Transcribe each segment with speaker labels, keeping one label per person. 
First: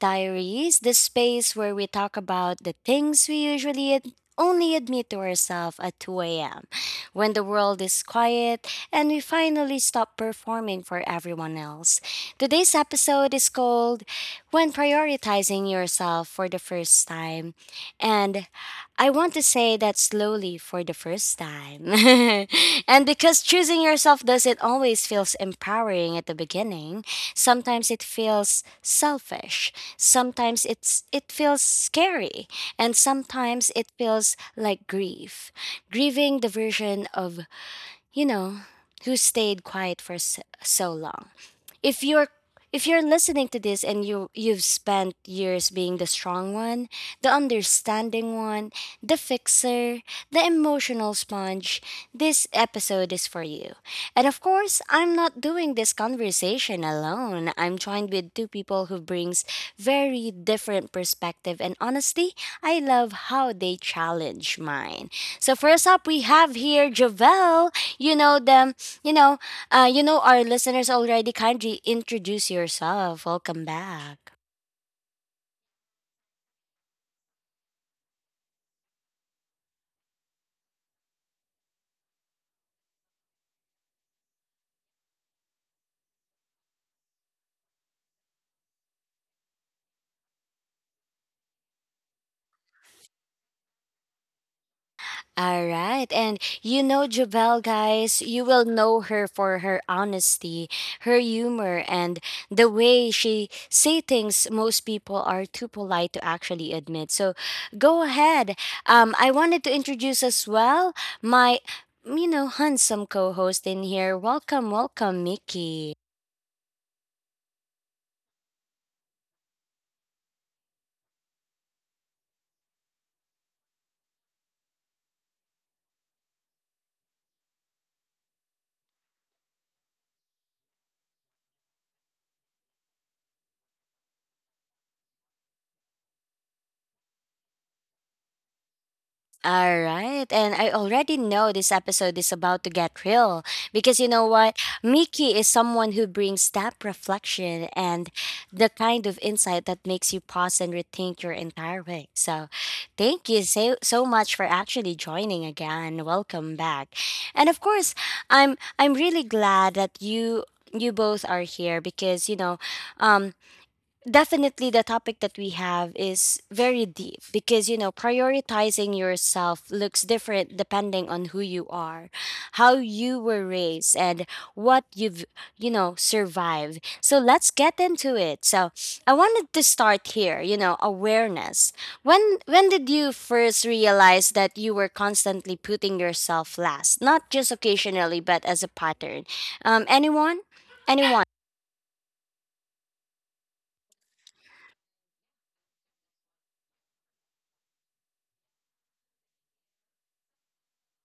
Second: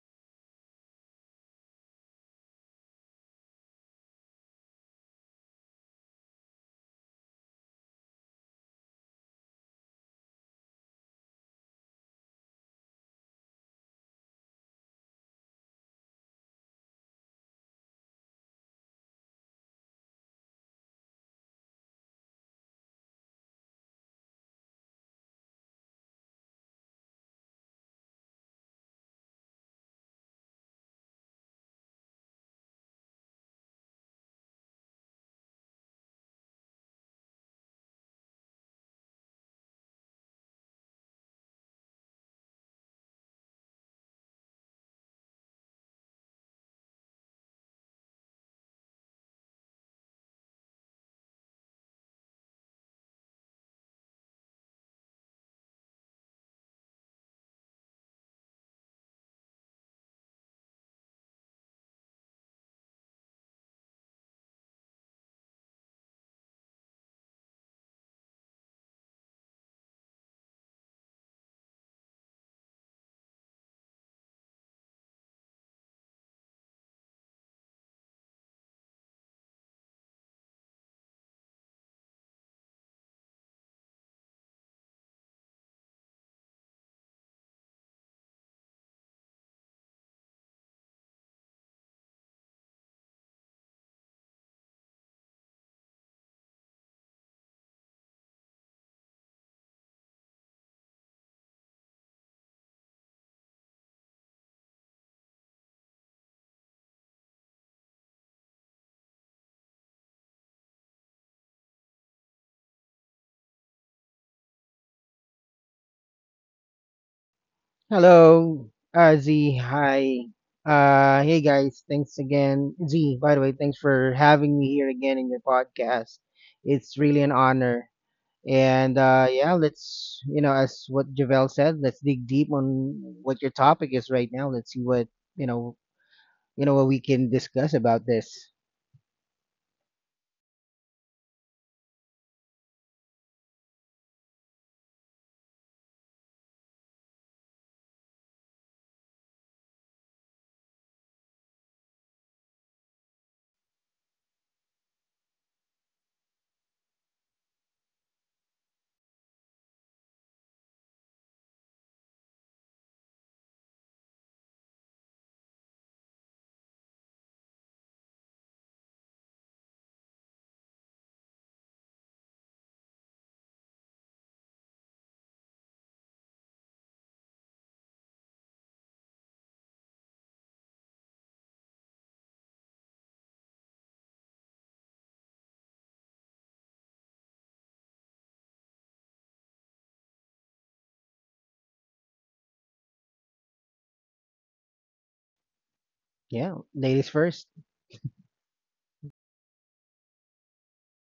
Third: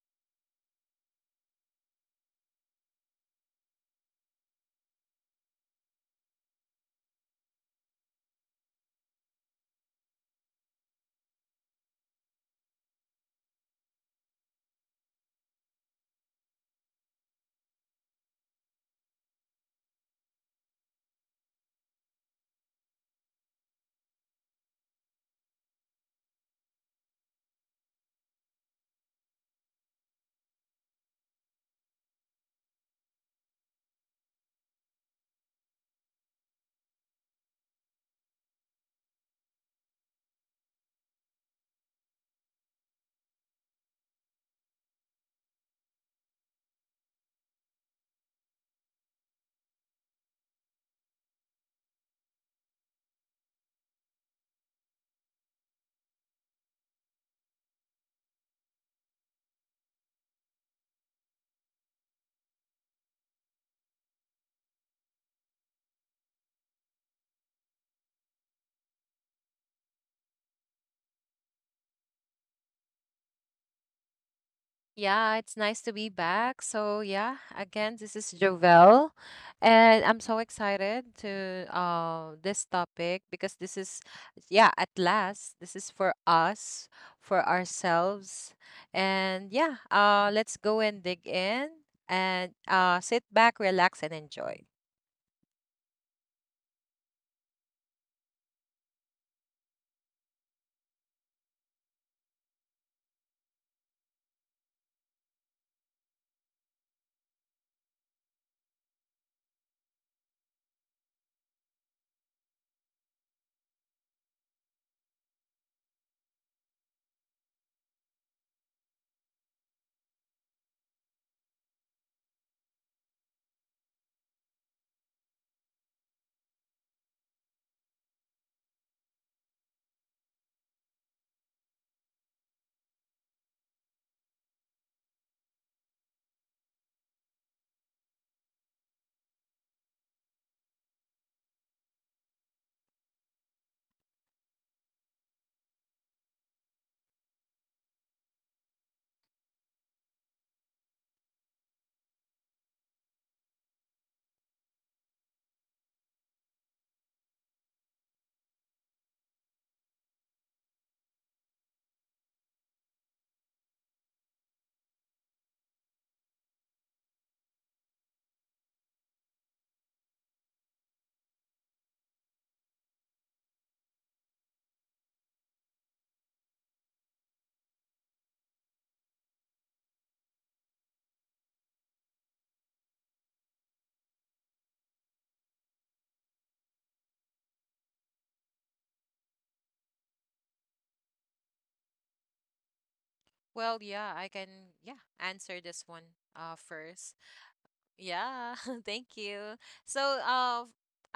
Speaker 1: Diaries, the space where we talk about the things we usually only admit to ourselves at 2 a.m., when the world is quiet and we finally stop performing for everyone else. Today's episode is called When Prioritizing Yourself for the First Time. And I want to say that slowly for the first time. And because choosing yourself doesn't always feels empowering at the beginning, sometimes it feels selfish, sometimes it feels scary, and sometimes it feels like grief. Grieving the version of, you know, who stayed quiet for so long. If you're if you're listening to this and you've spent years being the strong one, the understanding one, the fixer, the emotional sponge, this episode is for you. And of course, I'm not doing this conversation alone. I'm joined with two people who brings very different perspective, and honestly, I love how they challenge mine. So first up, we have here Javel. You know them, you know, our listeners already kindly introduce yourself. Welcome back.
Speaker 2: Yeah, it's nice to be back. So yeah, again, this is Jovel, and I'm so excited to this topic because this is yeah, at last, this is for us, for ourselves. And yeah, let's go and dig in and sit back, relax and enjoy.
Speaker 1: All right. And you know Jubel, guys, you will know her for her honesty, her humor, and the way she say things most people are too polite to actually admit. So go ahead. I wanted to introduce as well my, you know, handsome co-host in here. Welcome, welcome, Mickey.
Speaker 3: Hello, Z. Hi. Hey guys, thanks again. Z, by the way, thanks for having me here again in your podcast. It's really an honor. And yeah, as what Javel said, let's dig deep on what your topic is right now. Let's see what, you know, what we can discuss about this.
Speaker 1: All right. And I already know this episode is about to get real because you know what? Mickey is someone who brings that reflection and the kind of insight that makes you pause and rethink your entire week. So thank you so, so much for actually joining again. Welcome back. And of course, I'm really glad that you both are here because, you know, um definitely, the topic that we have is very deep because, you know, prioritizing yourself looks different depending on who you are, how you were raised, and what you've, you know, survived. So let's get into it. So I wanted to start here, you know, awareness. When did you first realize that you were constantly putting yourself last, not just occasionally, but as a pattern? Anyone? Anyone?
Speaker 2: Well, yeah, I can yeah, answer this one
Speaker 3: Yeah, ladies
Speaker 2: first.
Speaker 3: first.
Speaker 2: Yeah, thank you. So, uh,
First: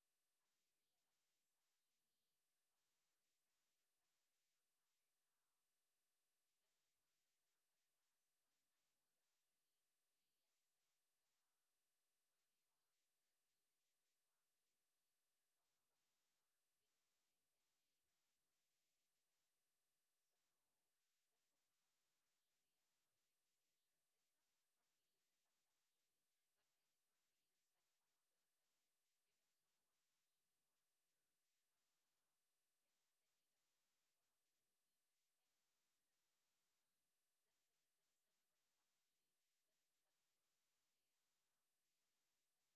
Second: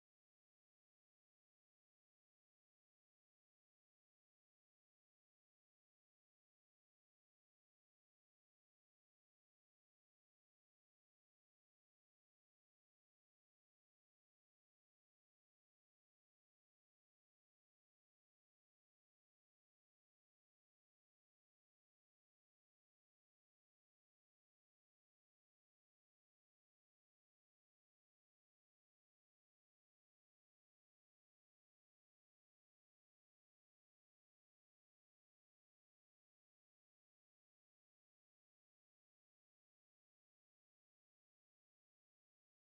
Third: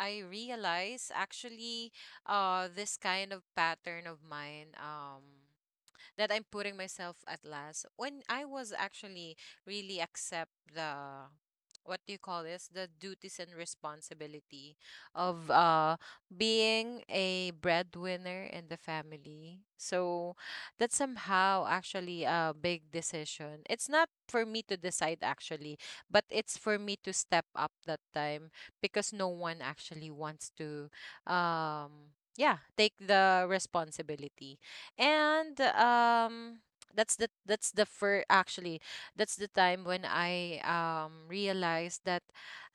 Speaker 2: I realize actually, this kind of pattern of mine, that I'm putting myself at last. When I was actually really accept the what do you call this? The duties and responsibility of being a breadwinner in the family. So that's somehow actually a big decision. It's not for me to decide actually, but it's for me to step up that time because no one actually wants to yeah, take the responsibility and that's the first actually, that's the time when I realized that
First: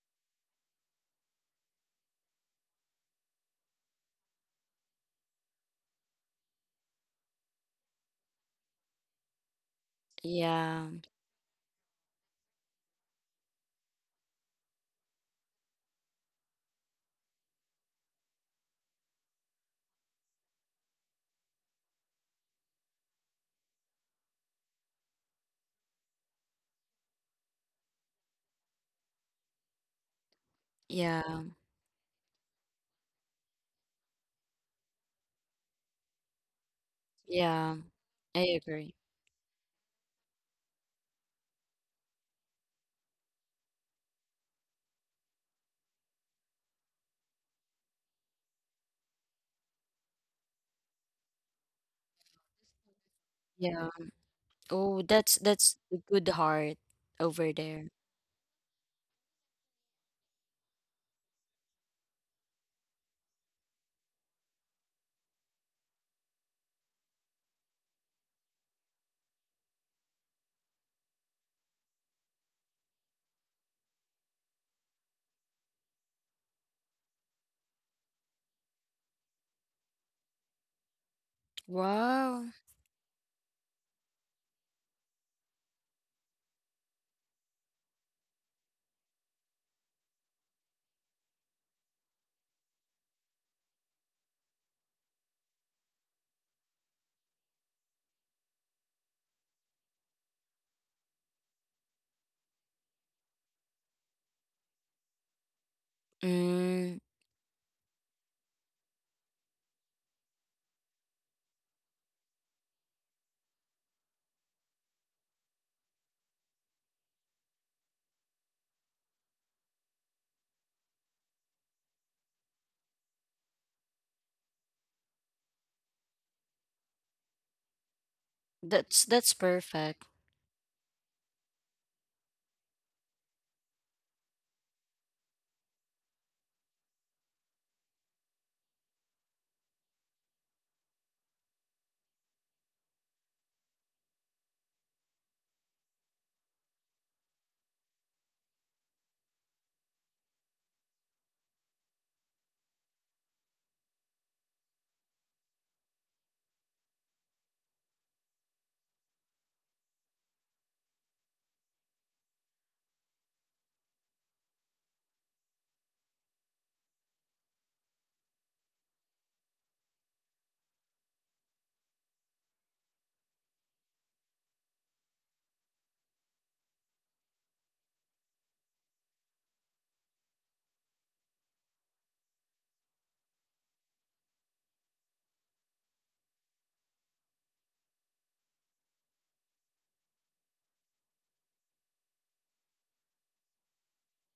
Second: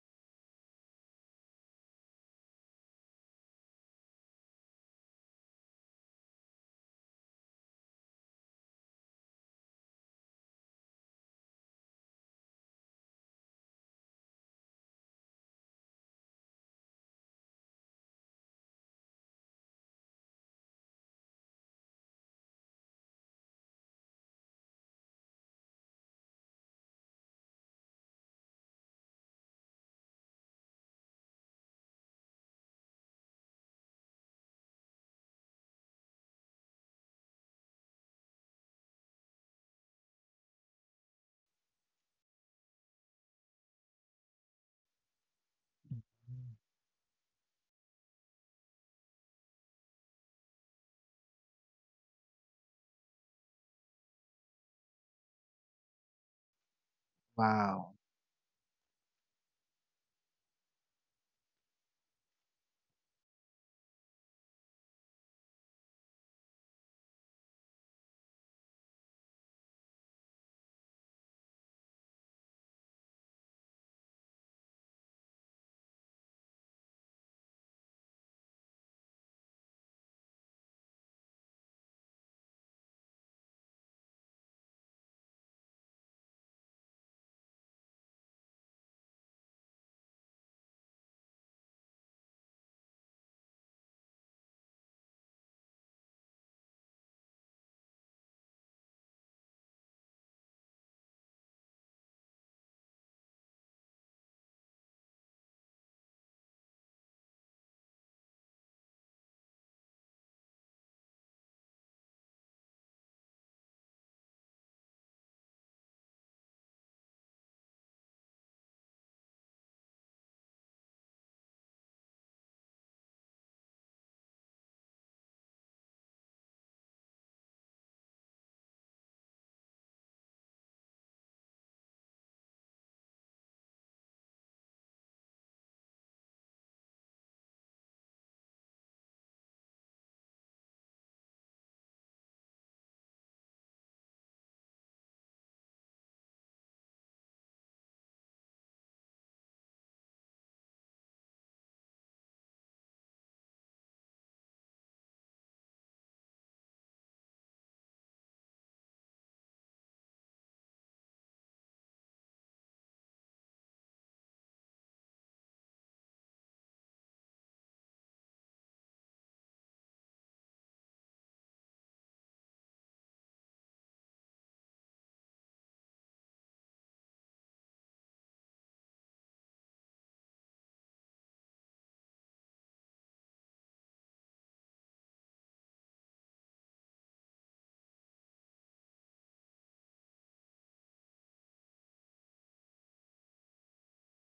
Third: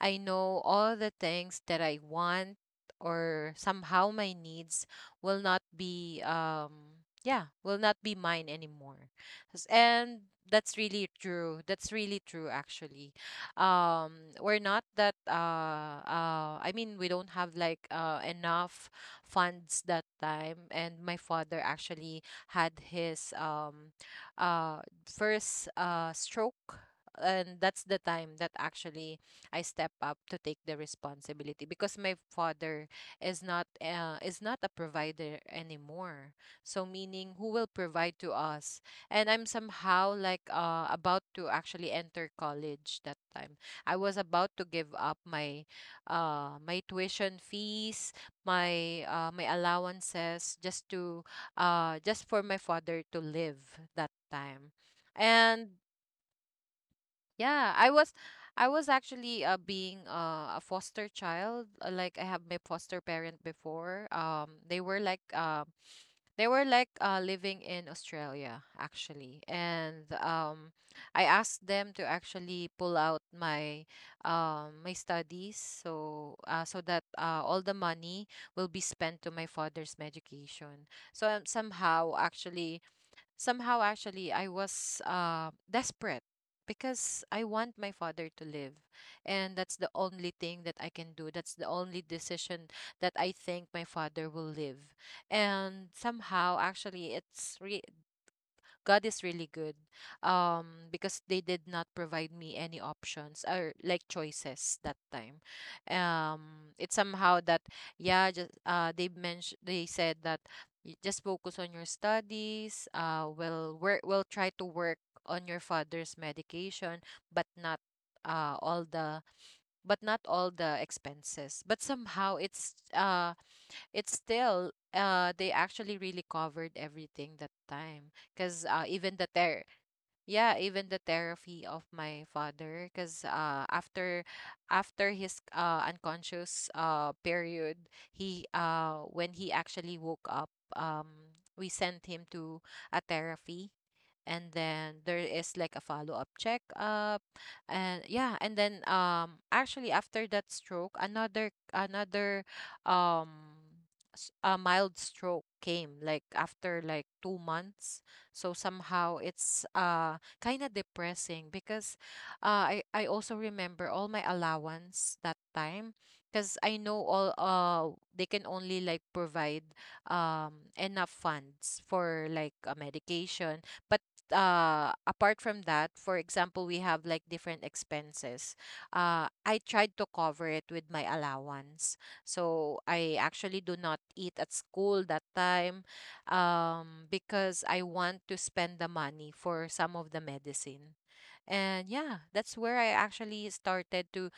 Speaker 2: I know all the things that I want or somehow my needs will not be yeah, will not be mine anymore. And that's
Speaker 1: Yeah,
Speaker 2: really true, that's really true actually. We're not that I mean, we don't have like enough funds that time, and my father actually had his uh first stroke, and that's the time that actually I step up to take the
Speaker 1: yeah,
Speaker 2: responsibility because my father is not a provider anymore, so meaning who will
Speaker 1: yeah.
Speaker 2: provide to
Speaker 1: I
Speaker 2: us.
Speaker 1: agree.
Speaker 2: And I'm somehow like about to actually enter college that time. I was about to give up my my tuition fees, my allowances just to just for my father to live
Speaker 1: Yeah.
Speaker 2: that time.
Speaker 1: Oh, that's
Speaker 2: And
Speaker 1: a good heart over
Speaker 2: yeah,
Speaker 1: there.
Speaker 2: i
Speaker 3: Wow.
Speaker 2: was i was actually being a foster child, like I have my foster parent before. They were like living in Australia actually, and I asked them to actually pull out my my studies so so that all the money will be spent to my father's medication. So
Speaker 1: Wow.
Speaker 2: somehow actually I was desperate because I want my father to live. And that's the only thing that I can do. That's the only decision that I think my father will live. And somehow actually God is really good. Because they did not provide me any options or like choices that time. It's
Speaker 1: Mm,
Speaker 2: somehow that yeah, just they mentioned, they said that, Just focus on your studies, will work, will try to work on your father's medication, but not uh all the but not all the expenses." But somehow it's still they actually really covered everything that time, because
Speaker 1: that's perfect.
Speaker 2: yeah, even the therapy of my father, because after after his unconscious period, he when he actually woke up, we sent him to a therapy, and then there is like a follow-up checkup, and yeah, and then actually after that stroke, another um, a mild stroke came like after like 2 months. So somehow it's kind of depressing because I also remember all my allowance that time because I know all they can only like provide enough funds for like a medication, but apart from that, for example, we have like different expenses. I tried to cover it with my allowance, so I actually do not eat at school that time because I want to spend the money for some of the medicine. And yeah, that's where I actually started to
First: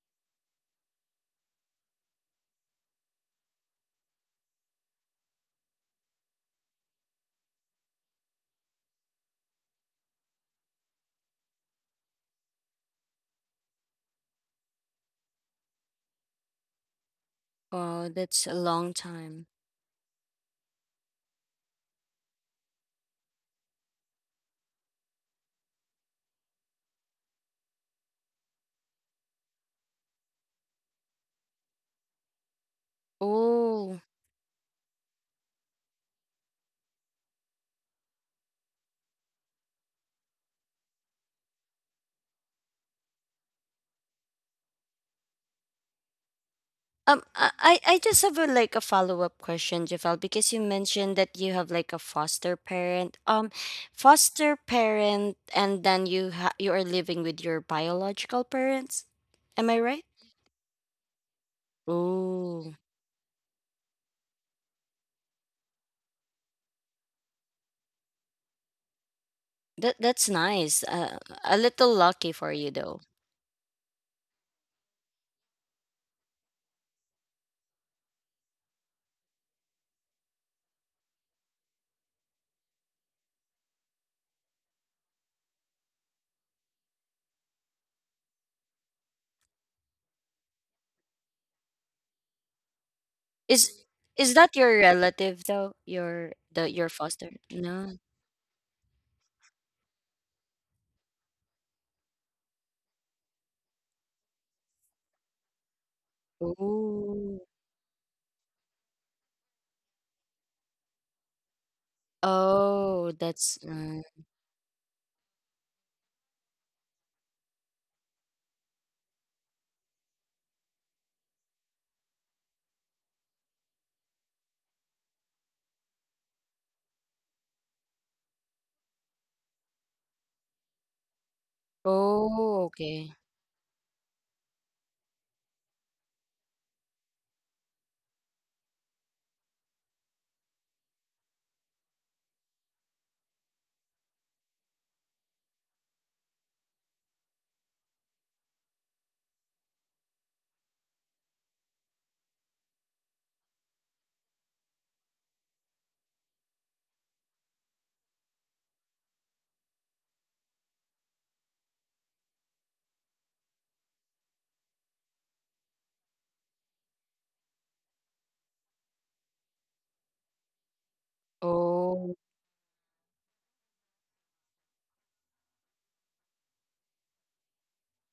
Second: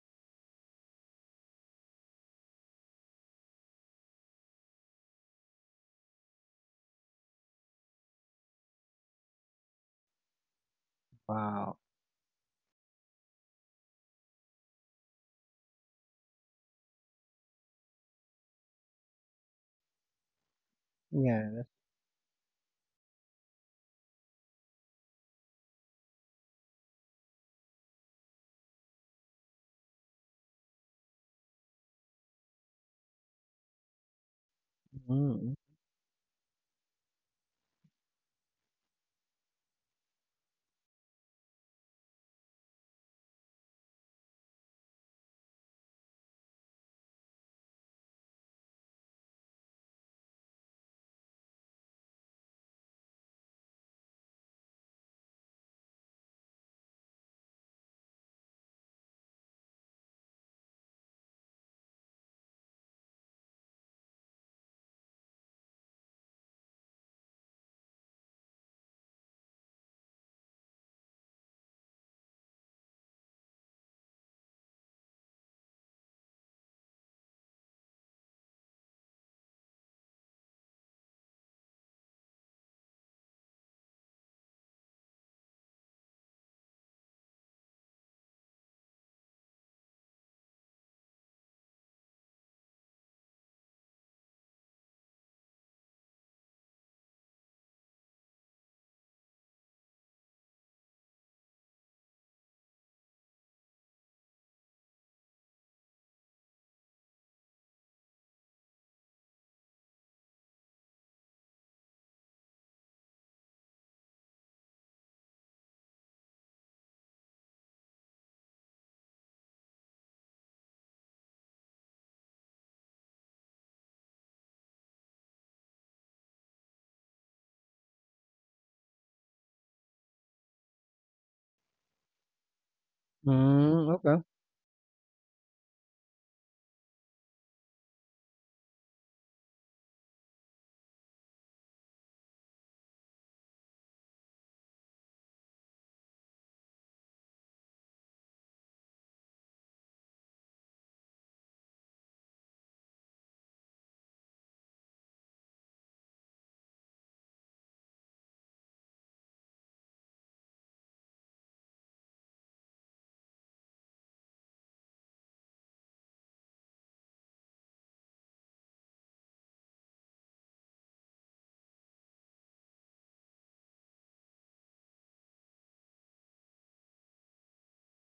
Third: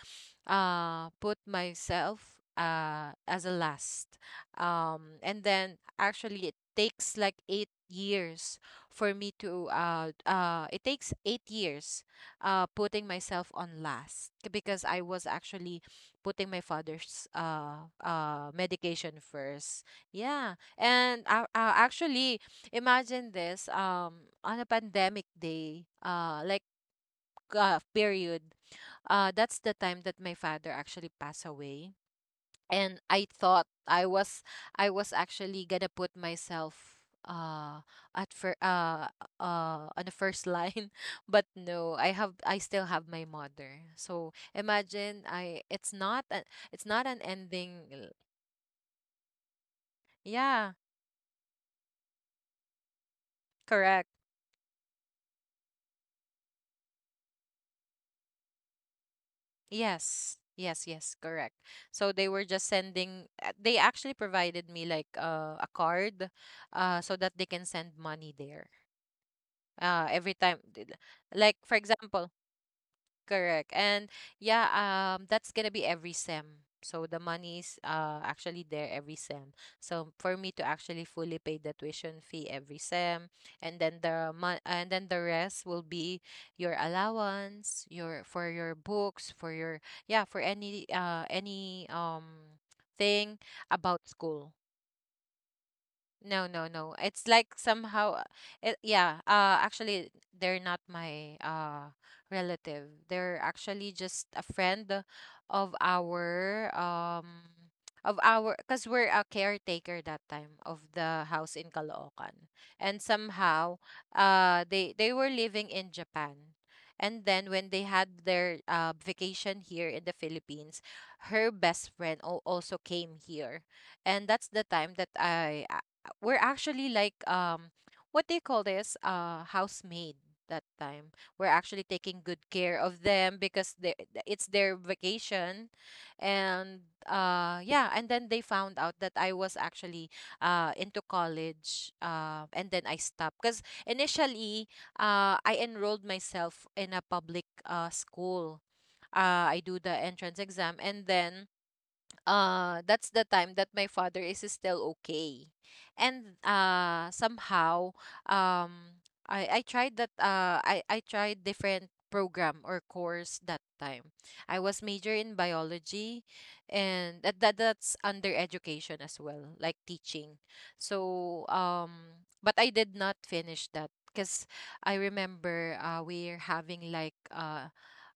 Speaker 2: put myself as a last, and then actually it takes like 8 years for me to it takes eight
Speaker 3: Wow.
Speaker 2: years putting myself on last because I was actually putting my father's
Speaker 1: Wow, that's a long
Speaker 2: medication
Speaker 1: time.
Speaker 2: first. Yeah, and
Speaker 3: Yeah.
Speaker 2: actually imagine this on a pandemic day, period, that's the time that my father actually passed away. And i thought
Speaker 1: Oh.
Speaker 2: i was i was
Speaker 3: Mm-hmm.
Speaker 2: actually gonna put myself uh at fir- uh on the first line. But no, I have I still have my mother, so imagine I it's not a, it's not an
Speaker 1: I I
Speaker 2: ending
Speaker 1: I
Speaker 2: l-
Speaker 1: just have a, like a follow-up question, Jafal, because you
Speaker 2: Yeah,
Speaker 1: mentioned that you have like a foster parent.
Speaker 2: correct.
Speaker 1: Foster parent, and then you are living with your biological parents. Am I right?
Speaker 2: Yes, correct. So they were just
Speaker 1: Oh,
Speaker 2: sending they actually provided me like a card so that they can send money there
Speaker 1: that that's
Speaker 2: every time
Speaker 1: nice.
Speaker 2: th- th- like
Speaker 1: A
Speaker 2: for
Speaker 1: little
Speaker 2: example
Speaker 1: lucky for you though.
Speaker 2: correct. And yeah, that's gonna be every sem, so the money is actually there every sem, so for me to actually fully pay the tuition fee every sem, and then the rest will be your allowance, your for your books, for your yeah, for any thing
Speaker 1: Is
Speaker 2: about
Speaker 1: is
Speaker 2: school.
Speaker 1: that your relative though? Your
Speaker 2: No, no,
Speaker 1: the your
Speaker 2: no. It's
Speaker 1: foster?
Speaker 2: like
Speaker 1: No.
Speaker 2: somehow, it, yeah. Actually, they're not my relative. They're actually just a friend of our
Speaker 1: Oh.
Speaker 2: um of our because we're a caretaker that time of the house in Caloocan, and
Speaker 1: Oh, that's
Speaker 2: somehow they were living in Japan. And then when they had their vacation here in the Philippines, her best friend also came here, and that's the time that I we're actually like what do you call this, housemaid that time. We're actually taking good
Speaker 1: oh,
Speaker 2: care
Speaker 1: okay.
Speaker 2: of them because
Speaker 3: Mm, okay.
Speaker 2: it's their vacation. And yeah, and then they found out that I was actually into college, and then I stopped because initially I enrolled myself in a public school. I do the entrance exam, and then that's the time that my father is still okay. And somehow um I tried that, I tried different program or course that time. I was major in biology, and that's under education as well, like teaching. So
Speaker 1: Oh,
Speaker 2: but I did not finish that because I remember we're having like uh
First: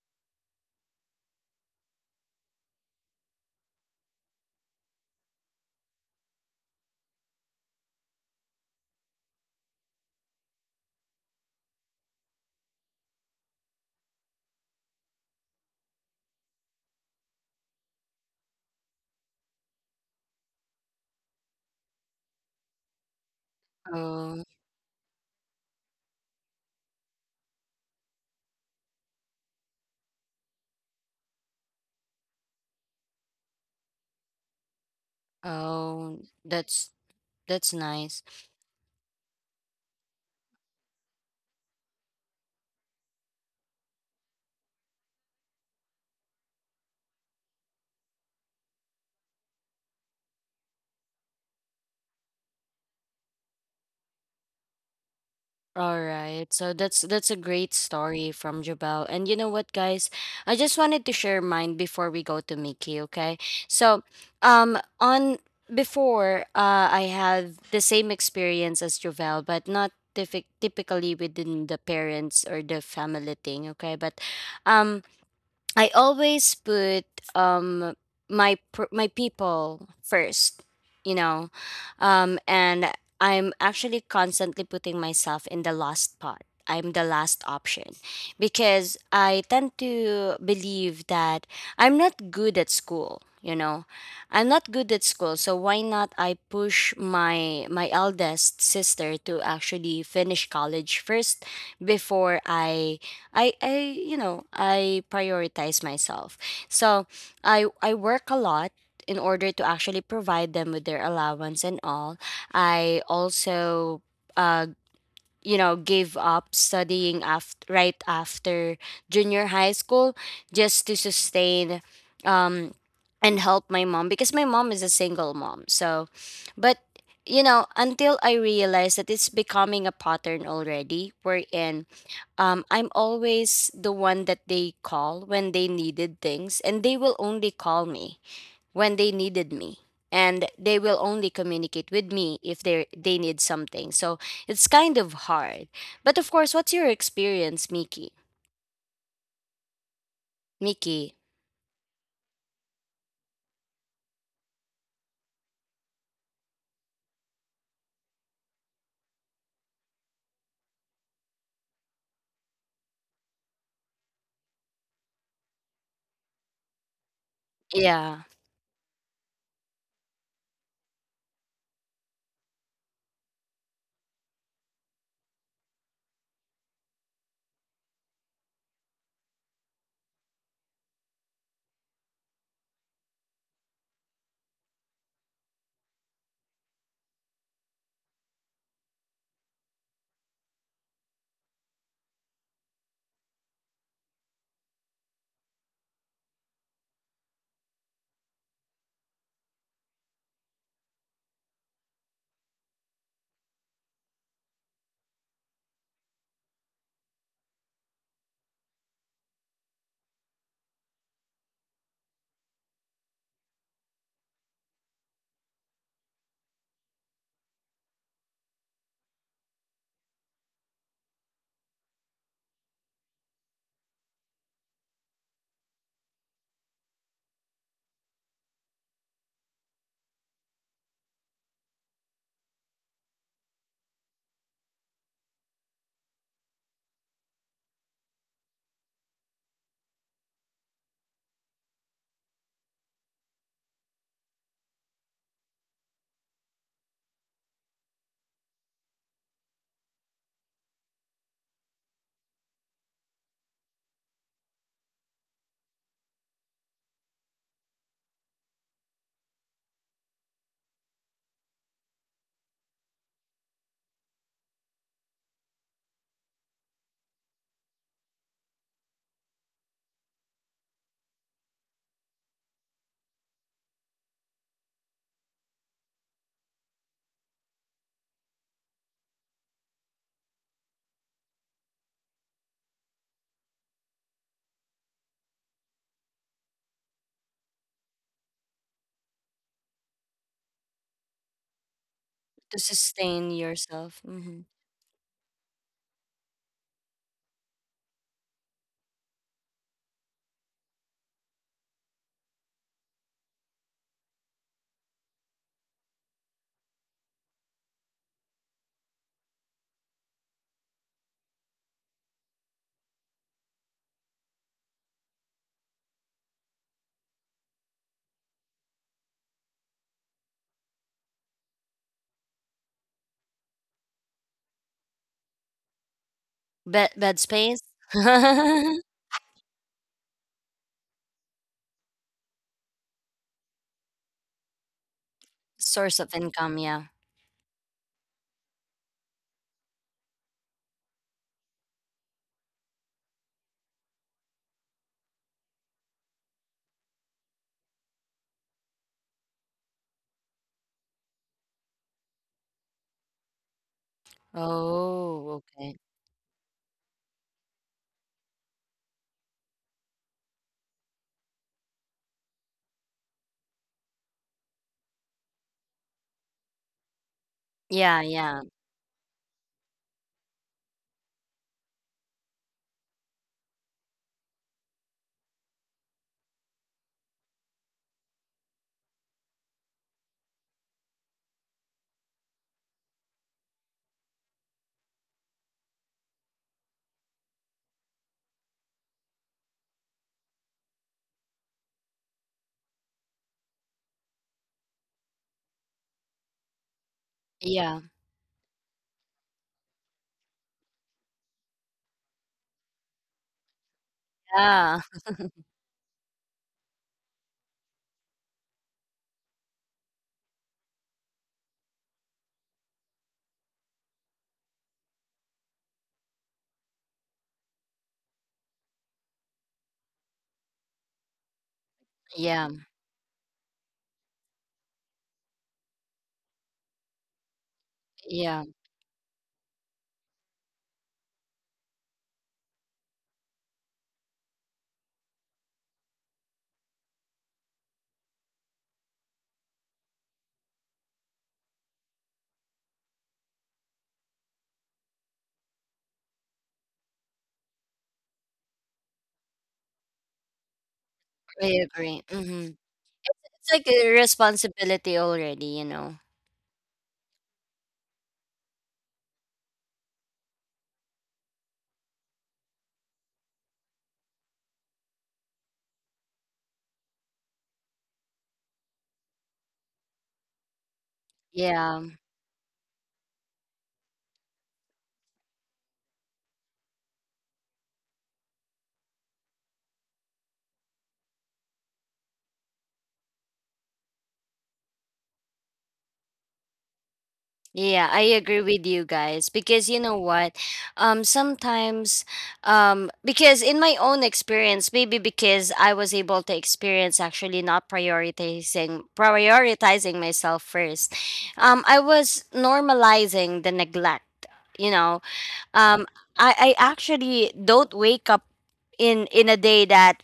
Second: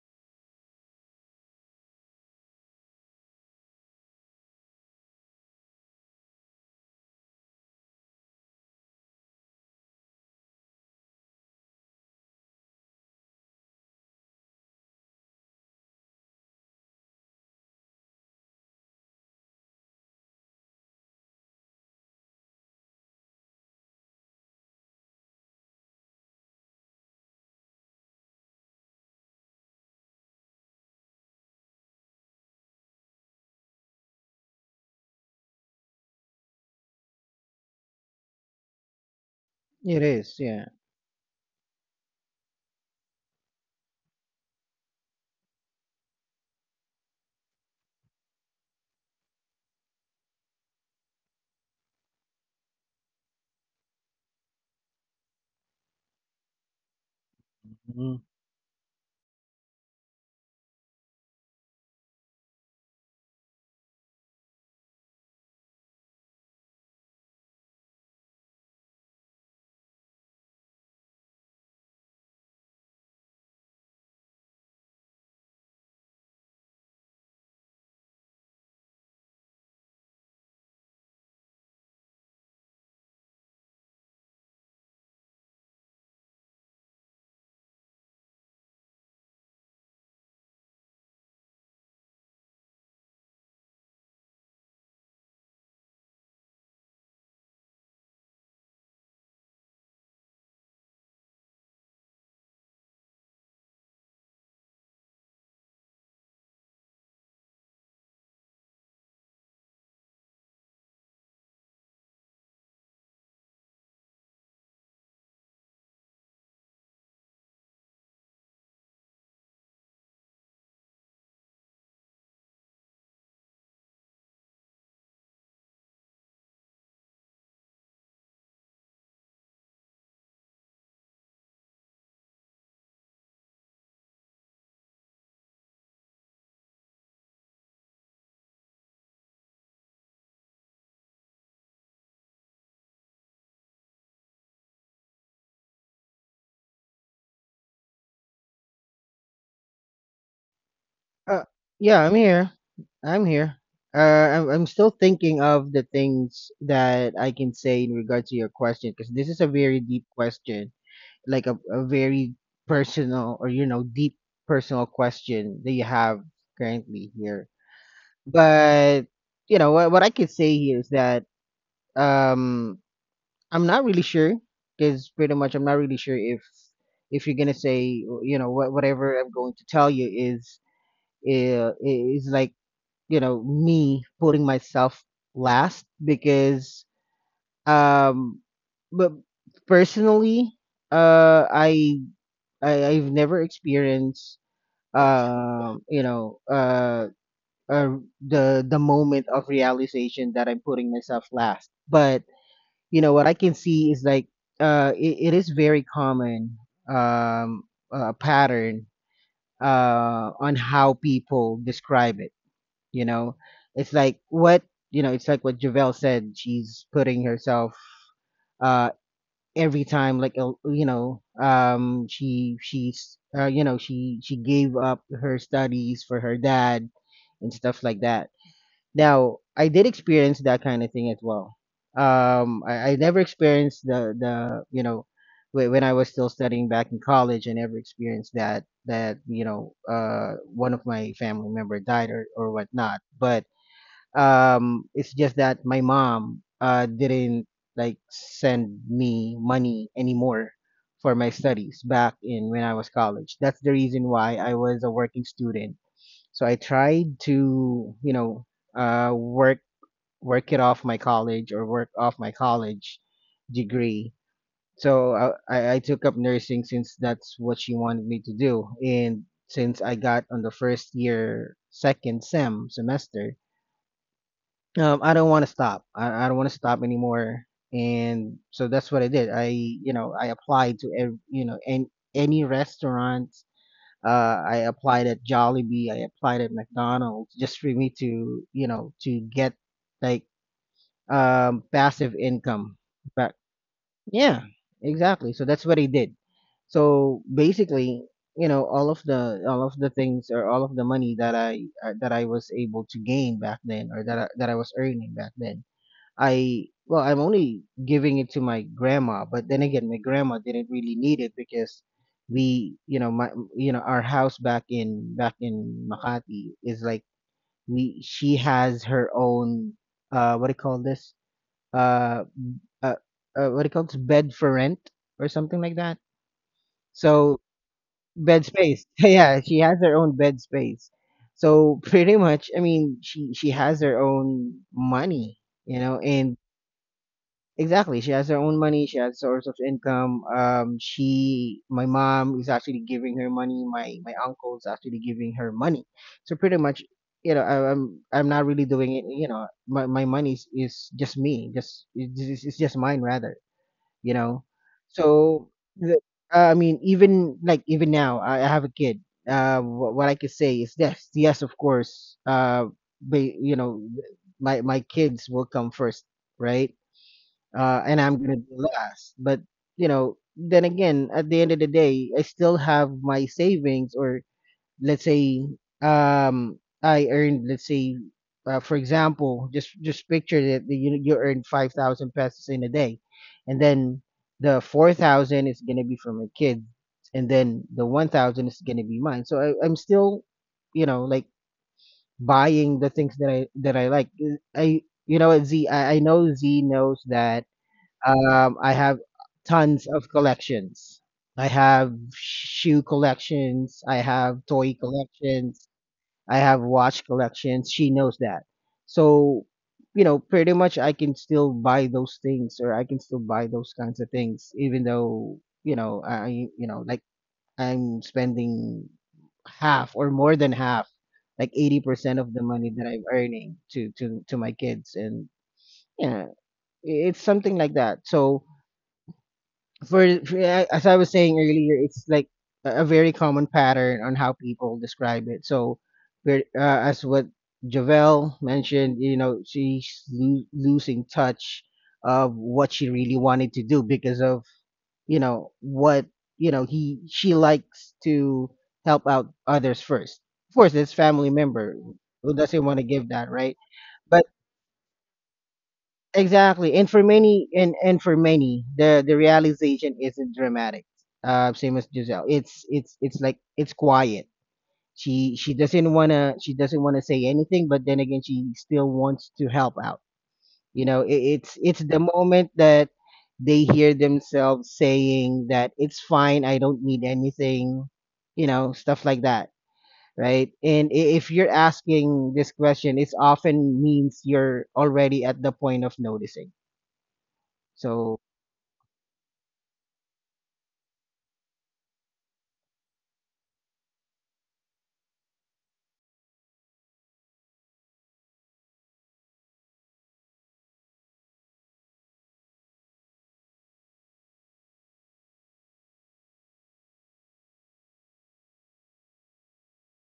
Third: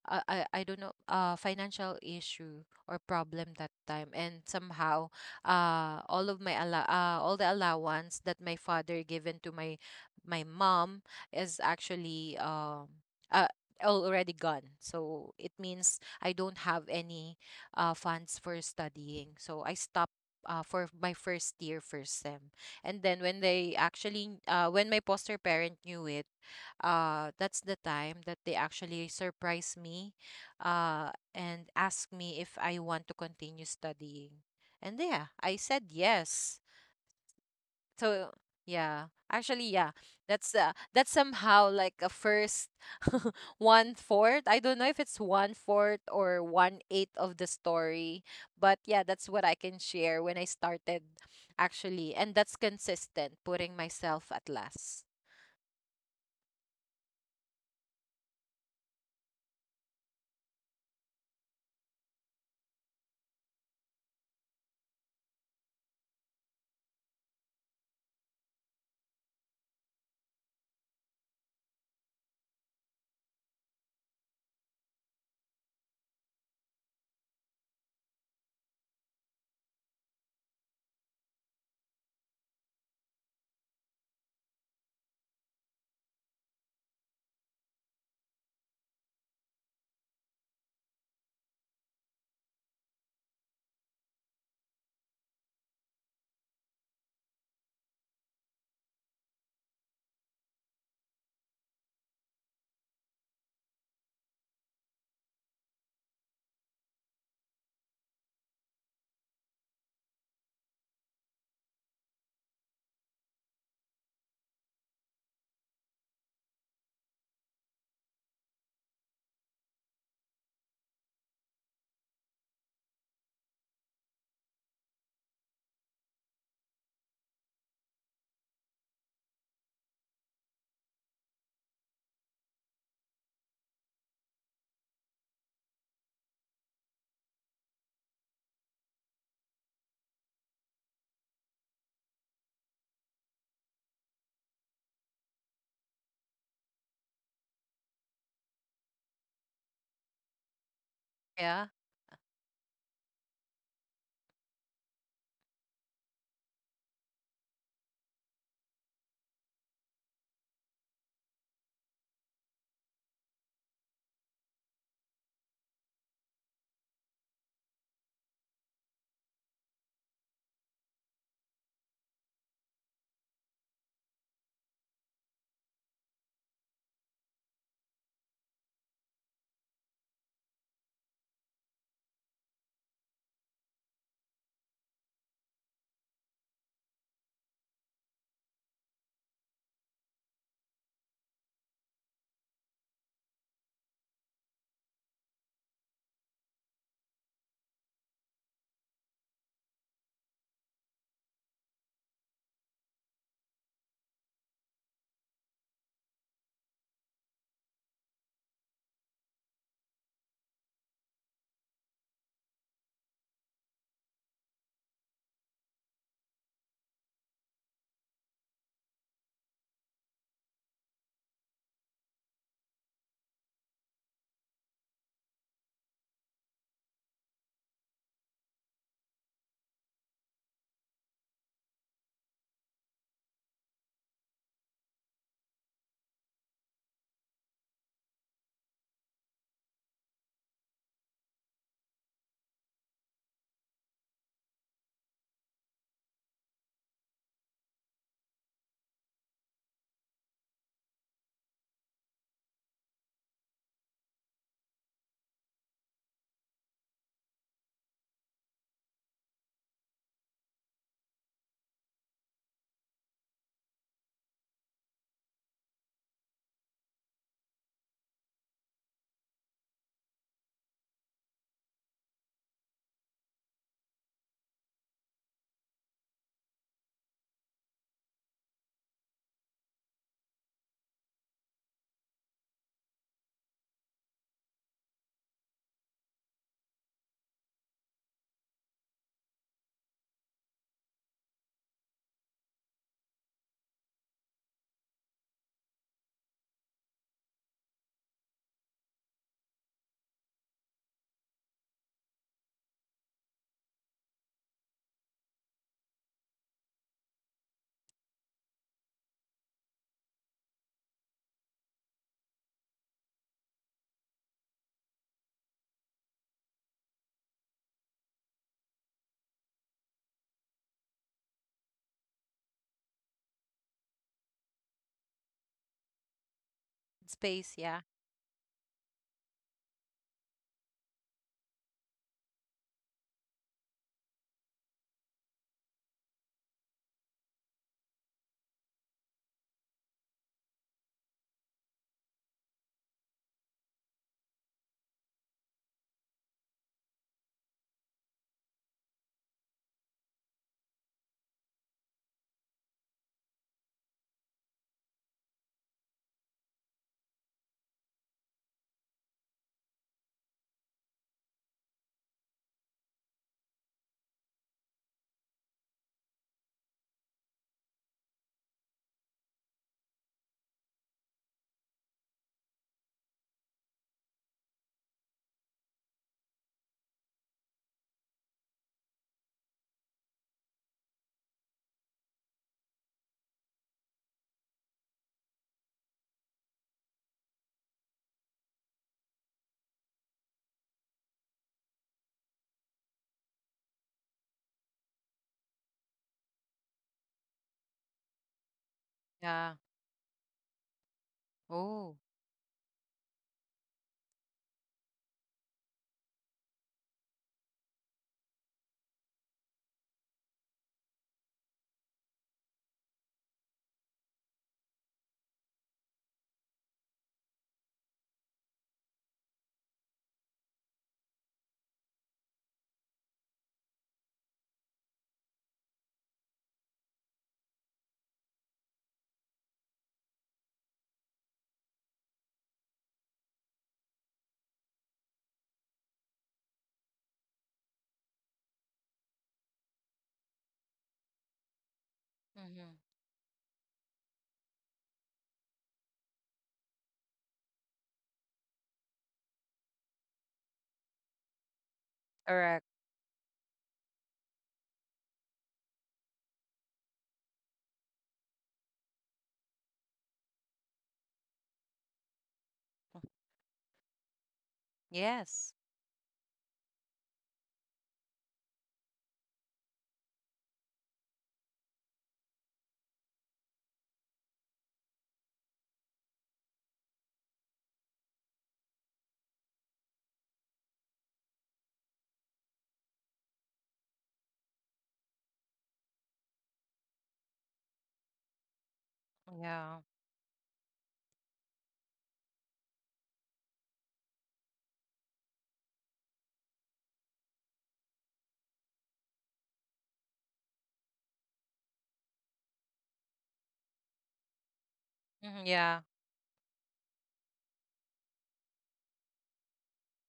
Speaker 2: I, I I don't know, financial issue or problem that time, and somehow all the allowance that my father given to my my mom is actually uh, already gone, so it means I don't have any funds for studying, so I stopped for my first year first sem. And then when they actually
Speaker 1: oh,
Speaker 2: when my foster parent knew it, that's the time that they actually surprised me uh and asked me if I want to continue studying. And yeah, I said
Speaker 1: oh,
Speaker 2: yes.
Speaker 1: that's that's nice.
Speaker 2: So yeah, actually yeah,
Speaker 3: It is. Yeah.
Speaker 2: that's somehow like a first one fourth. I don't know if it's one fourth or one eighth of the story, but yeah, that's what I can share when I started actually, and that's consistent putting myself at last.
Speaker 1: All right. So that's a great
Speaker 3: Mm-hmm.
Speaker 1: story from Jabal. And you know what, guys? I just wanted to share mine before we go to Mickey, okay? So, on before I had the same experience as Jovel, but not typically within the parents or the family thing, okay? But um I always put um my people first, you know, and I'm actually constantly putting myself in the last pot. I'm the last option because I tend to believe that I'm not good at school. You know, I'm not good at school, so why not I push my eldest sister to actually finish college first before I, you know, I prioritize myself. So I work a lot in order to actually provide them with their allowance and all. I also uh you know, gave up studying after right after junior high school just to sustain um and help my mom because my mom is a single mom. So, but, you know, until I realized that it's becoming a pattern already, we're in, I'm always the one that they call when they needed things, and they will only call me when they needed me. And they will only communicate with me if they need something. So it's kind of hard. But of course, what's your experience, Miki? Miki,
Speaker 3: Uh,
Speaker 2: Yeah,
Speaker 3: yeah, I'm here. Uh, I'm still thinking of the things that I can say in regards to your question, because this is a very deep question, like a very personal or, you know, deep personal question that you have currently here.
Speaker 1: yeah,
Speaker 3: But, you know, what I could say here is that um, I'm not really sure, because pretty much I'm not really sure if you're going to say, you know, whatever I'm going to tell you is, is like, you know, me putting myself last, because um but personally uh I, I've never experienced um you know uh, uh the moment of realization that I'm putting myself last. But you know what I can see is like it is very common um pattern on how people describe it. You know, it's like what— you know, it's like what Javel said, she's putting herself uh every time. Like you know, she's you know, she gave up her studies for her dad and stuff like that. Now, I did experience that kind of thing as well. I never experienced the, you know, when I was still studying back in college, I never experienced that, you know, one of my family member died or whatnot. But it's just that my mom didn't like send me money anymore for my studies back in when I was college. That's the reason why I was a working student. So I tried to, you know, work— work it off my college, or work off my college degree. So I took up nursing, since that's what she wanted me to do. And since I got on the first year second semester, I don't want to stop. I don't want to stop anymore. And so that's what I did. I, you know, I applied to, you know, an any restaurant. I applied at Jollibee. I applied at McDonald's just for me to, you know, to get like passive
Speaker 1: to
Speaker 3: income. But
Speaker 1: sustain yourself.
Speaker 3: yeah,
Speaker 1: Mm-hmm.
Speaker 3: exactly. So that's what I did. So basically, you know, all of the— all of the things, or all of the money that I was able to gain back then, or that that I was earning back then, I— well, I'm only giving it to my grandma. But then again, my grandma didn't really need it, because we, you know, my— you know, our house back in Makati is like, we— she has her own what do you call this? Uh uh, what do you call this? Bed for rent or something like that.
Speaker 1: Bed bed
Speaker 3: So
Speaker 2: space.
Speaker 1: space,
Speaker 2: Yeah,
Speaker 3: bed space. Yeah, she has her own bed space. So pretty much, I mean, she— she has her own money, you know.
Speaker 1: source of
Speaker 3: And
Speaker 1: income. Yeah.
Speaker 3: exactly, she has her own money. She has source of income. She— my mom is actually giving her money. My uncle is actually giving her money. So pretty much, you know, I'm— I'm not really doing it. You know, my money is— is just me. Just it's— it's just mine rather. You know,
Speaker 1: Oh,
Speaker 3: so
Speaker 1: okay.
Speaker 3: the, I mean, even like even now, I have a kid. What I could say is this. Yes, of course. But you know, my kids will come first, right? Uh, and
Speaker 1: Yeah,
Speaker 3: I'm gonna
Speaker 1: yeah,
Speaker 3: be last. But you know, then again, at the end of the day, I still have my savings, or let's say, um, I earned, let's say, for example, just— just picture that you— you earned 5,000 pesos in a day, and then the 4,000 is gonna be for my kid, and then the 1,000 is gonna be mine. So I'm still, you know, like buying the things that I like. I— you know, Z, I know Z knows that
Speaker 1: yeah,
Speaker 3: I have
Speaker 2: yeah.
Speaker 3: tons of collections. I have
Speaker 2: Oh,
Speaker 3: shoe collections. I have toy
Speaker 1: yeah,
Speaker 3: collections. I have watch collections. She knows that. So, you know, pretty much I can still buy those things, or I can still buy those kinds of things, even though, you know, I— you know, like I'm spending half or more than half, like 80% of the
Speaker 1: yeah,
Speaker 3: money that I'm earning to— to my kids. And yeah, it's something like that. So,
Speaker 1: yeah.
Speaker 3: for yeah, as I was saying earlier, it's like a very common pattern on how people describe it. So, as what Javel mentioned, you know, she's losing touch of what she
Speaker 2: mm-hmm.
Speaker 3: really wanted to do because of, you know, what— you know, he she likes to help out others first. Of course, it's family
Speaker 1: I
Speaker 3: member,
Speaker 1: agree.
Speaker 3: who
Speaker 1: Hmm.
Speaker 3: doesn't
Speaker 2: Correct.
Speaker 3: want to give that, right?
Speaker 1: It's like a responsibility already, you know.
Speaker 3: Exactly. And for many, and for many, the realization isn't dramatic. Uh, same as Giselle. It's— it's like it's quiet. She—
Speaker 2: Yes.
Speaker 3: she doesn't wanna say anything, but then again she still wants to help out. You know, it's— it's
Speaker 1: Yeah.
Speaker 3: the moment that they hear themselves saying that it's fine, I don't need anything, you know, stuff like that. Right. And if you're asking this question, it's often means you're already at the point of noticing.
Speaker 1: Yeah, I
Speaker 3: So
Speaker 1: agree with you guys because
Speaker 2: Yeah.
Speaker 1: you know what? Sometimes, because in my own experience, maybe because I was able to experience actually not prioritizing myself first. I was normalizing the neglect, you know.
Speaker 2: Mhm. Yeah.
Speaker 1: Um I actually don't wake up in a day that,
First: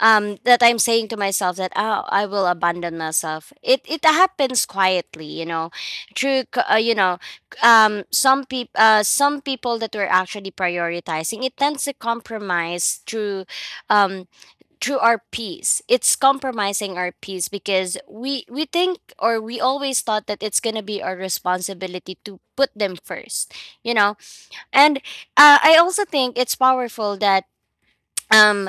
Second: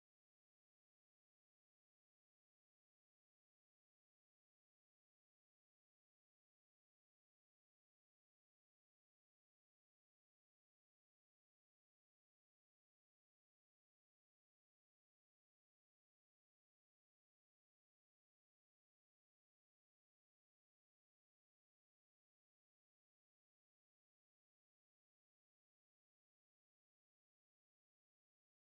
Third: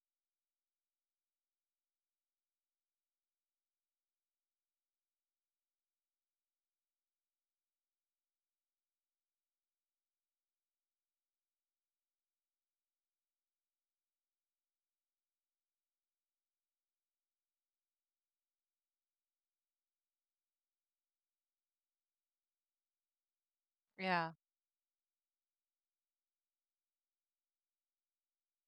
Speaker 1: that I'm saying to myself that, oh, I will abandon myself. It happens quietly, you know, through you know, some people, some people that we're actually prioritizing, it tends to compromise through um through our peace. It's compromising our peace because we think, or we always thought, that it's going to be our responsibility to put them first, you know.
Speaker 2: Yeah,
Speaker 1: And I also think it's powerful that um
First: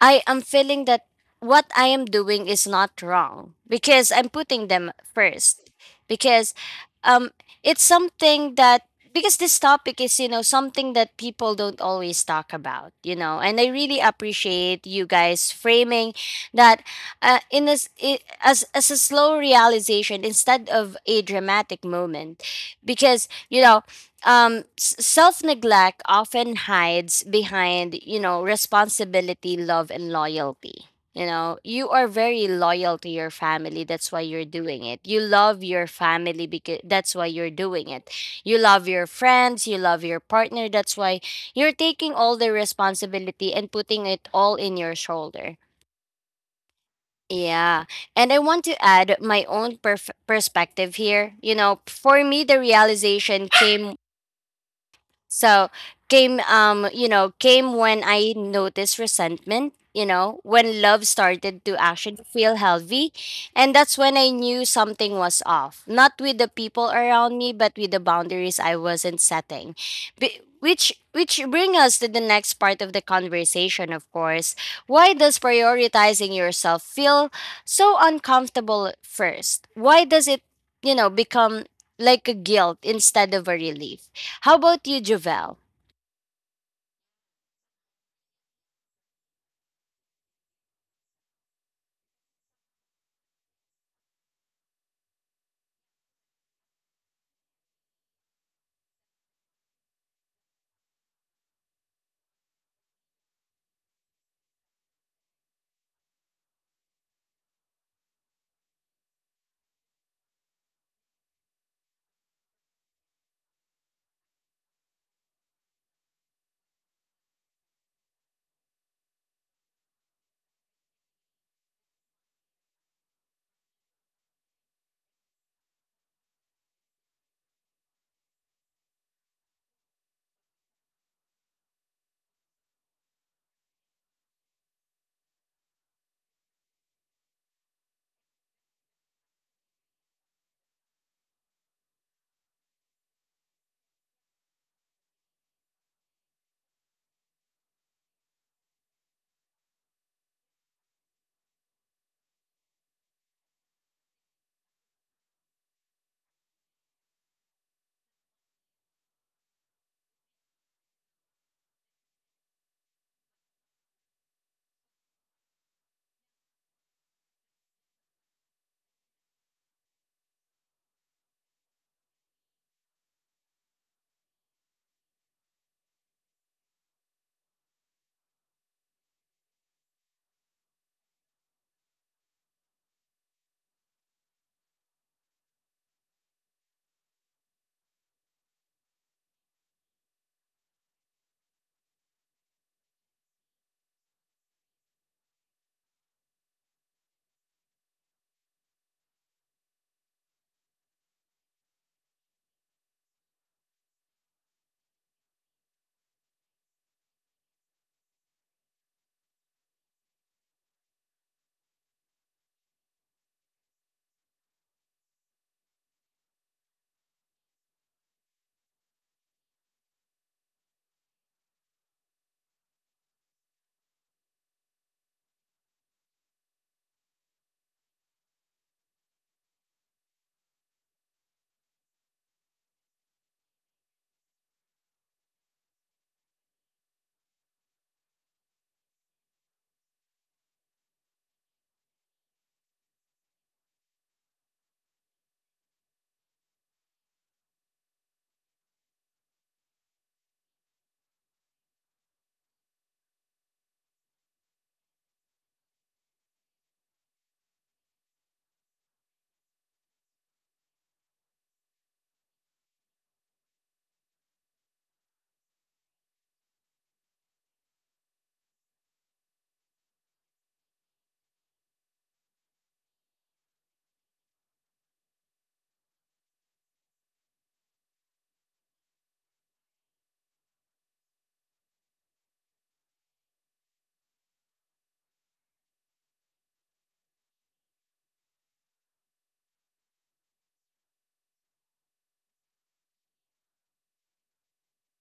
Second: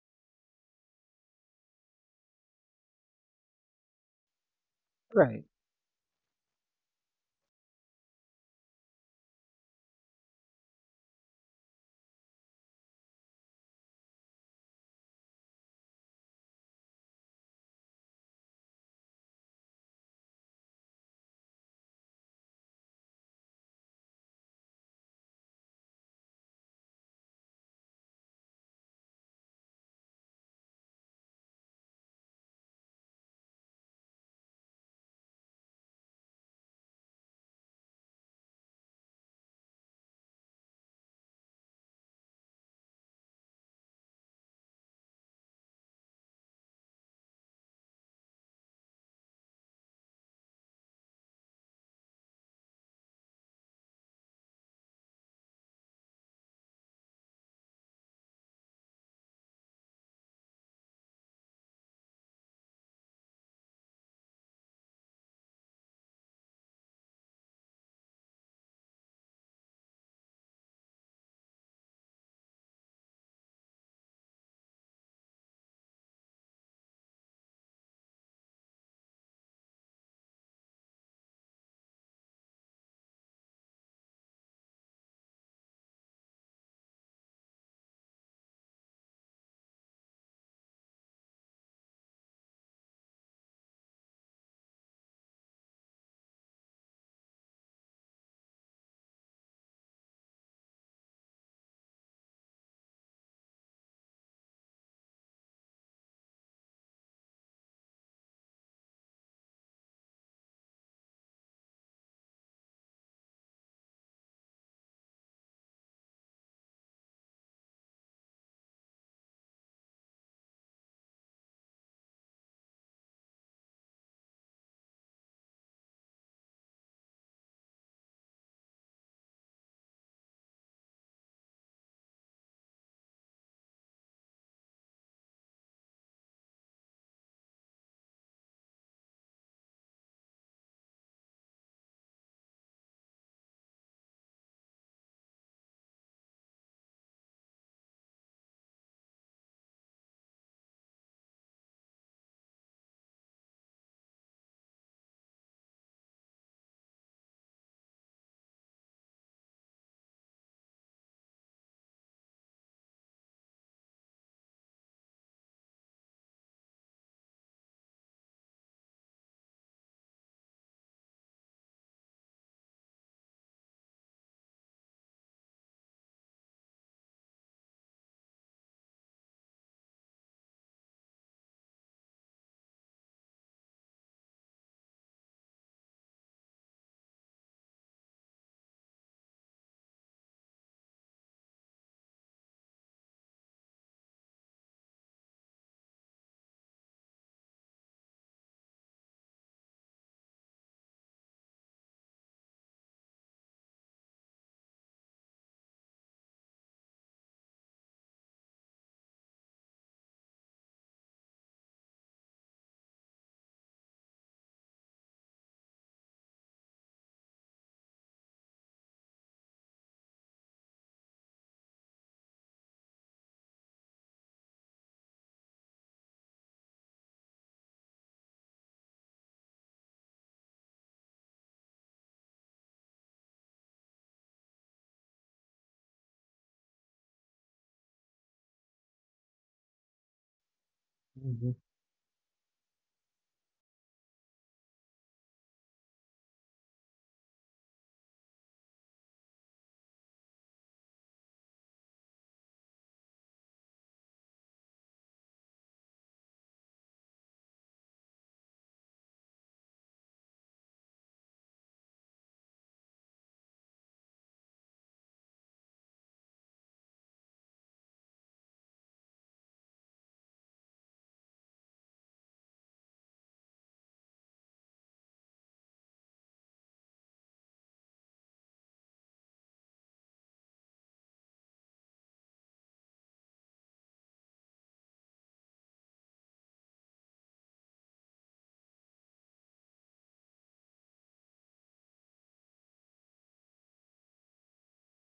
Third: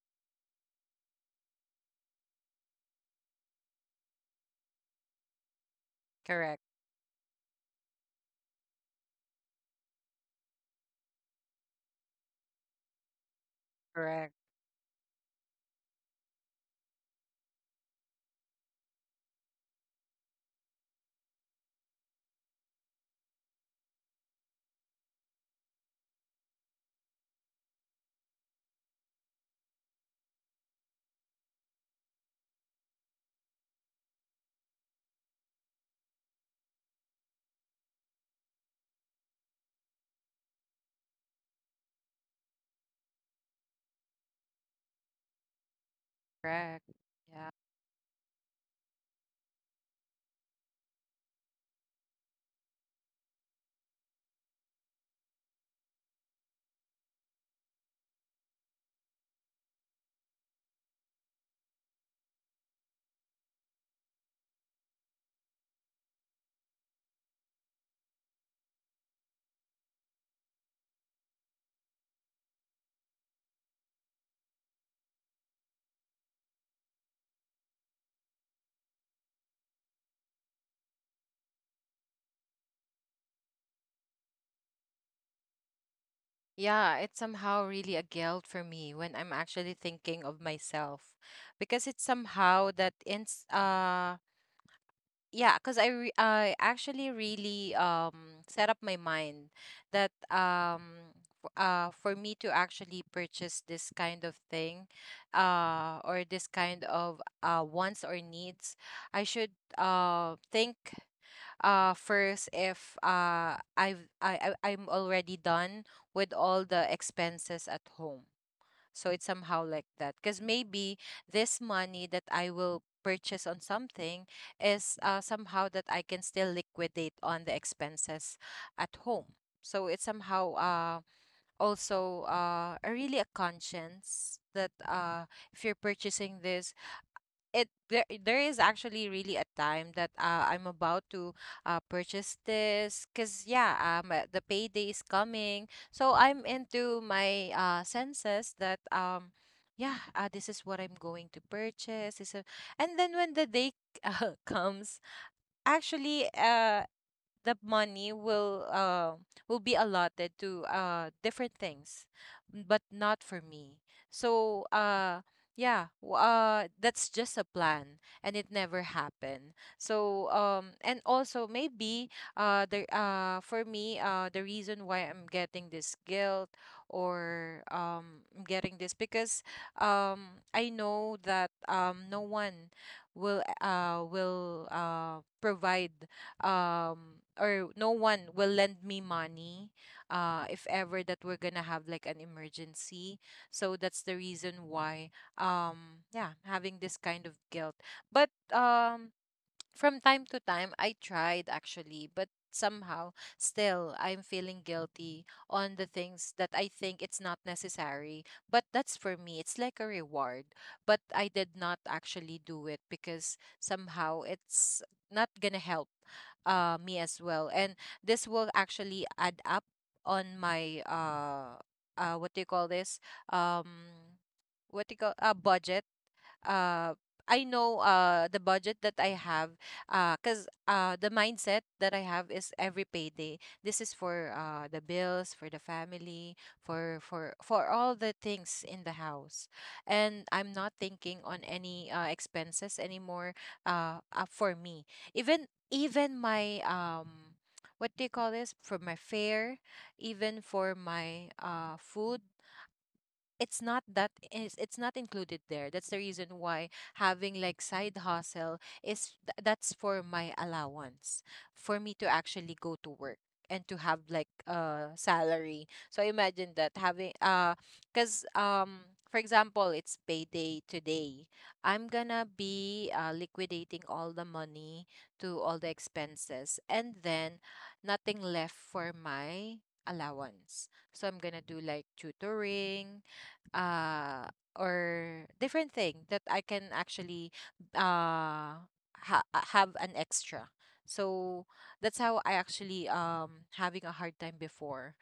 Speaker 1: I am feeling that what I am doing is not wrong because I'm putting them
Speaker 3: right.
Speaker 1: first, because
Speaker 2: correct,
Speaker 1: um it's something that, because this topic is, you know, something that people don't always talk about, you know. And I really
Speaker 2: correct,
Speaker 1: appreciate you guys framing that as as a slow realization instead of a dramatic moment, because, you know, self neglect often hides behind, you know, responsibility, love, and loyalty. You know, you are very loyal to your family, that's why you're doing it. You love your family, because that's why you're doing it. You love your friends, you love your partner, that's why you're taking all the responsibility and putting it all in your shoulder.
Speaker 2: correct. Yeah.
Speaker 1: Yeah. And I want to add my own perspective here. You know, for me, the realization came so came when I noticed resentment, you know, when love started to actually feel healthy, and that's when I knew something was off. Not with the people around me, but with the boundaries I wasn't setting. Which bring us to the next part of the conversation. Of course, why does prioritizing yourself feel so uncomfortable at first? Why does it, you know, become like a guilt instead of a relief? How about you, Javel?
Speaker 2: Yeah, it's somehow really a guilt for me when I'm actually thinking of myself, because it's somehow that in uh yeah, because I actually really set up my mind that for me to actually purchase this kind of thing, or this kind of wants or needs, I should think first if I've I I'm already done with all the expenses at home. So it's somehow like that. Because maybe this money that I will purchase on something is somehow that I can still liquidate on the expenses at home. So it's somehow also a really a conscience that if you're purchasing this, it there there is actually really a time that I'm about to purchase this because yeah, the payday is coming, so I'm into my senses that yeah, this is what I'm going to purchase. And then when the day comes, actually the money will be allotted to different things, but not for me. So yeah, that's just a plan, and it never happened. So and also maybe the for me the reason why I'm getting this guilt, or I'm getting this because I know that no one will provide or no one will lend me money if ever that we're gonna have like an emergency, so that's the reason why yeah, having this kind of guilt. But from time to time I tried actually, but somehow still I'm feeling guilty on the things that I think it's not necessary. But that's for me, it's like a reward. But I did not actually do it because somehow it's not gonna help me as well. And this will actually add up on my what do you call this? Um what do you call a budget? uh I know the budget that I have. Cuz the mindset that I have is every payday this is for the bills for the family, for all the things in the house, and I'm not thinking on
Speaker 3: Mhm,
Speaker 2: any expenses anymore, for me. Even my what do you call this, for my fare, even for my food, it's not that is it's not included there. That's the reason why having like side hustle is that's for my allowance, for me to actually go to work and to have like a salary. So imagine that, having because for example it's payday today, I'm gonna be liquidating all the money to all the expenses, and then nothing left for my allowance. So I'm gonna do like tutoring, uh or different thing that I can actually uh have an extra. So that's how I actually having a hard time before.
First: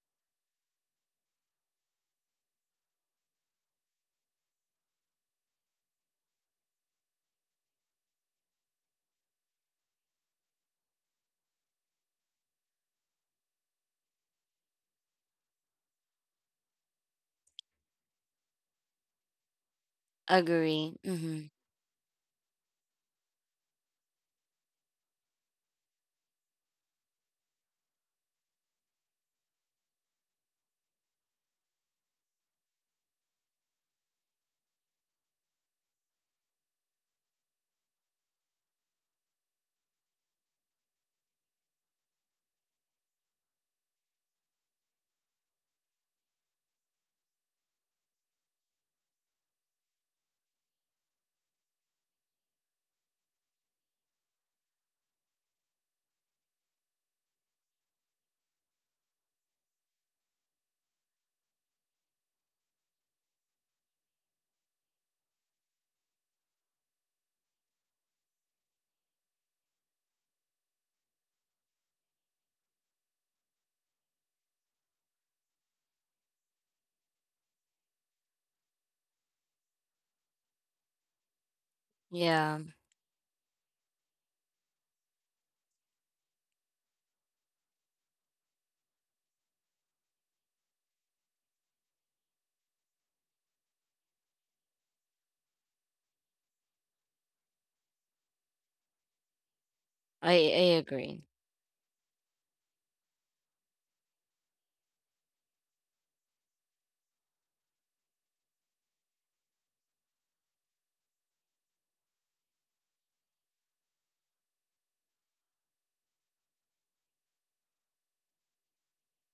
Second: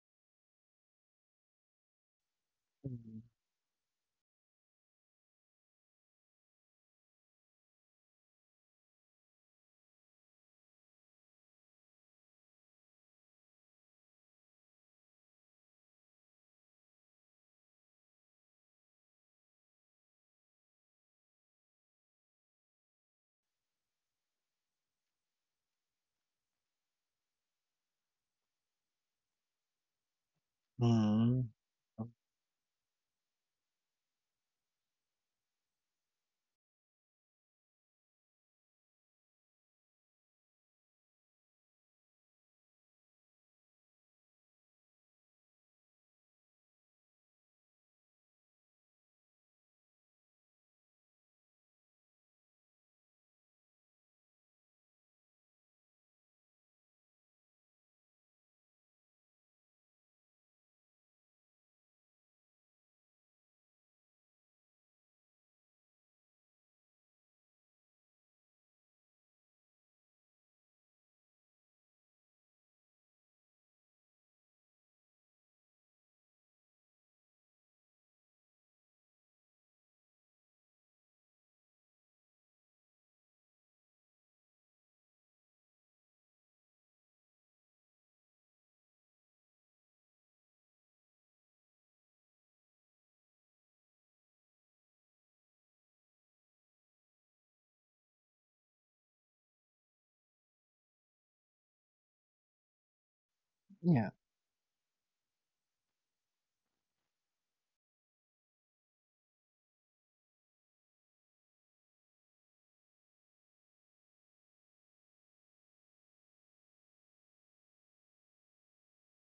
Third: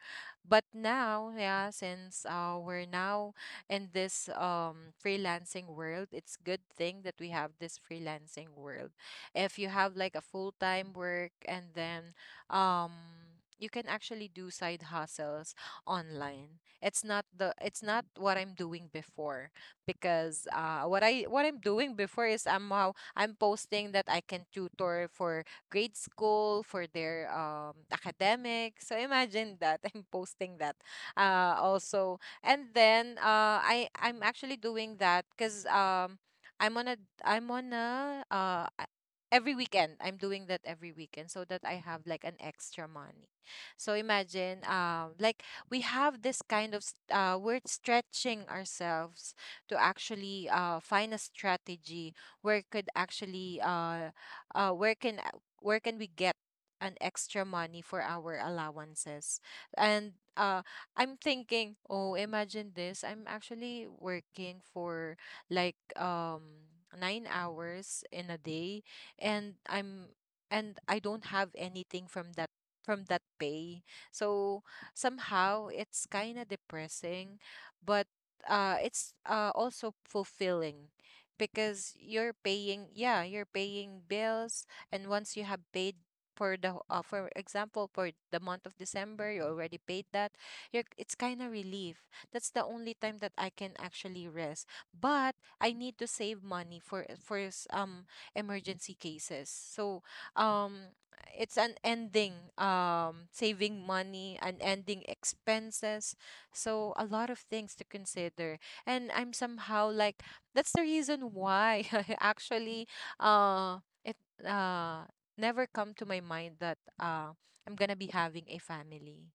Speaker 2: But now, yeah, since we're
Speaker 3: mhm.
Speaker 2: now in this freelancing world, it's good thing that we have this freelancing world. If you have like a full-time work, and then um you can actually do side hustles online. It's not the it's not what I'm doing before, because
Speaker 1: Agree. Mm-hmm.
Speaker 2: what I'm doing before is I'm posting that I can tutor for grade school for their academic. So imagine that, I'm posting that
Speaker 3: Mm. Oh,
Speaker 2: also. And then I'm actually doing that because I'm on a, i'm on a uh a- every weekend I'm doing that, every weekend, so that I have like an extra money. So imagine, like, we have this kind of we're stretching ourselves to actually find a strategy where could actually uh, where can uh, where can we get an extra money for our allowances. And I'm thinking, oh, imagine this. I'm actually working for like 9 hours in a day, and I don't have anything from that, from that pay. So somehow it's kind of depressing, but it's also fulfilling, because you're
Speaker 1: Yeah,
Speaker 2: paying, yeah, you're paying bills, and once you have paid for the for example for the month of December, you already paid that. You're, it's kind of relief. That's the only time that I can actually rest. But I need to save money for emergency cases. So
Speaker 1: I
Speaker 2: um
Speaker 1: agree.
Speaker 2: it's an ending saving
Speaker 3: yeah.
Speaker 2: money and ending expenses. So a lot of things to consider, and I'm somehow like, that's the reason why I actually uh it uh never come to my mind that I'm gonna be having a family.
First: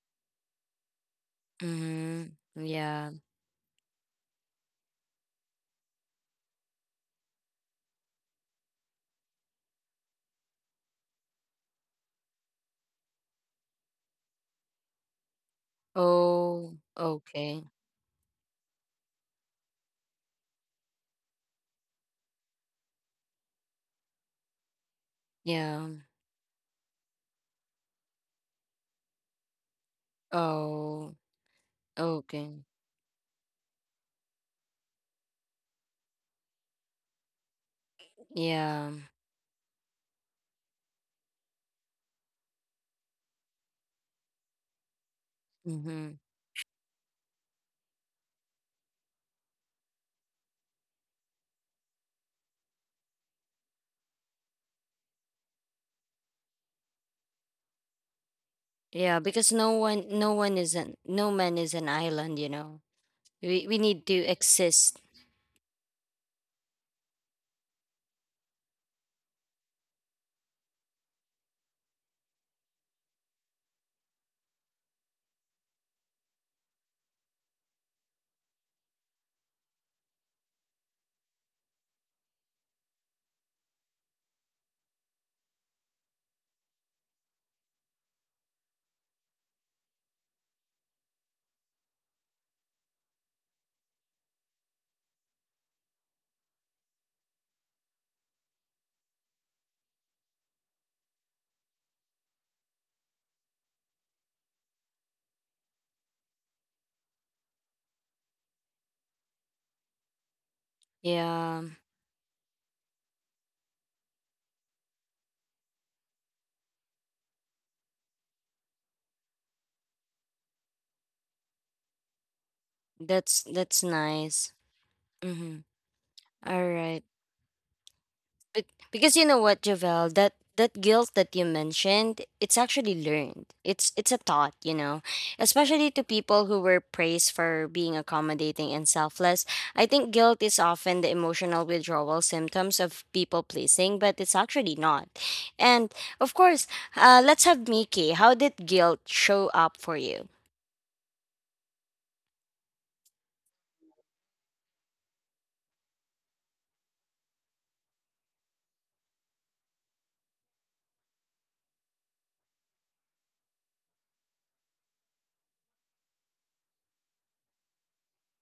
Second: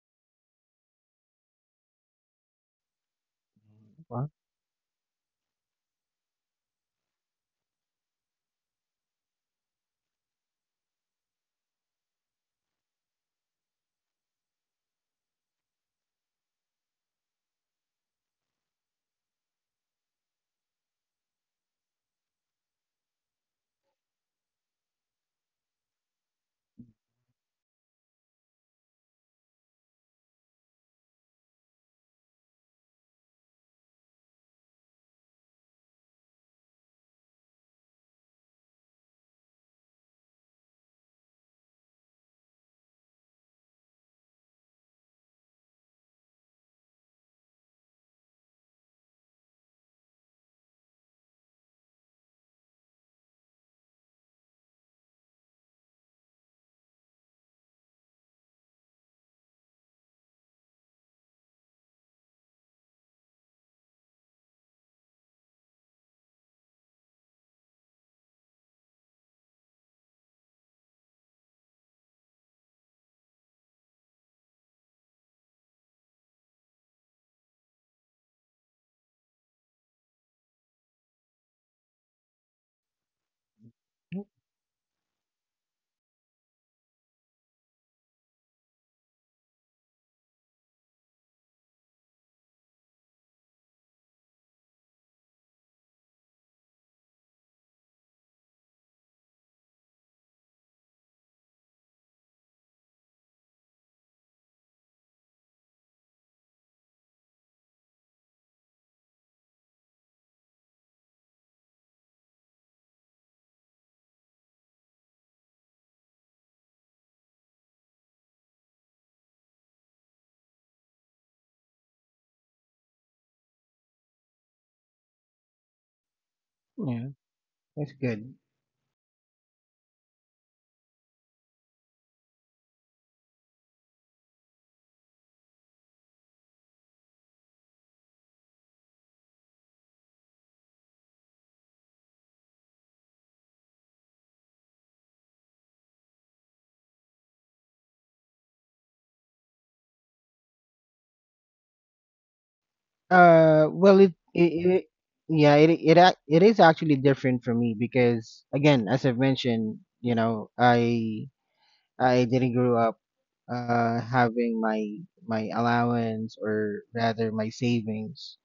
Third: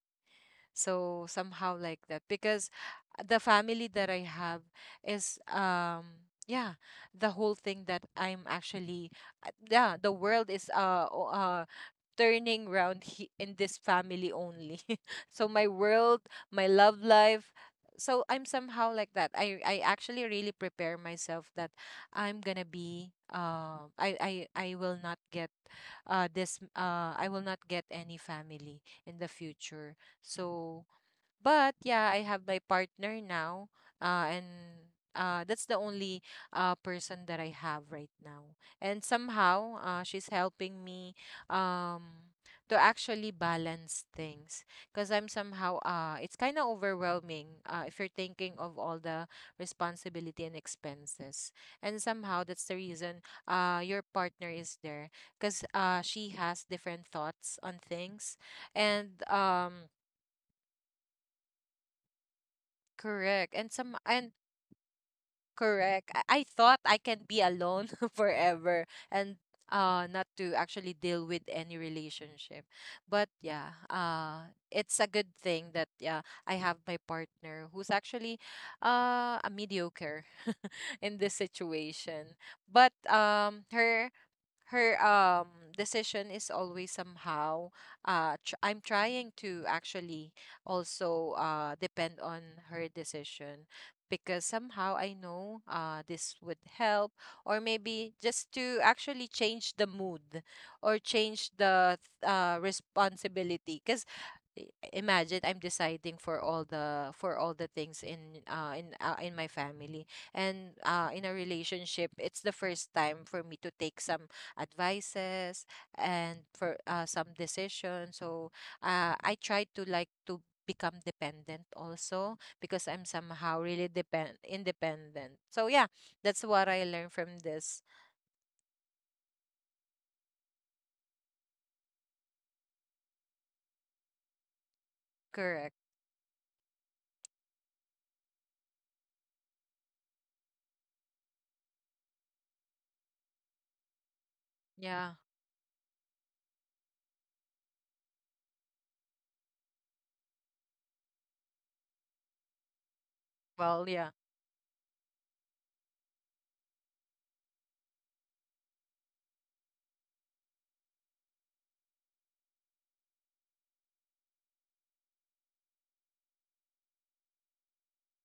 Speaker 2: So somehow like that,
Speaker 1: Mm-hmm.
Speaker 2: because
Speaker 1: Yeah.
Speaker 2: the family that I
Speaker 3: Well,
Speaker 2: have is yeah, the whole thing that I'm actually yeah, the world is turning round in this family only. So my world, my
Speaker 1: Oh,
Speaker 2: love life.
Speaker 1: okay.
Speaker 2: So I'm somehow like that. I actually really prepare myself that I'm gonna be I will not get
Speaker 1: Yeah.
Speaker 2: this I will not get any family in the future. So
Speaker 1: Oh,
Speaker 2: but yeah, I have my
Speaker 1: okay.
Speaker 2: partner now, and that's the only person that I have right now.
Speaker 1: Yeah.
Speaker 2: And somehow, she's helping me, um, to actually balance things, because I'm somehow
Speaker 1: Mm-hmm.
Speaker 2: it's kind of overwhelming, if you're thinking of all the responsibility and expenses. And somehow that's the reason your partner is there, because she has different thoughts on things and
Speaker 1: Yeah, because no one, no one is an, no man is an island. You know,
Speaker 2: correct. And
Speaker 1: we
Speaker 2: some
Speaker 1: need to
Speaker 2: and
Speaker 1: exist.
Speaker 2: correct. I thought I can be alone forever, and not to actually deal with any relationship. But yeah, it's a good thing that, yeah, I have my partner who's actually a mediocre in this situation. But her her decision is always somehow I'm trying to actually also depend on her decision, because somehow I know this would help, or maybe just to actually change the mood, or change the responsibility, because imagine I'm deciding for all the things in in my family. And in a
Speaker 1: Yeah,
Speaker 2: relationship it's the first time for me to take some advices, and for some decisions. So I try to like to become dependent also, because I'm somehow
Speaker 1: that's
Speaker 2: really depend
Speaker 1: nice.
Speaker 2: independent.
Speaker 1: Mm-hmm.
Speaker 2: So yeah, that's
Speaker 1: All
Speaker 2: what I
Speaker 1: right.
Speaker 3: yeah,
Speaker 2: learned from this.
Speaker 3: that's good.
Speaker 1: But because you know what, Javel, that that guilt that you mentioned, it's actually learned. It's a thought, you know,
Speaker 2: Correct.
Speaker 1: especially to people who were praised for being accommodating and selfless. I think guilt is often the emotional withdrawal symptoms of people pleasing, but it's actually not.
Speaker 2: yeah
Speaker 1: And of course, let's have Miki. How did guilt show up for you?
Speaker 3: Well,
Speaker 2: well
Speaker 3: it,
Speaker 2: yeah
Speaker 3: it, it yeah, it is actually different for me because, again, as I've mentioned, you know, I— I didn't grow up, having my— my allowance, or rather my savings,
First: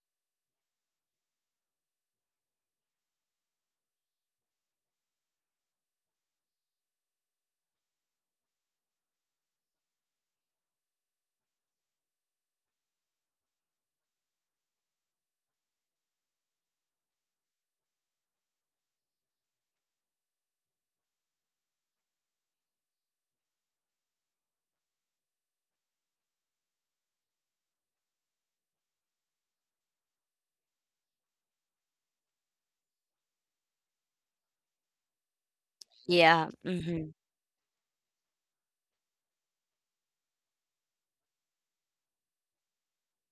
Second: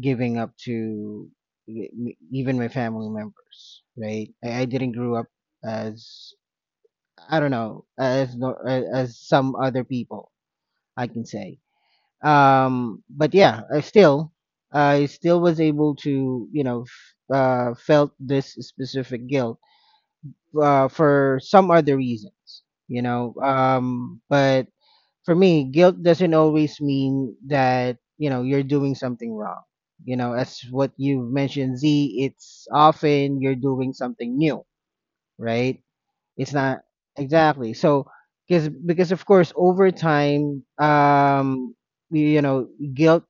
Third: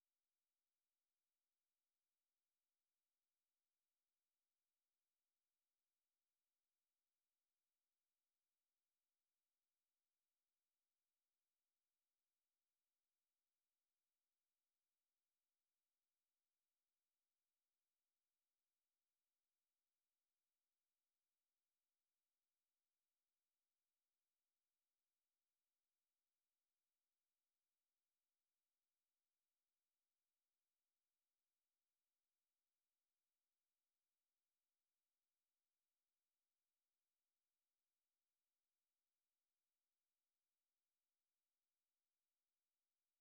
Speaker 3: giving up to even my family members, right? I— I didn't grow up as— I don't know, as as some other people, I can say. But yeah, I still was able to, you know, felt this specific guilt, for some other reasons, you know. But for me, guilt doesn't always mean that you know you're doing something wrong. You know, as what you mentioned, Z, it's often you're doing something new, right?
Speaker 1: Yeah.
Speaker 3: It's not
Speaker 1: Mm-hmm.
Speaker 3: exactly so, because of course, over time, you know, guilt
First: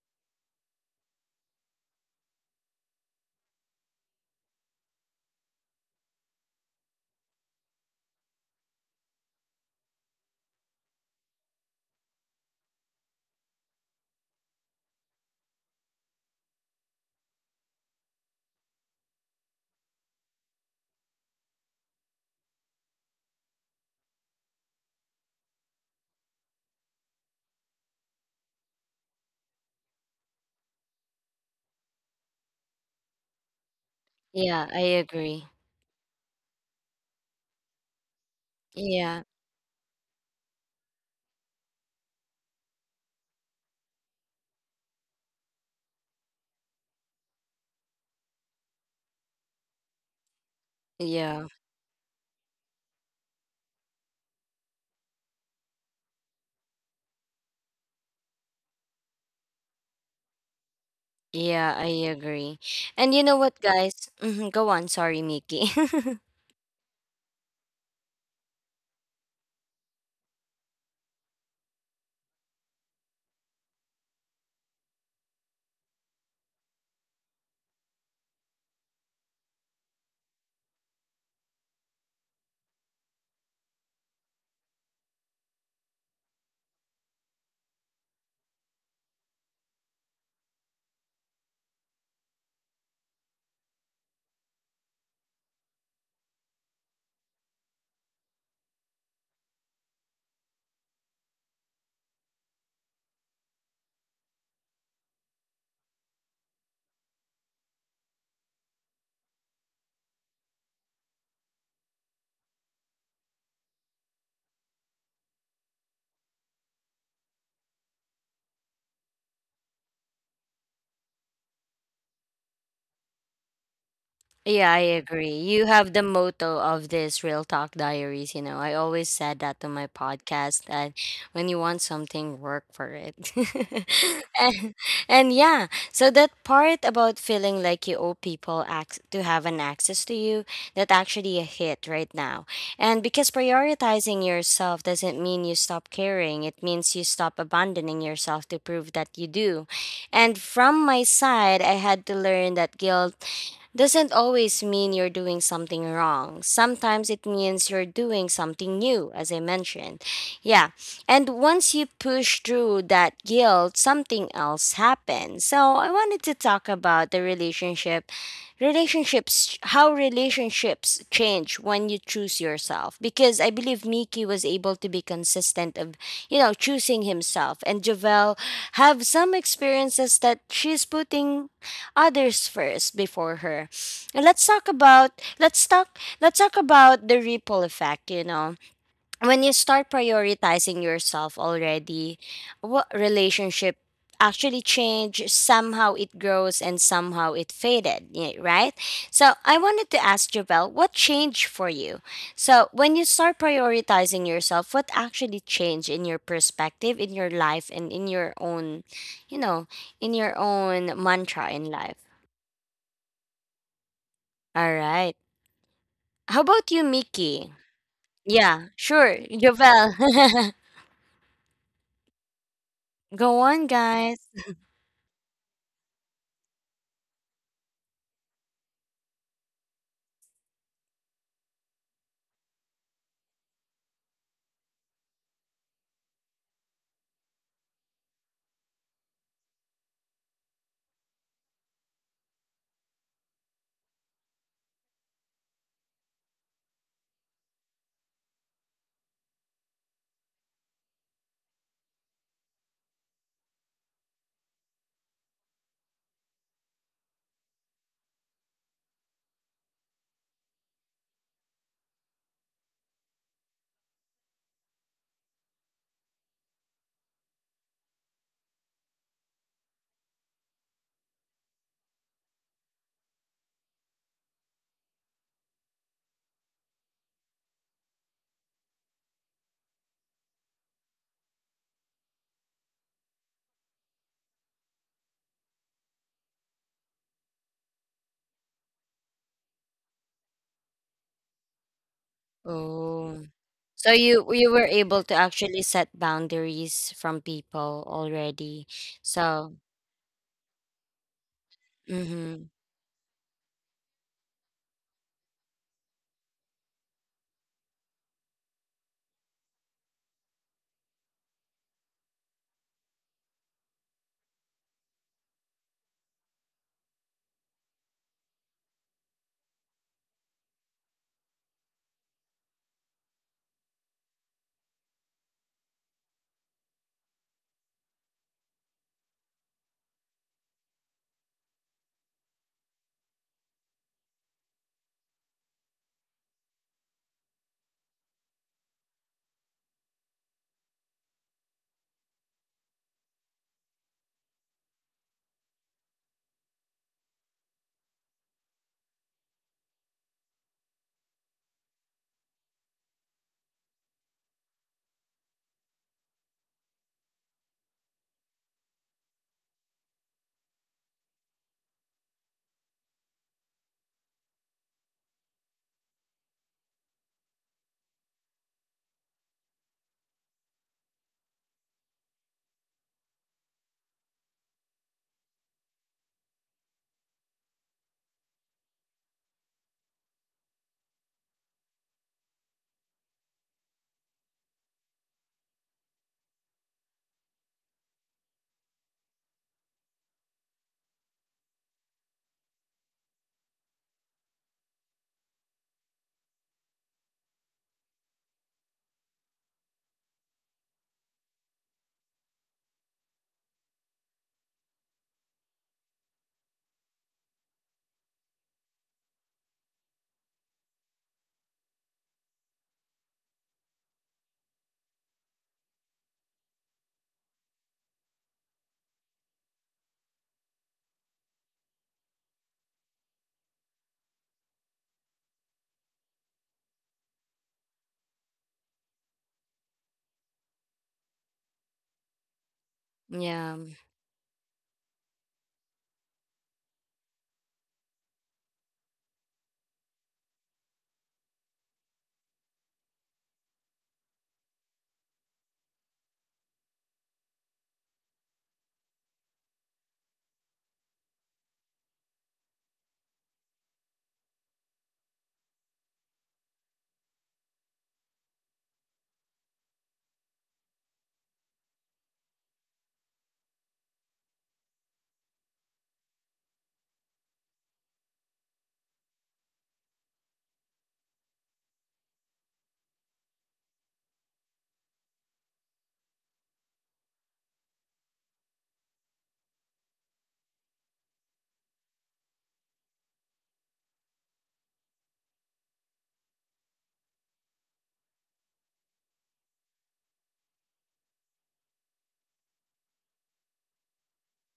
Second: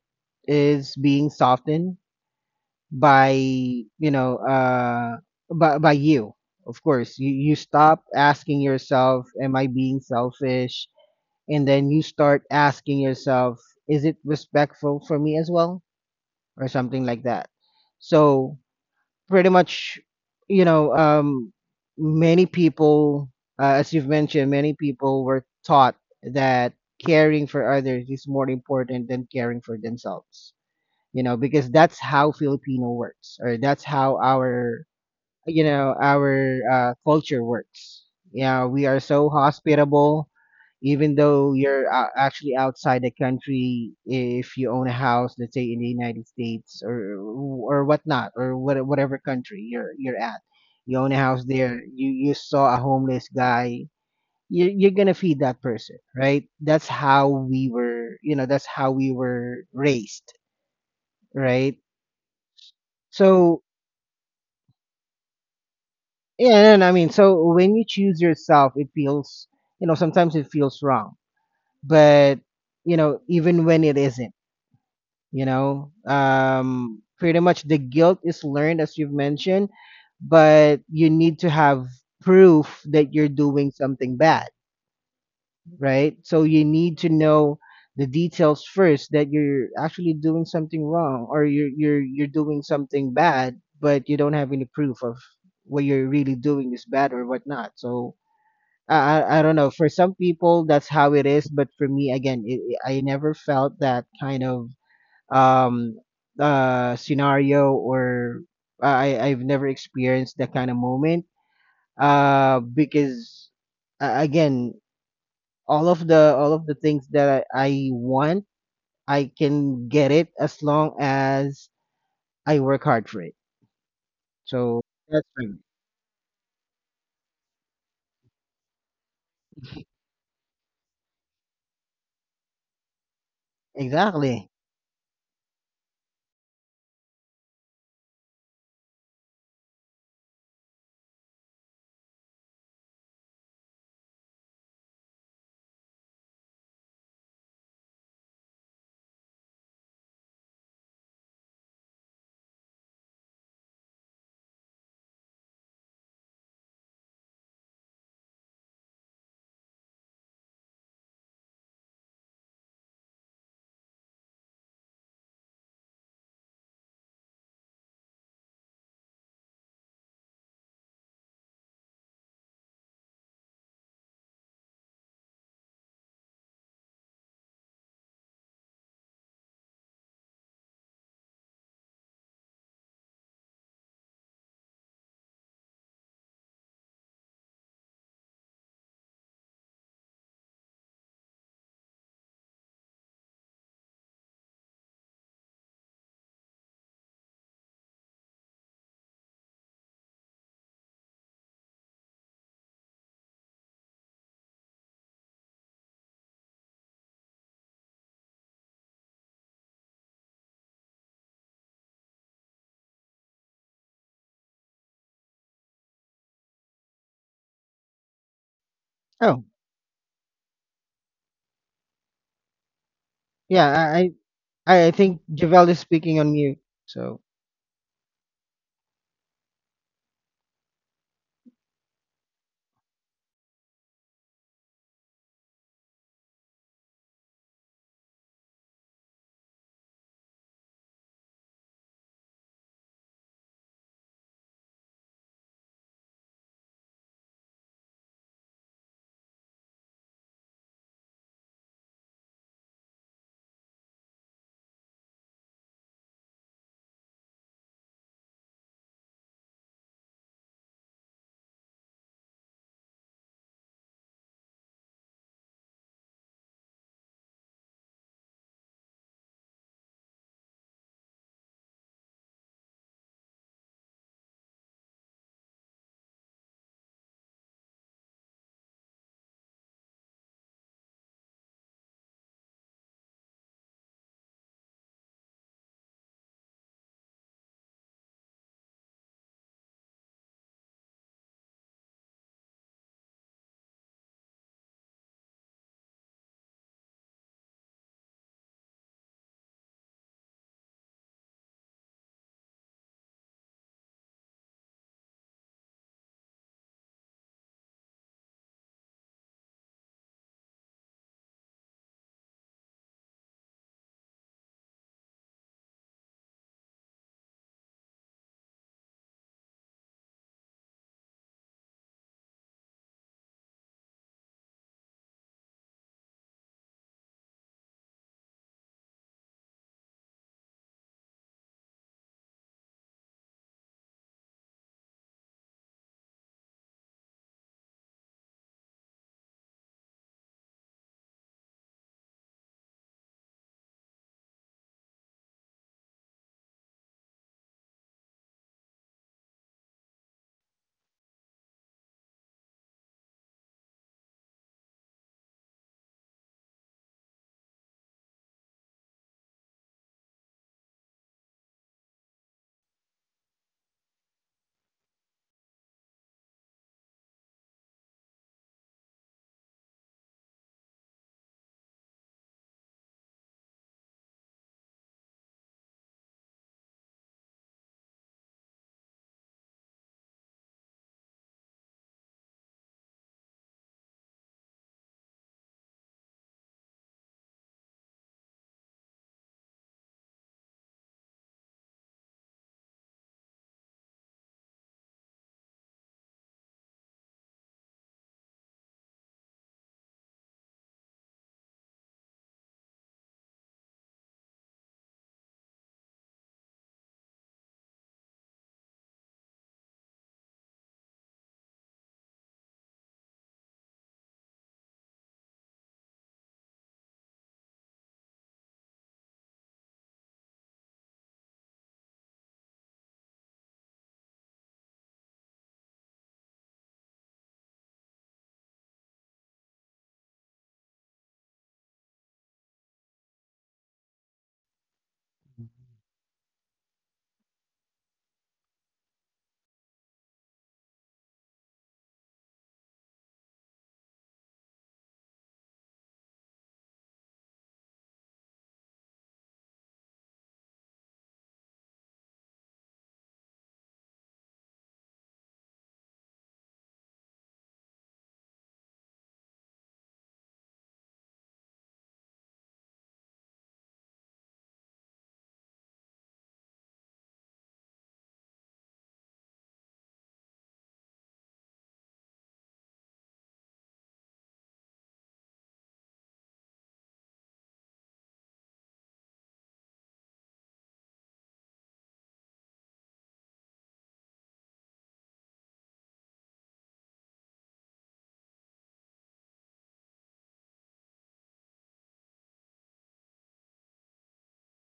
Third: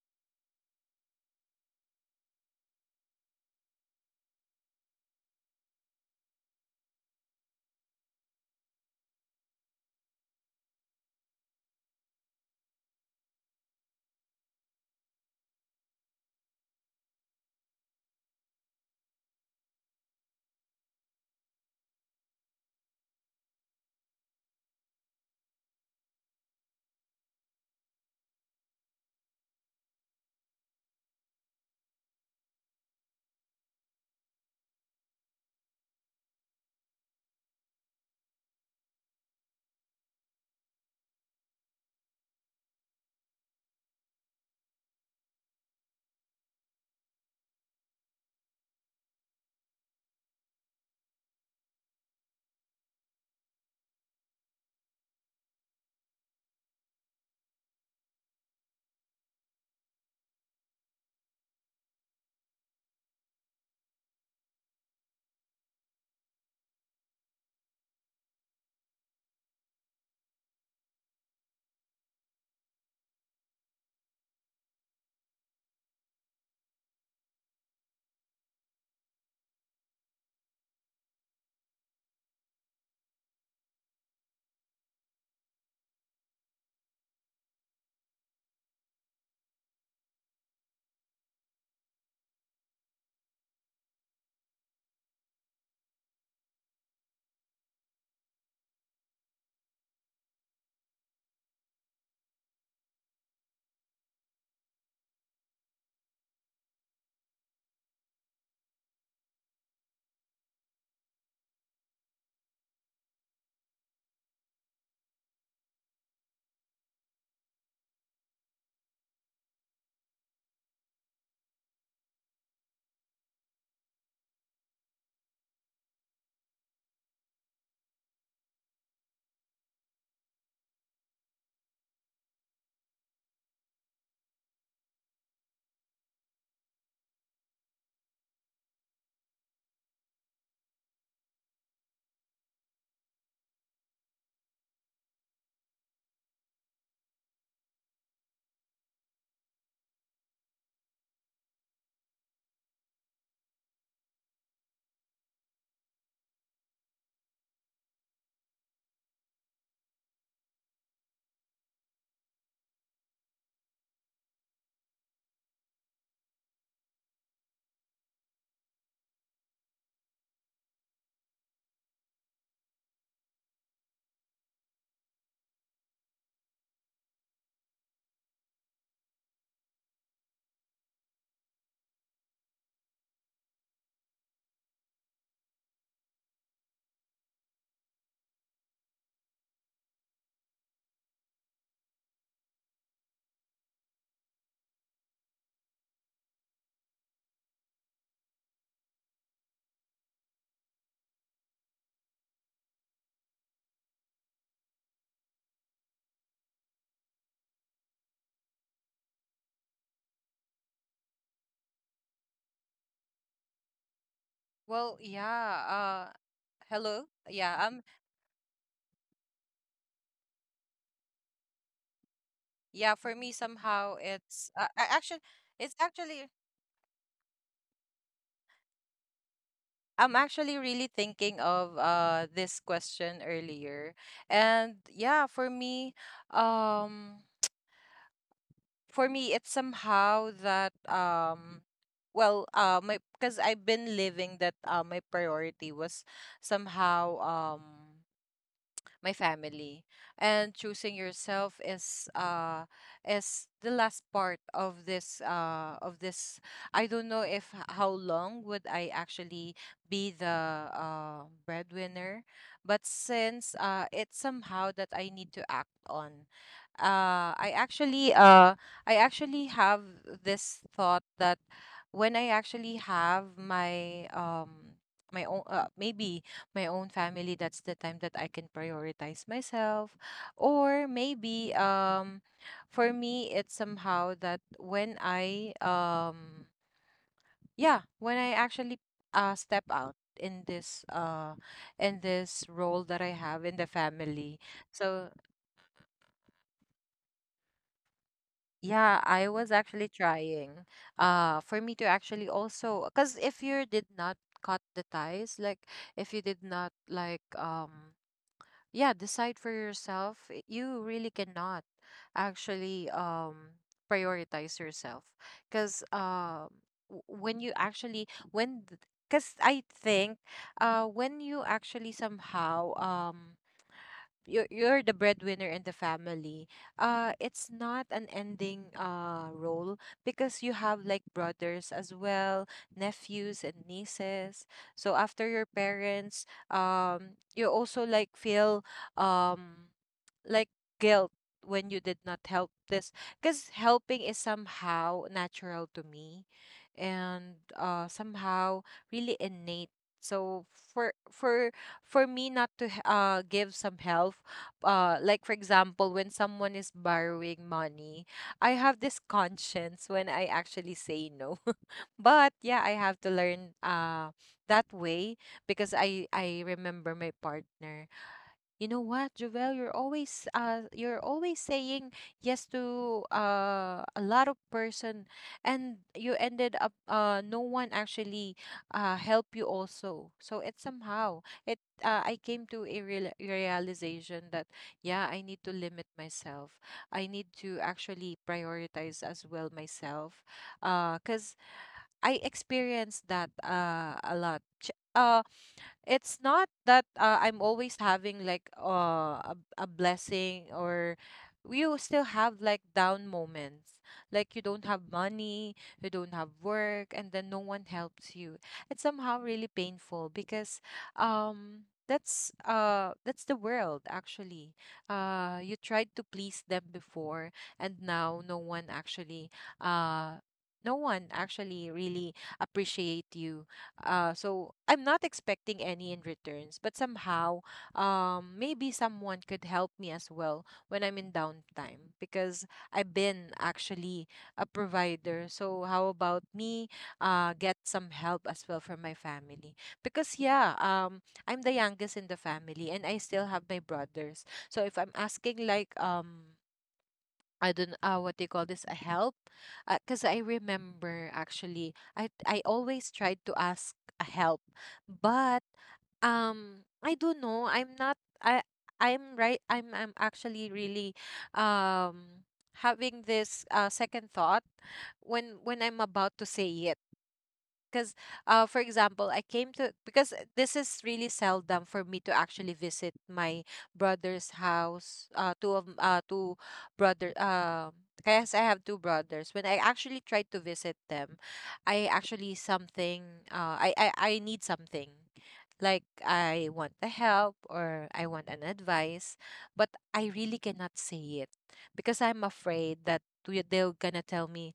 Speaker 3: is being softened by, you know, by— by you. Of course, you— you stop asking yourself, "Am I being selfish?" And then you start asking yourself, "Is it respectful for me as well?" or something like that. So pretty much, you know, many people, as you've mentioned, many people were taught that caring for others is more important than caring for themselves, you know, because that's how Filipino works, or that's how
Speaker 1: Yeah, I
Speaker 3: our,
Speaker 1: agree.
Speaker 3: you know, our culture works. Yeah, we are
Speaker 1: Yeah.
Speaker 3: so hospitable, even though you're actually outside the country. If you own a house, let's say in the United States, or whatnot, or whatever country you're— you're at, you own a house
Speaker 1: Yeah.
Speaker 3: there. You— you saw a homeless guy. You— you're gonna feed that person, right? That's how we were, you know, that's how we were raised,
Speaker 1: Yeah,
Speaker 3: right?
Speaker 1: I agree. And you know
Speaker 3: So
Speaker 1: what, guys? Mhm, go on. Sorry, Mickey.
Speaker 3: yeah. And I mean, so when you choose yourself, it feels, you know, sometimes it feels wrong. But you know, even when it isn't, you know, pretty much the guilt is learned, as you've mentioned. But you need to have proof that you're doing something bad, right? So you need to know the details first, that you're actually doing something wrong, or you're— you're doing something bad. But you don't have any proof of what you're really doing is bad or whatnot. So I don't know. For some people, that's how it is. But for me, again, I never felt that kind of um scenario, or I've never experienced that kind of moment. Because again, all of the— all of the things that I want, I can get it as long as I work hard for it.
Speaker 1: Yeah,
Speaker 3: So
Speaker 1: I agree.
Speaker 3: that's
Speaker 1: You
Speaker 3: fine.
Speaker 1: have the motto of this Real Talk Diaries. You know, I always said that to my podcast that when you want something, work for it.
Speaker 3: Exactly.
Speaker 1: and, and yeah, so that part about feeling like you owe people to have an access to you, that actually a hit right now. And because prioritizing yourself doesn't mean you stop caring, it means you stop abandoning yourself to prove that you do. And from my side, I had to learn that guilt doesn't always mean you're doing something wrong. Sometimes it means you're doing something new, as I mentioned. Yeah. And once you push through that guilt, something else happens. So I wanted to talk about the relationship relationships, how relationships change when you choose yourself, because I believe Miki was able to be consistent of, you know, choosing himself, and Javel have some experiences that she's putting others first before her. And let's talk about, let's talk about the ripple effect, you know. When you start prioritizing yourself already, what relationship actually change, somehow it grows and somehow it faded, right? So I wanted to ask Javel, what changed for you? So when you start prioritizing yourself, what actually changed in your perspective, in your life, and in your own, you know, in your own mantra in life? All right.
Speaker 2: well yeah
Speaker 1: How
Speaker 2: uh
Speaker 1: about you, Mickey?
Speaker 2: Hello.
Speaker 1: Yeah, sure.
Speaker 3: Oh
Speaker 1: Jovel. Go
Speaker 2: Yeah, for
Speaker 1: on,
Speaker 3: yeah,
Speaker 2: me
Speaker 1: guys.
Speaker 2: somehow
Speaker 3: I
Speaker 2: it's
Speaker 3: think
Speaker 2: I actually,
Speaker 3: Javel is speaking
Speaker 2: it's
Speaker 3: on mute.
Speaker 2: actually
Speaker 3: So.
Speaker 2: I'm actually really thinking of this question earlier. And yeah, for me, um it's somehow that well, my because I've been living that my priority was somehow my family. And choosing yourself is the last part of this I don't know if how long would I actually be the breadwinner. But since it's somehow that I need to act on, uh I actually uh I actually have this thought that when I actually have my my own, maybe my own family, that's the time that I can prioritize myself. Or maybe for me it's somehow that when I yeah, when I actually step out in this role that I
Speaker 1: Oh.
Speaker 2: have in the
Speaker 1: So you
Speaker 2: family.
Speaker 1: you were able to
Speaker 2: So
Speaker 1: actually set boundaries from people already.
Speaker 2: yeah, I
Speaker 1: So,
Speaker 2: was actually trying for me to actually
Speaker 1: mm-hmm.
Speaker 2: also, because if you did not cut the ties, like if you did not like yeah, decide for yourself, you really cannot actually prioritize yourself, because w- when you actually when because I think when you actually somehow you're the breadwinner in the family, it's not an ending role, because you have like brothers as well, nephews and nieces. So after your parents, you also like feel um like guilt when you did not help this, because helping is somehow natural to me, and somehow really innate. So for for for me not to give some help, like for example when someone is borrowing money, I have this conscience when I actually say no. But yeah, I have to learn that way, because I remember my partner, "You know what, Jovel, you're always saying yes to a lot of person, and you ended up no one actually help you also." So it's somehow it, I came to a real realization that, yeah, I need to limit myself. I need to actually prioritize as well myself. Cuz I experienced that a lot. It's not that I'm always having like a blessing, or you still have like down moments. Like you don't have money, you don't have work, and then no one helps you. It's somehow really painful, because that's the world actually. You tried to please them before, and now no one actually uh really appreciate you. So I'm not expecting any in returns, but somehow, maybe someone could help me as well when I'm in downtime, because I've been
Speaker 1: Yeah.
Speaker 2: actually a provider. So how about me, get some help as well from my family? Because, yeah, I'm the youngest in the family, and I still have my brothers. So if I'm asking like I don't what they call this, a help. Because I remember, actually, I always tried to ask a help, but I don't know, I'm not I I'm right, I'm actually really um having this second thought when I'm about to say it, because for example, I came to, because this is really seldom for me to actually visit my brother's house. Two brother, yes, I have two brothers. When I actually tried to visit them, I actually something, I need something, like I want the help or I want an advice, but I really cannot say it, because I'm afraid that they're gonna tell me,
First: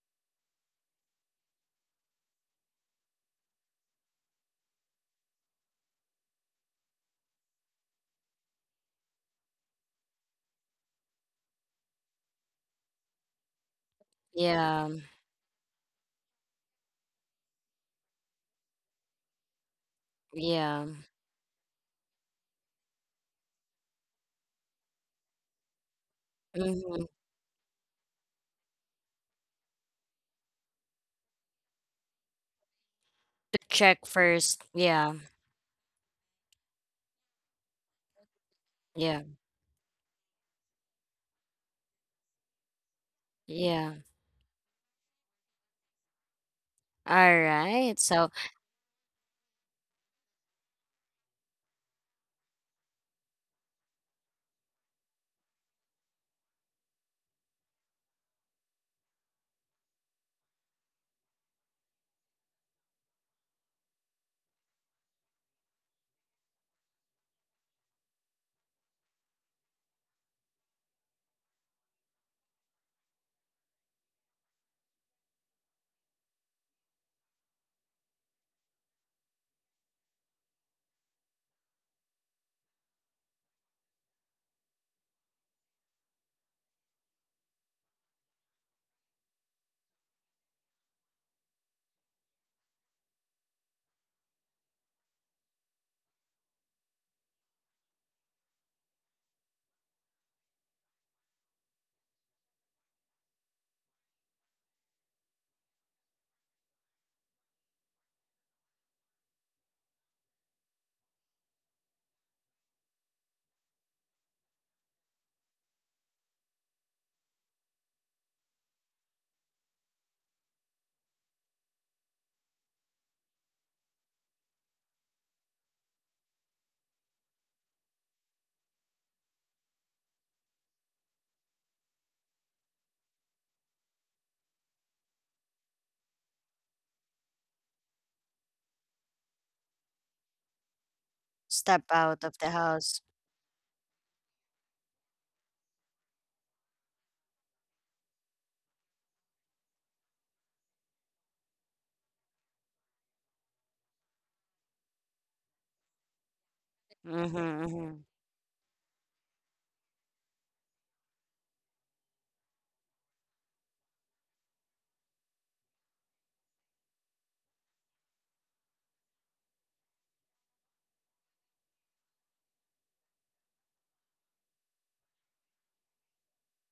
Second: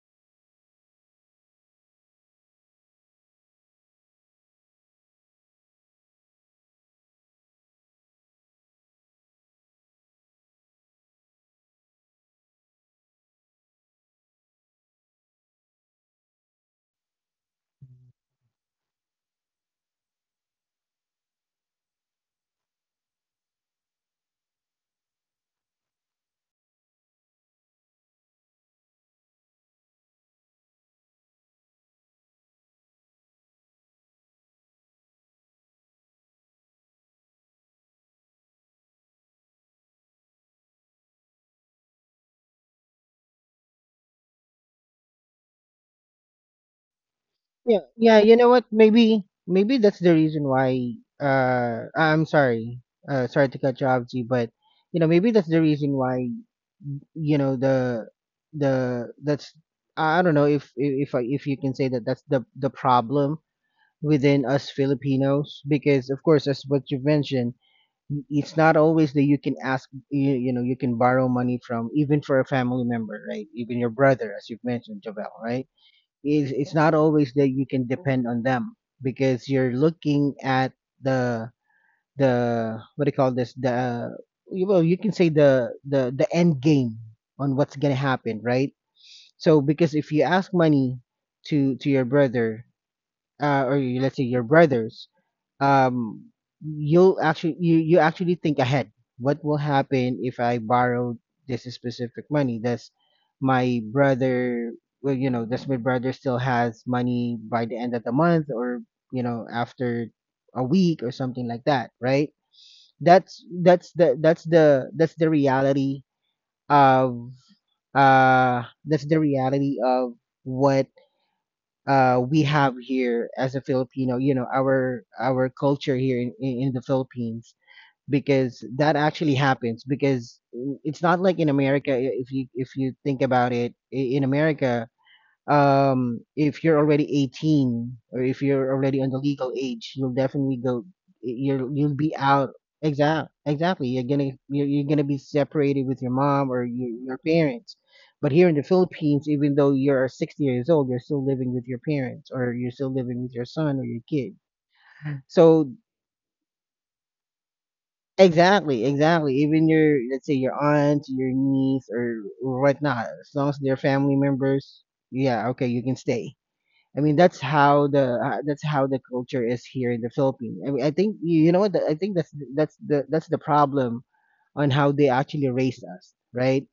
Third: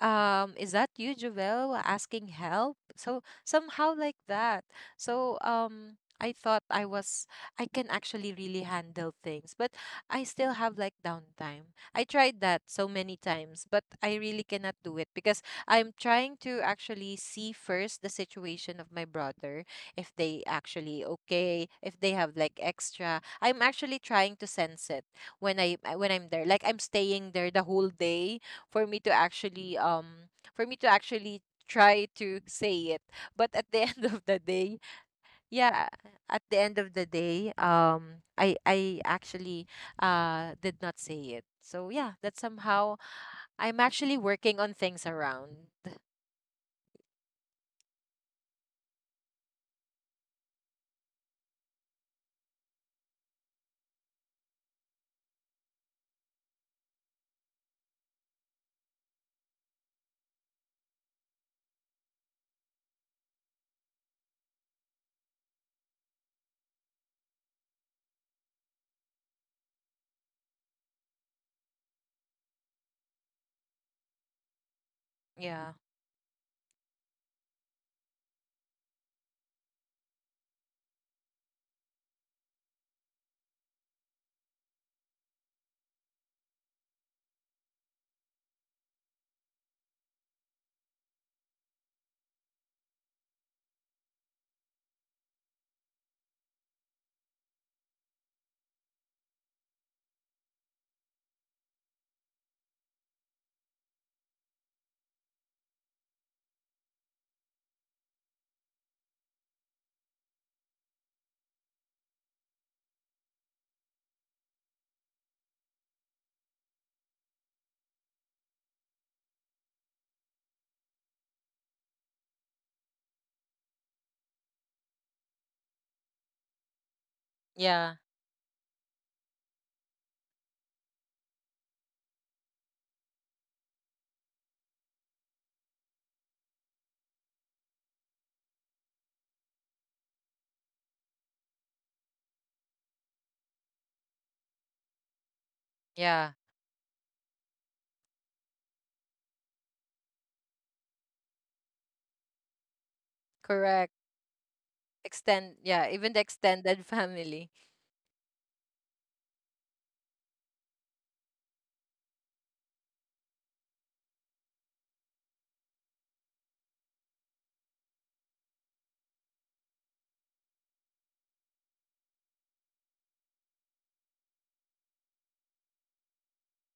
Speaker 2: "Is that you, Jovel, asking help?" So somehow like that. So I thought I was, I can actually really handle things, but I still have like downtime. I tried that so many times, but I really cannot
Speaker 1: Yeah.
Speaker 2: do it, because I'm trying to actually see first the situation of my brother, if they
Speaker 1: Yeah.
Speaker 2: actually okay, if they have like extra. I'm actually trying to sense it when I'm there, like I'm
Speaker 1: Mm-hmm.
Speaker 2: staying there the whole day for me to actually for me to actually try to say it. But
Speaker 1: To
Speaker 2: at the end
Speaker 1: check
Speaker 2: of the
Speaker 1: first.
Speaker 2: day,
Speaker 1: Yeah.
Speaker 2: yeah, at the end of the day, I
Speaker 1: Yeah.
Speaker 2: actually did not say it. So yeah, that's somehow I'm
Speaker 1: Yeah.
Speaker 2: actually working on things around.
Speaker 1: All
Speaker 3: Yeah,
Speaker 1: right.
Speaker 3: yeah,
Speaker 1: So
Speaker 3: you know what? Maybe that's the reason why I'm sorry. Sorry to cut you off, G, but you know, maybe that's the reason why, you know, the that's I don't know if you can say that that's the problem within us Filipinos because of course, as what you mentioned, it's not always that you can ask you can borrow money from, even for a family member, right? Even your brother, as you've mentioned, Javel, right?
Speaker 2: yeah
Speaker 3: It's not always that you can depend on them because you're looking at the the what do you call this, the you can say the end game on what's gonna happen, right? So because if you ask money to your brother, or let's say your brothers, um, you'll actually you actually think ahead. What will happen if I borrow this specific money? Does my brother, well, you know, does my brother still has money by the end of the month, or, you know, after a week or something like that, right? That's the reality of uh that's the reality of what we have here as a Filipino. You know, our culture here in the Philippines,
Speaker 2: yeah
Speaker 3: because that actually happens. Because it's not like in America. If you if you think about it, in America, if you're already 18, or if you're already on the legal age, you'll definitely go,
Speaker 1: step
Speaker 3: you'll be
Speaker 1: out of the
Speaker 3: out.
Speaker 1: house.
Speaker 3: Exactly, you're gonna you're gonna be separated with your
Speaker 2: yeah.
Speaker 3: mom or your parents. But here in the Philippines, even though you're 60 years old, you're still living with your parents, or you're still living with your son or
Speaker 2: Correct.
Speaker 3: your kid.
Speaker 2: Extend,
Speaker 3: So
Speaker 2: yeah, even the extended
Speaker 1: Mm-hmm.
Speaker 2: family.
Speaker 1: Mm-hmm.
Speaker 3: exactly, exactly, even your, let's say your aunt, your niece, or whatnot, as long as they're family members, yeah, okay, you can stay. I mean, that's how the culture is here in the Philippines. I mean, I think you, you know what? I think that's the problem on how they actually raise us, right?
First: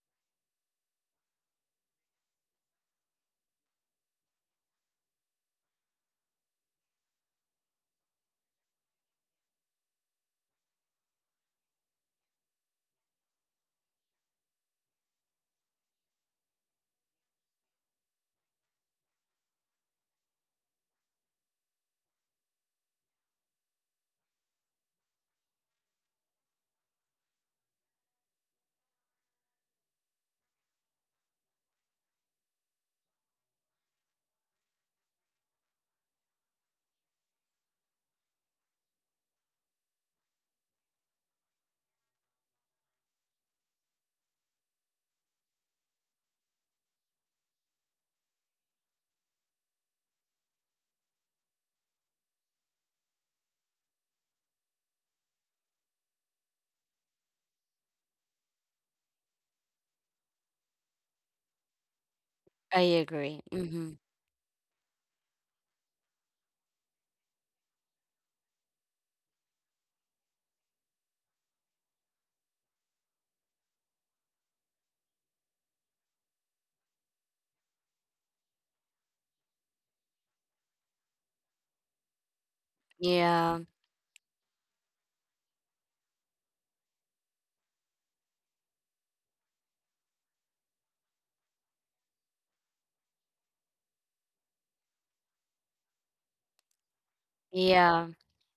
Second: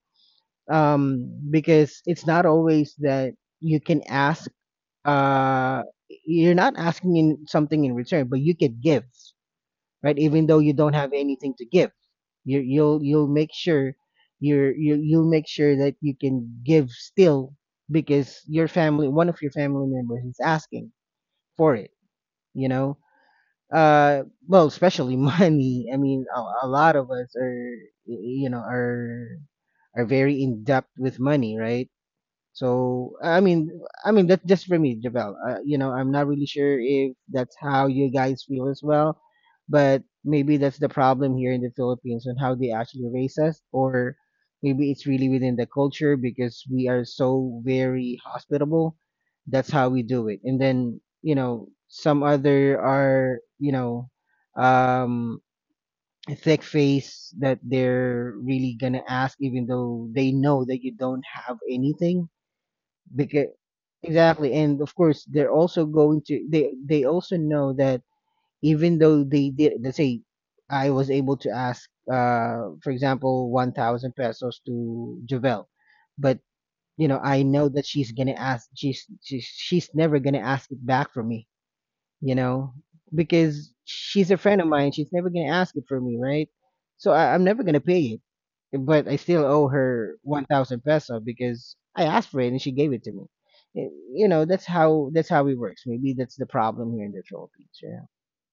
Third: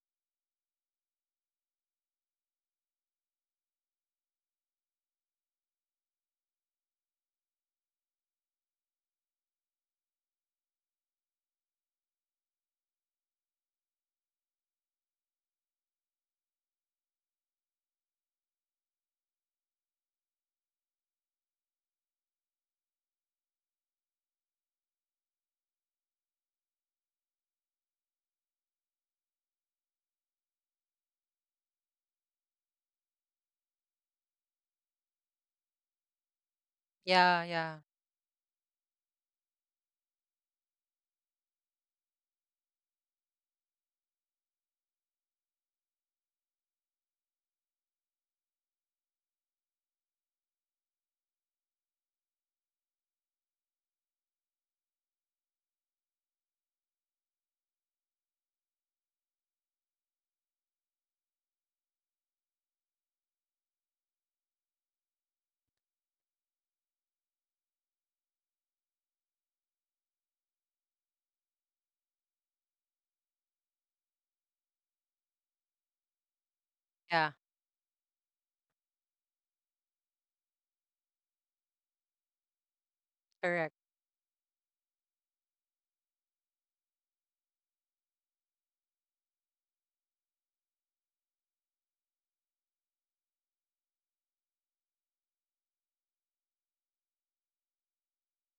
Speaker 3: Because it's not always that you can ask. Uh, you're not asking in something in return, but you can give, right? Even though you don't have anything to give, you'll make sure you'll make sure that you can give still, because your family, one of your family members, is asking for it, you know. Well, especially money. I mean, a lot of us are, you know, are very in depth with money, right? So I mean, I mean, that's just for me, Javel. You know, I'm not really sure if
Speaker 2: Yeah,
Speaker 3: that's
Speaker 2: yeah,
Speaker 3: how you guys feel as well, but maybe that's the problem here in the Philippines on how they actually raise us, or maybe it's really within the culture because we are so very hospitable. That's how we do it. And then, you know, some other are, you know, um thick face, that they're really gonna ask even though they know that you don't have anything,
Speaker 1: I agree.
Speaker 3: because
Speaker 1: Mm-hmm.
Speaker 3: exactly. And of course they're also going to, they also know that even though they did, let's say, I was able to ask, for example, 1,000 pesos to Javel, but you know,
Speaker 2: yeah.
Speaker 3: I know that she's never gonna ask it back from me, you know,
Speaker 1: Yeah.
Speaker 2: Correct.
Speaker 3: because she's a friend of mine. She's never gonna ask it for me, right? So I, I'm never gonna pay it, but I still owe her 1,000 peso because I asked for it and she gave it to me. Y- You know, that's how it works. Maybe that's the problem here in the Philippines. Yeah,
Speaker 1: Yeah.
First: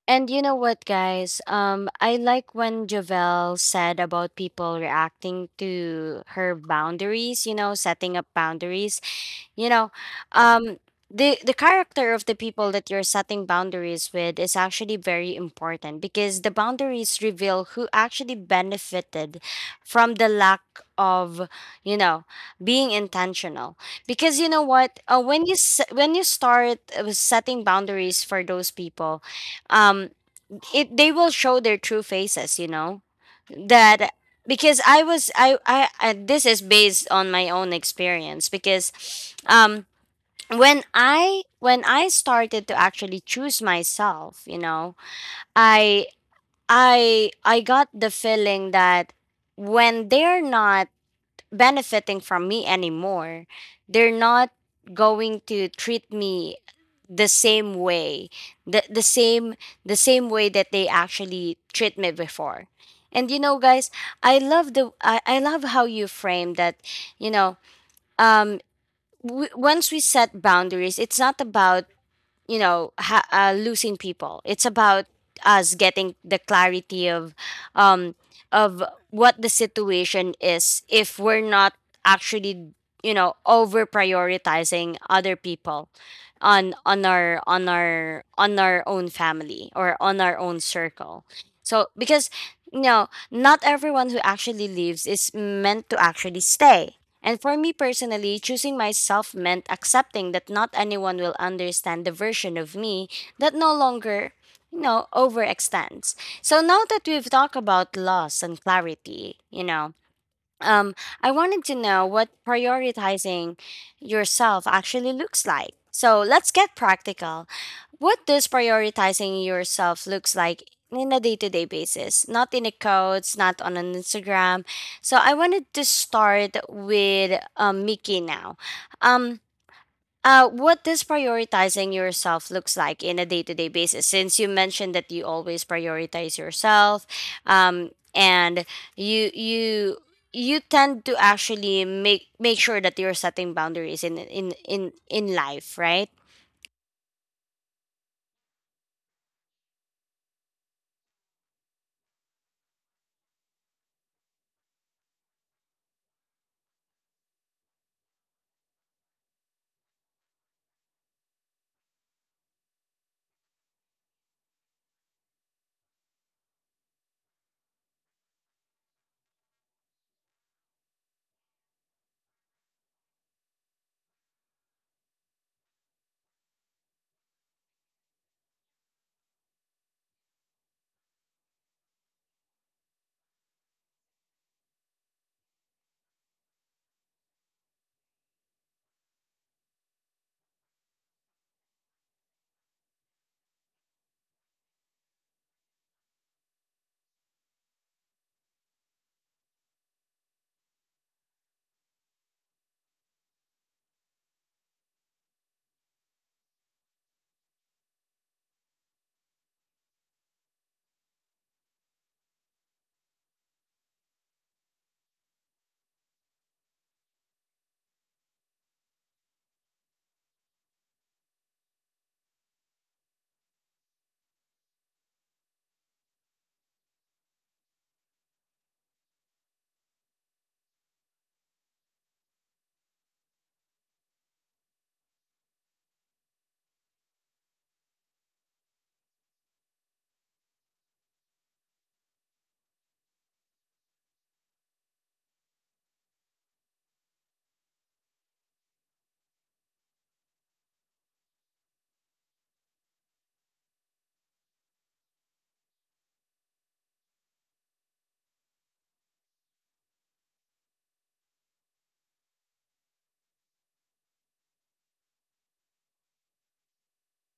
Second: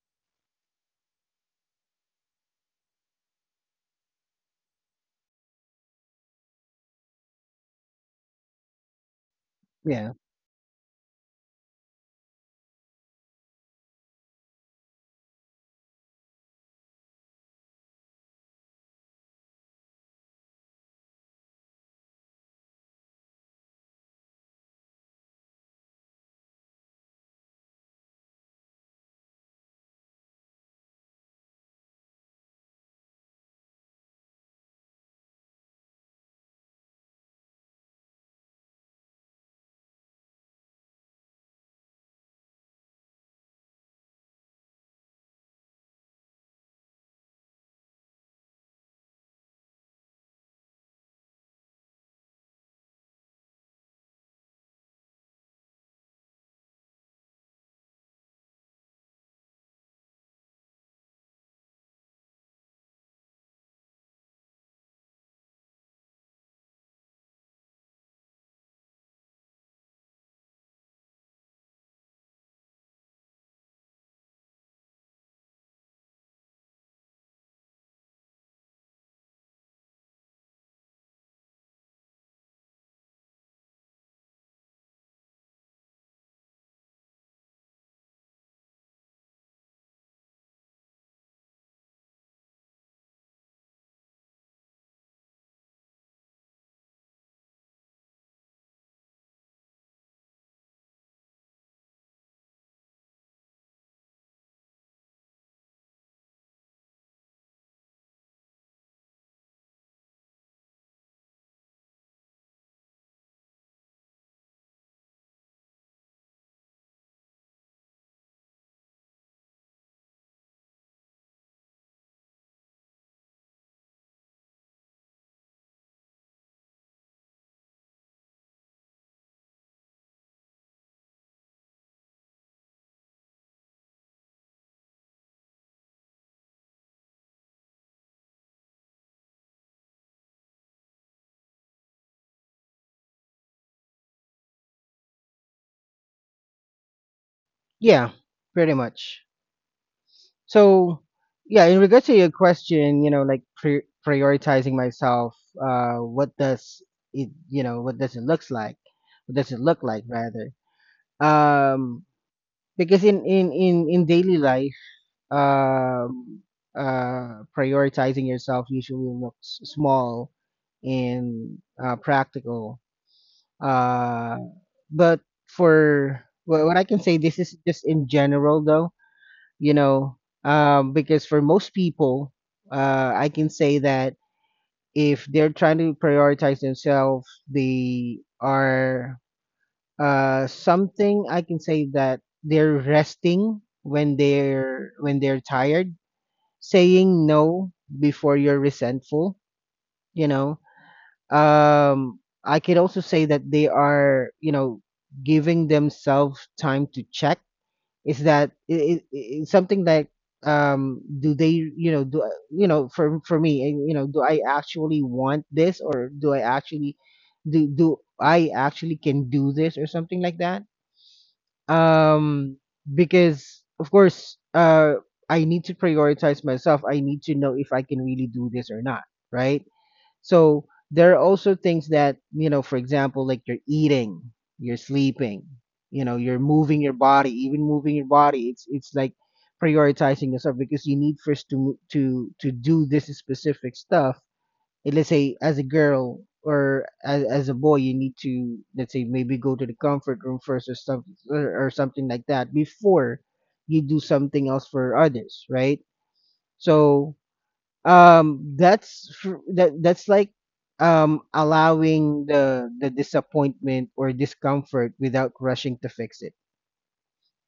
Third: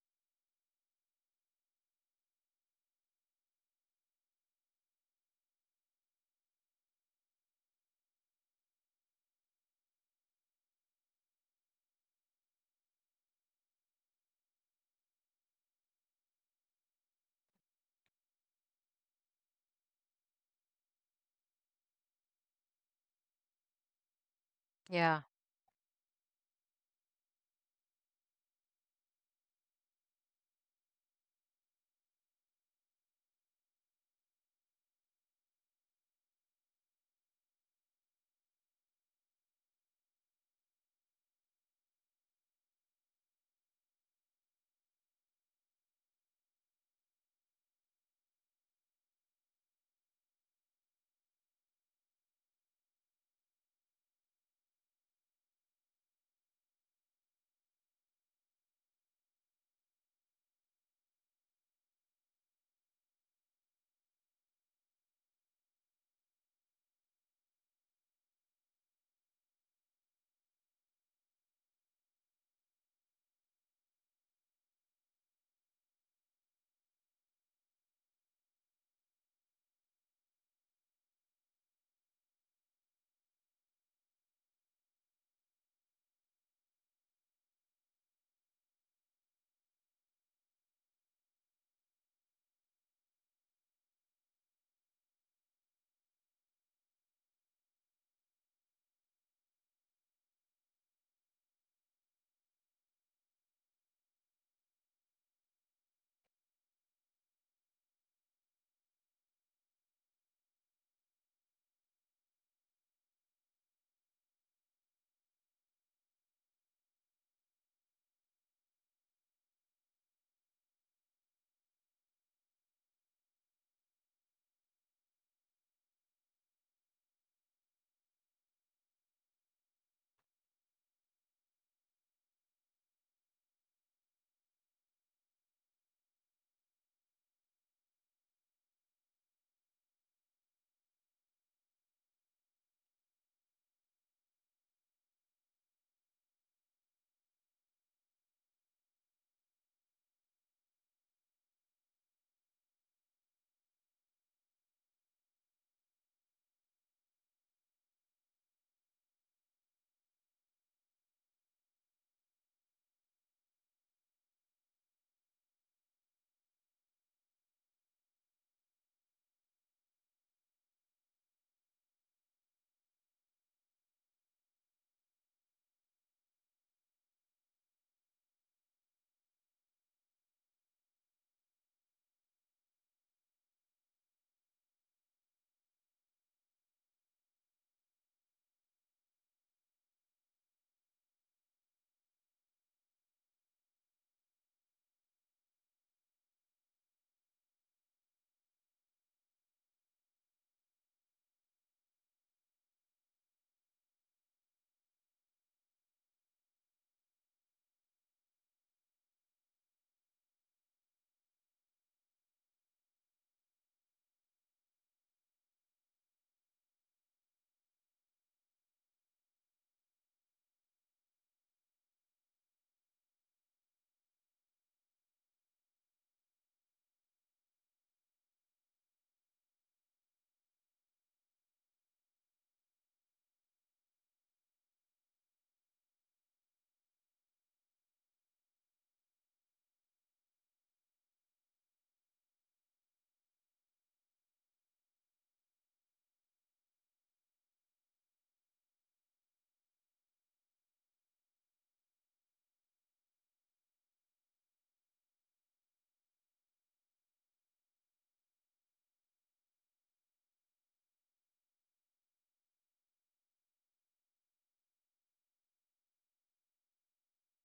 Speaker 1: And you know what, guys? I like when Jovel said about people reacting to her boundaries. You know, setting up boundaries. You know,
Speaker 3: yeah,
Speaker 1: um, the character of the people that you're setting boundaries with is actually very important because the boundaries reveal who actually benefited from the lack of, you know, being intentional. Because you know what,
Speaker 2: Yeah,
Speaker 1: when you when you start setting boundaries for those people, um it they will show their true faces, you know that because I was I this is based on my own experience because um when I when I started to actually choose myself, you know, i I got the feeling that when they're not benefiting from me anymore. They're not going to treat me the same way, the same the same way that they actually treat me before. And you know guys, I love how you frame that, you know, um once we set boundaries it's not about, you know, losing people. It's about us getting the clarity of, um of what the situation is if we're not actually, you know, over prioritizing other people on our own family or on our own circle. So because, you know, not everyone who actually leaves is meant to actually stay. And for me personally, choosing myself meant accepting that not anyone will understand the version of me that no longer, you know, overextends. So now that we've talked about loss and clarity, you know, um, I wanted to know what prioritizing yourself actually looks like. So let's get practical. What does prioritizing yourself looks like in a day-to-day basis? Not in the codes, not on an Instagram. So I wanted to start with Mickey now. Um, what does prioritizing yourself looks like in a day-to-day basis since you mentioned that you always prioritize yourself, and you you you tend to actually make sure that you're setting boundaries in life, right?
Speaker 3: yeah, pretty much. So yeah, in regards to your question, you know, like prioritizing myself, what does you know, what does it looks like? What does it look like rather? Um, because in daily life, um prioritizing yourself usually looks small and practical, uh but for what I can say, this is just in general, though, you know, because for most people, I can say that if they're trying to prioritize themselves, they are, something I can say that they're resting when they're tired, saying no before you're resentful, you know. I could also say that they are, you know, giving themselves time to check. Is that it's something like, do they, you know, you know, for me, you know, do I actually want this, or do I actually do do I actually can do this, or something like that. Um, because of course, I need to prioritize myself. I need to know if I can really do this or not, right? So there are also things that, you know, for example, like you're eating, you're sleeping, you know, you're moving your body. Even moving your body, it's like prioritizing yourself, because you need first to to do this specific stuff. Eh, let's say as a girl, or as a boy, you need to, let's say, maybe go to the comfort room first, or something, or something like that, before you do something else for others, right? So, that that's like, allowing the disappointment or discomfort without rushing to fix it,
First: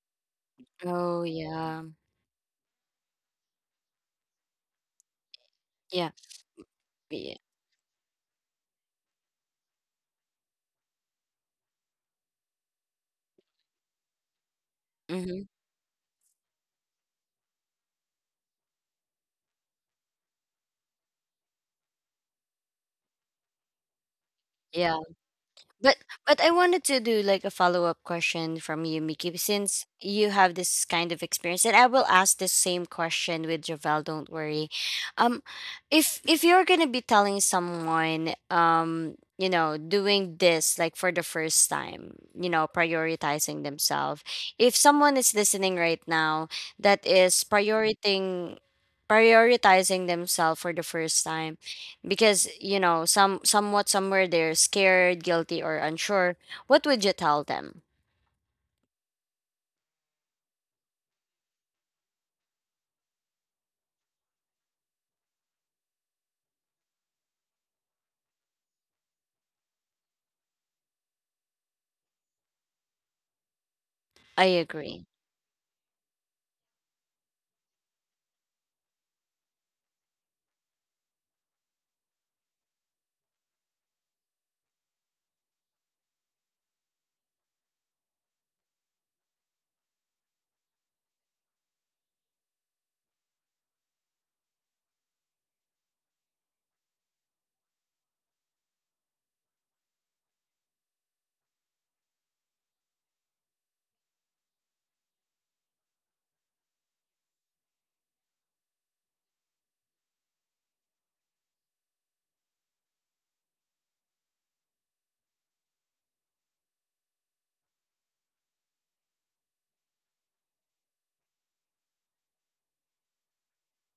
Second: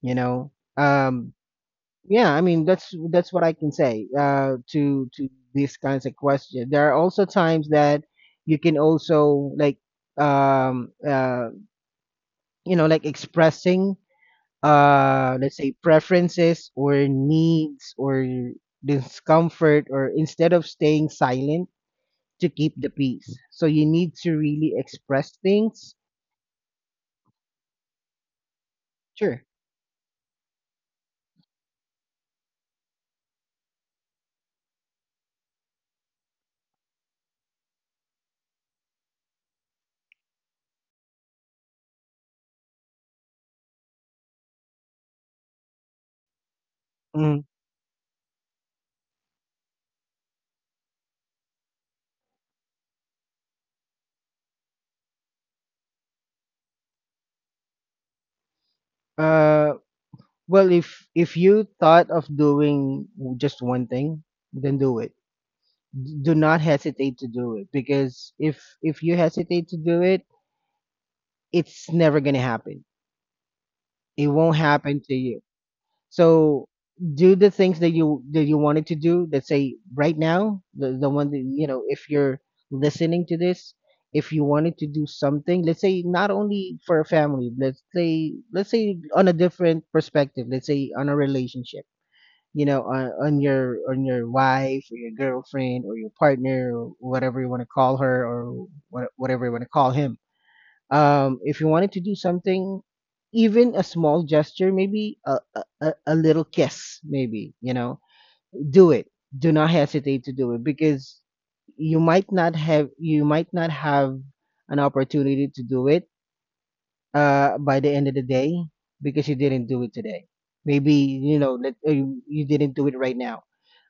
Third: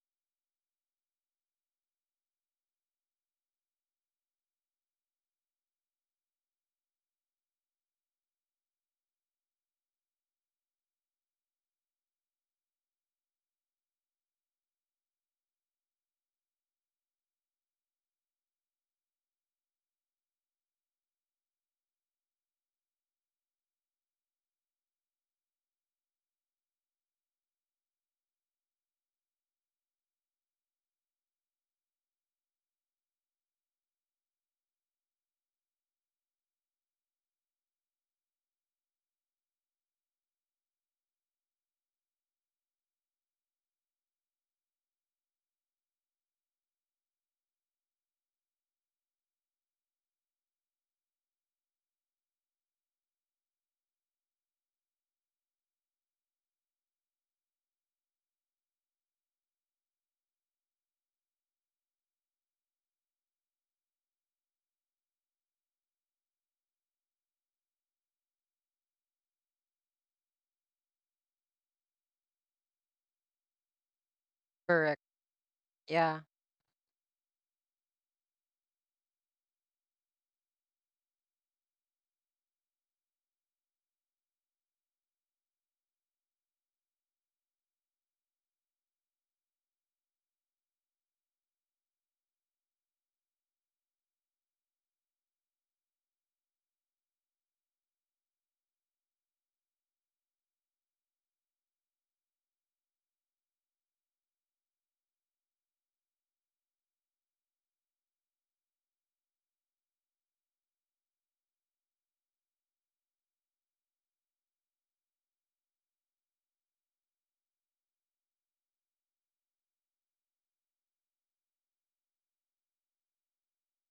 Speaker 3: you know.
Speaker 1: Oh
Speaker 3: Um,
Speaker 1: yeah.
Speaker 3: yeah, I mean, that's what I can say to these kinds
Speaker 1: Yeah.
Speaker 3: of questions. There are also
Speaker 1: Yeah.
Speaker 3: times that you can also, like, um uh you know, like expressing,
Speaker 1: Hmm.
Speaker 3: let's say, preferences or needs or discomfort, or instead of staying silent to keep the peace, so you need to really express things.
Speaker 1: But but I wanted to do like a follow up question from you, Miki,
Speaker 3: Sure.
Speaker 1: since you have this kind of experience, and I will ask the same question with Javel. Don't worry. Um, if you're gonna be telling someone, you know, doing this like for the first time, you know, prioritizing themselves. If someone is listening right now that is
Speaker 3: Mm.
Speaker 1: prioritizing themselves for the first time because you know some somewhat somewhere they're scared, guilty, or unsure, what would you tell them?
Speaker 3: Uh, well, if you thought of doing just one thing, then do it. Do not hesitate to do it, because if you hesitate to do it, it's never going to happen. It
Speaker 1: I
Speaker 3: won't
Speaker 1: agree.
Speaker 2: correct.
Speaker 3: happen to you.
Speaker 2: Yeah.
Speaker 3: So do the things that you wanted to do. Let's say right now, the one that, you know, if you're listening to this, if you wanted to do something, let's say not only for a family, let's say on a different perspective, let's say on a relationship. You know, on your wife, or your girlfriend, or your partner, or whatever you want to call her, or whatever you want to call him. If you wanted to do something, even a small gesture, maybe a, a little kiss, maybe, you know, do it. Do not hesitate to do it, because you might not have an opportunity to do it, by the end of the day, because you didn't do it today. Maybe you know that, you you didn't do it right now,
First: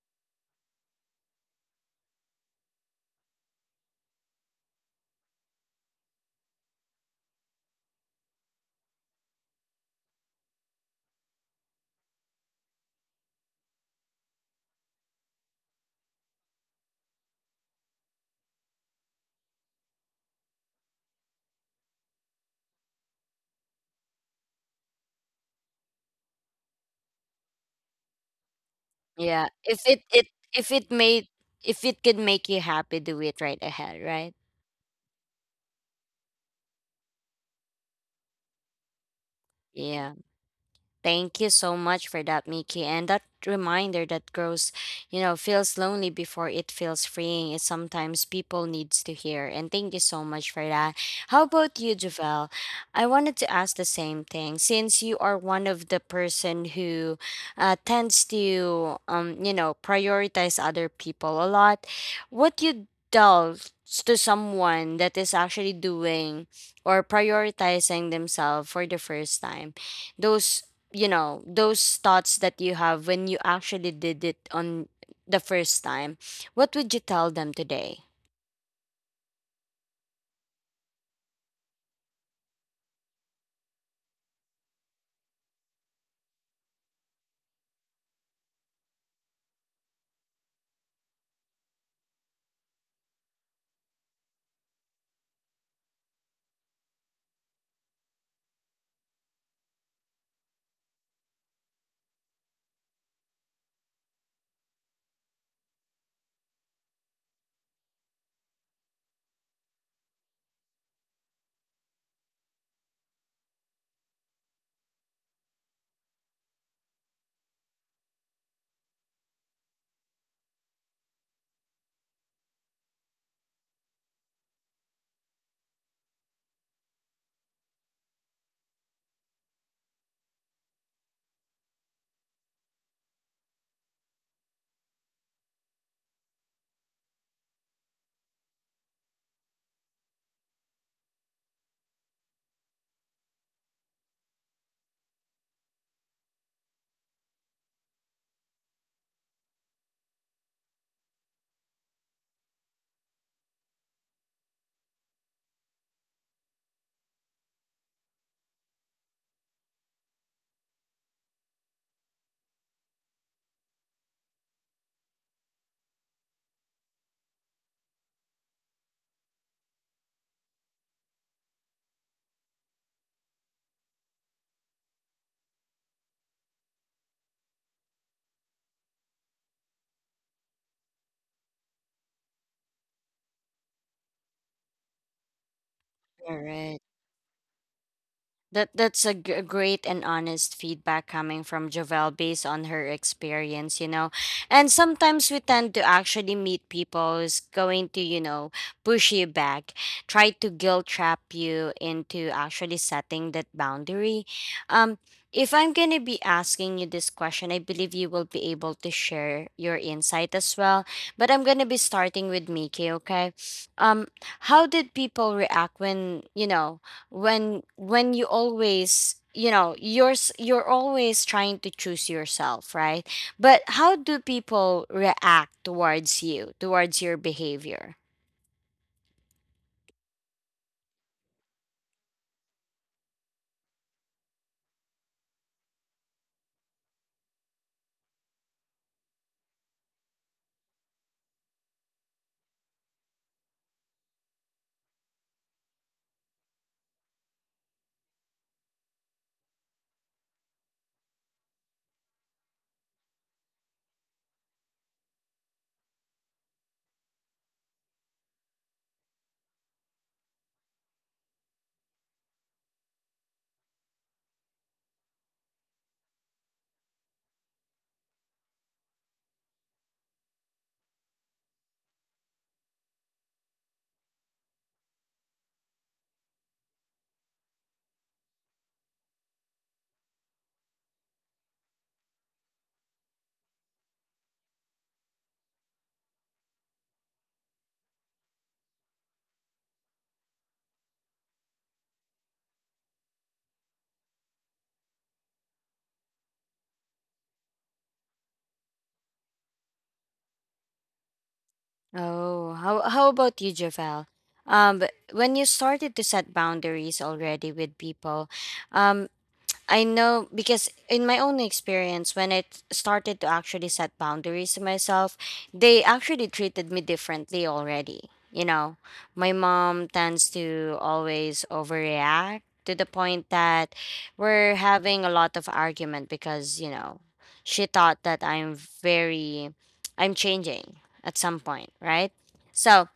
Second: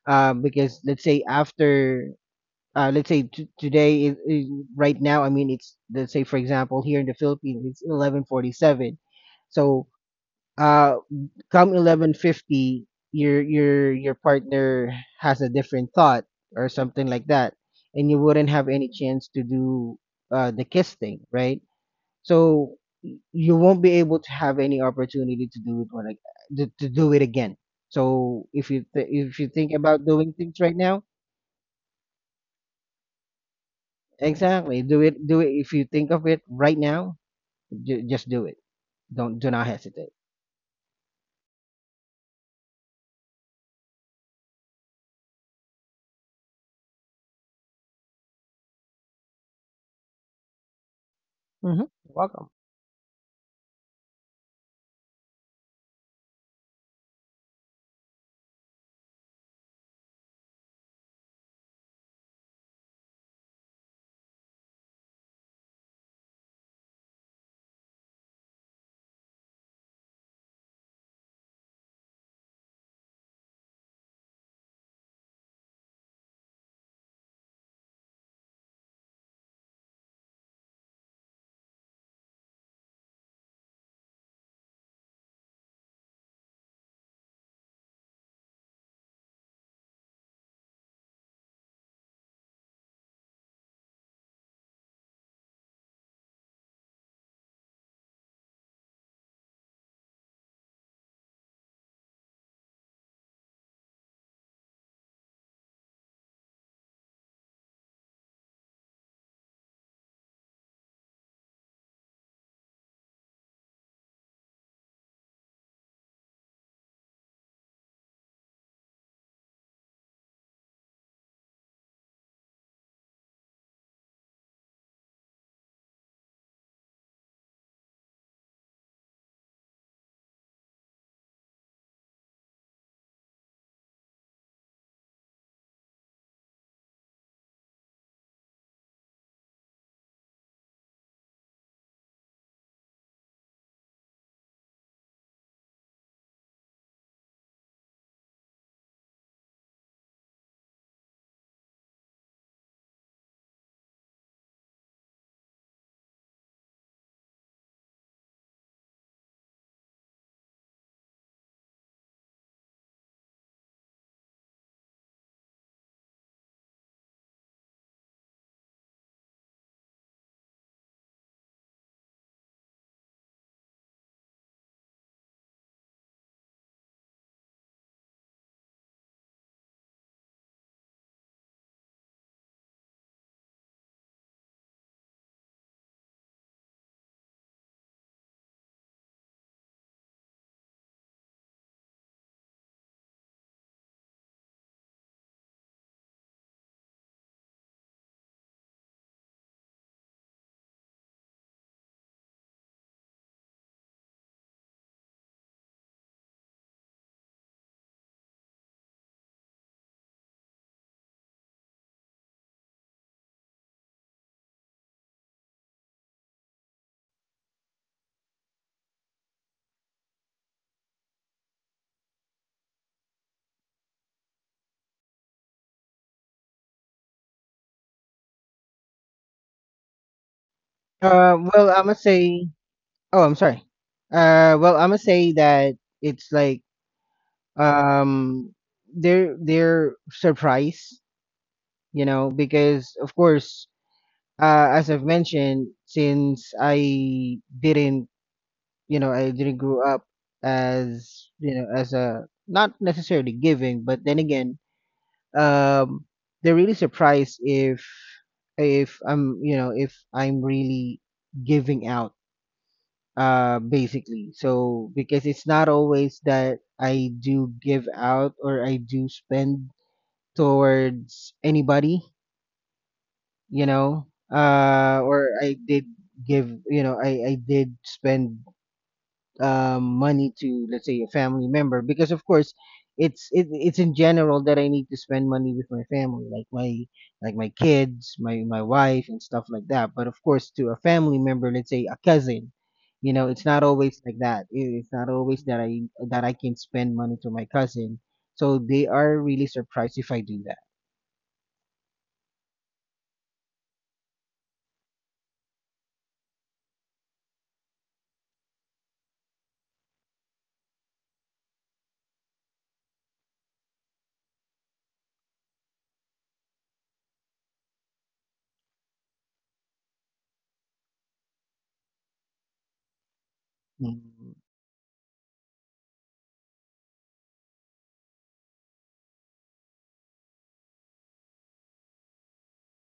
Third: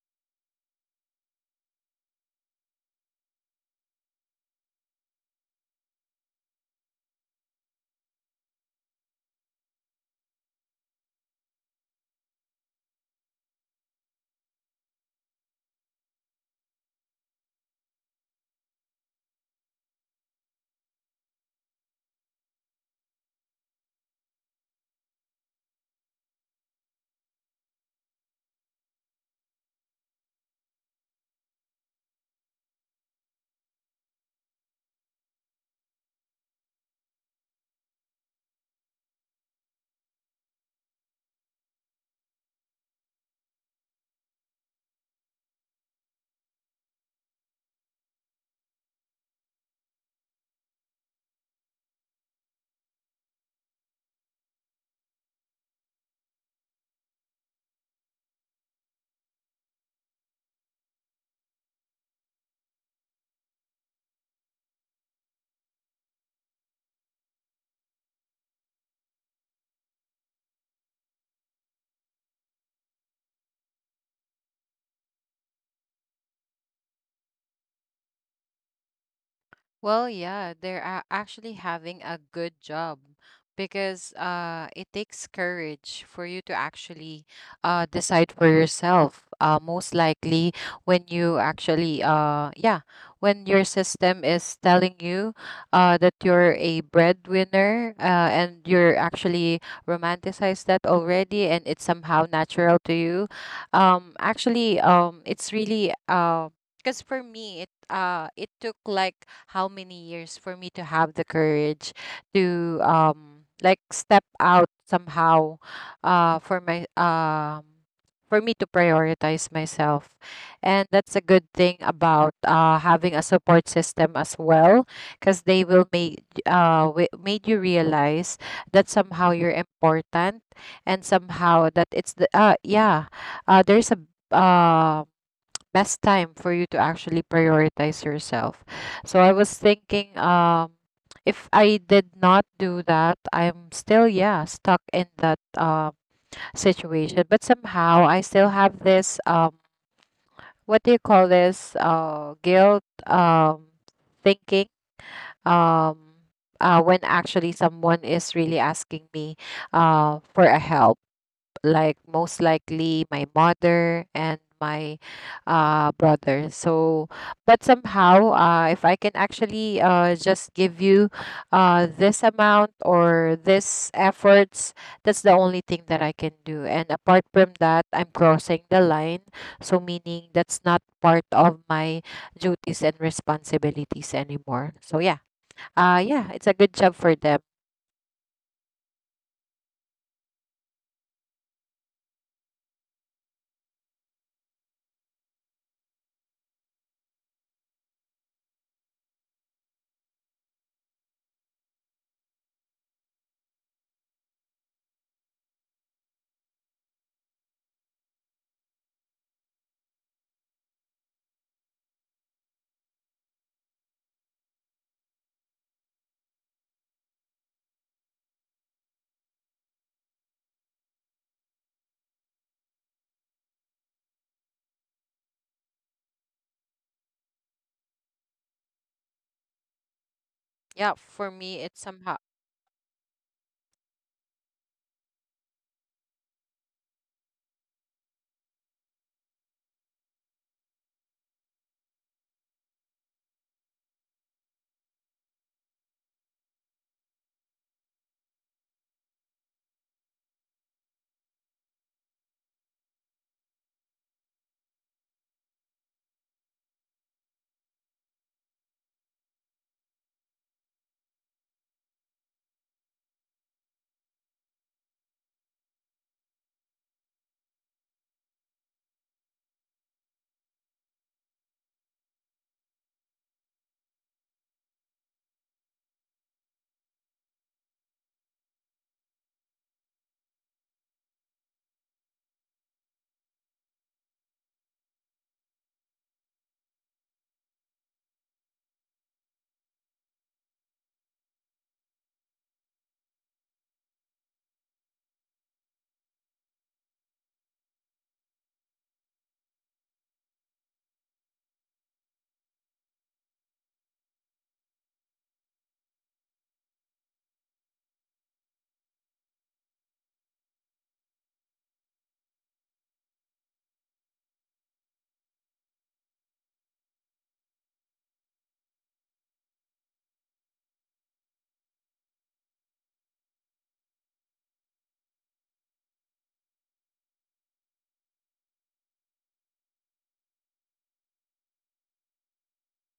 Speaker 3: because let's say after, let's say today is right now, I mean, it's, let's say, for example, here in the Philippines, it's 11:47. So, uh, come 11:50, your your partner has a different thought or something like that, and you wouldn't have any chance to do, the kiss thing, right? So, you won't be able to have any opportunity to do it when, to do it again. So if you th- if
Speaker 1: Yeah,
Speaker 3: you think
Speaker 1: if it
Speaker 3: about
Speaker 1: it
Speaker 3: doing things
Speaker 1: if
Speaker 3: right
Speaker 1: it
Speaker 3: now.
Speaker 1: made, if it could make you happy, do it right ahead, right?
Speaker 3: Exactly. Do it. Do it. If you think of it right now, just do it. Don't Do not hesitate.
Speaker 1: Yeah. Thank you so much for that, Mickey. And that reminder that grows, you know, feels lonely before it feels freeing is sometimes people needs to hear. And thank you so much for that. How about
Speaker 3: Hmm.
Speaker 1: you,
Speaker 3: Welcome.
Speaker 1: Javel? I wanted to ask the same thing since you are one of the person who tends to, you know, prioritize other people a lot. What you tell to someone that is actually doing or prioritizing themselves for the first time? Those, you know, those thoughts that you have when you actually did it on the first time, what would you tell them today?
Speaker 2: Well, yeah, they're actually having a good job because it takes courage for you to actually decide for yourself. Most likely, when you actually, when your system is telling you that you're a breadwinner and you're actually romanticized that already, and it's somehow natural to you, actually, it's really. Because for me, it it took like how many years for me to have the courage to like step out somehow for my for me to prioritize myself. And that's a good thing about having a support system as well, because they will make made you realize that somehow you're important, and somehow that it's the yeah, there's a um best time for you to actually prioritize yourself. So I was thinking, if I did not do that, I'm still, yeah, stuck in that situation. But somehow I still have this, what do you call this, guilt, thinking, um, when actually someone is really asking me, for a help, like most likely my mother and my brother. So, but somehow, if I can actually just give you this amount or this efforts, that's the only thing that I can do. And apart from that, I'm crossing the line. So, meaning that's not part of my duties and responsibilities anymore. So, yeah. Yeah, it's a
Speaker 1: All
Speaker 2: good job
Speaker 1: right.
Speaker 2: for them.
Speaker 1: That that's a a great and honest feedback coming from Jovel based on her experience, you know. And sometimes we tend to actually meet people who's going to, you know, push you back, try to guilt trap you into actually setting that boundary. Um, if I'm gonna be asking you this question, I believe you will be able to share your insight as well. But I'm gonna be starting with Miki, okay? Um, how did people react when you know? When you always, you know, you're you're always trying to choose yourself, right? But how do people react towards you, towards your behavior?
Speaker 2: Yeah, for me, it's
Speaker 3: Well, I'm gonna
Speaker 2: somehow.
Speaker 3: say. Oh, I'm sorry. Well, I'm gonna say that it's like, um, they're surprised, you know, because of course, as I've mentioned, since I didn't, you know, I didn't grow up as, you know, as a not necessarily giving, but then again, um, they're really surprised if I'm, you know, if I'm really giving out, uh, basically. So, because it's not always that I do give out, or I do spend towards anybody, you know, uh, or I did give, you know, I did spend, money to, let's say, a family member, because of course, it's in general that I need to spend money with my family, like my kids, my wife, and stuff like that. But of course, to a family member, let's say a cousin, you know, it's not always like that. It's not always that I can spend money to my cousin, so they are really surprised if I do that.
Speaker 1: Oh, how about you, Javel? But when you started to set boundaries already with people, um I know because in my own experience, when I started to actually set boundaries to myself, they actually treated me differently already. You know, my mom tends to always overreact to the point that
Speaker 3: Mm.
Speaker 1: we're having a lot of argument because, you know, she thought that I'm very, I'm changing at some point, right? So,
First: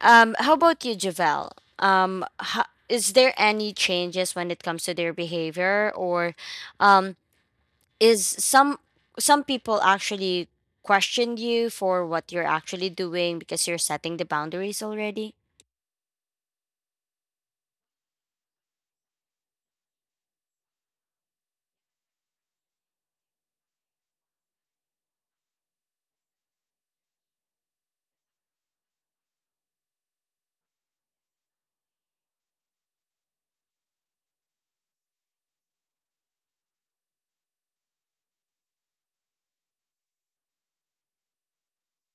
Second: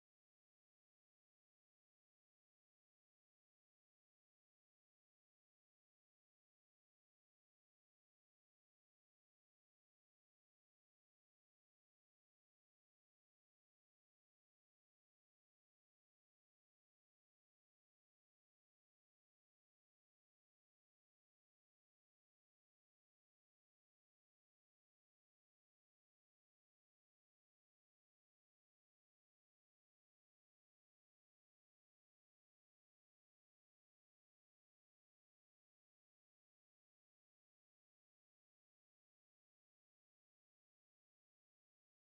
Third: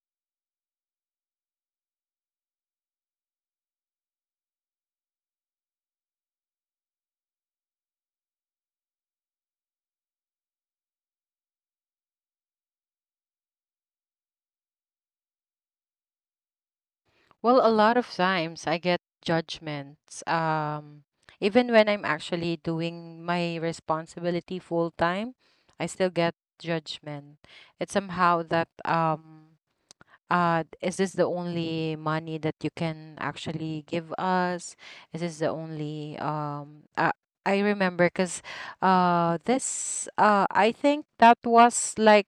Speaker 1: how about you, Javel? Um, ho- is there any changes when it comes to their behavior, or um, is some people actually question you for what you're actually doing because you're setting the boundaries already?
Speaker 2: Well, a lot of times I get judgments, even when I'm actually doing my responsibility full time, I still get judgment. It's somehow that is this the only money that you can actually give us? Is this the only I remember because this I think that was like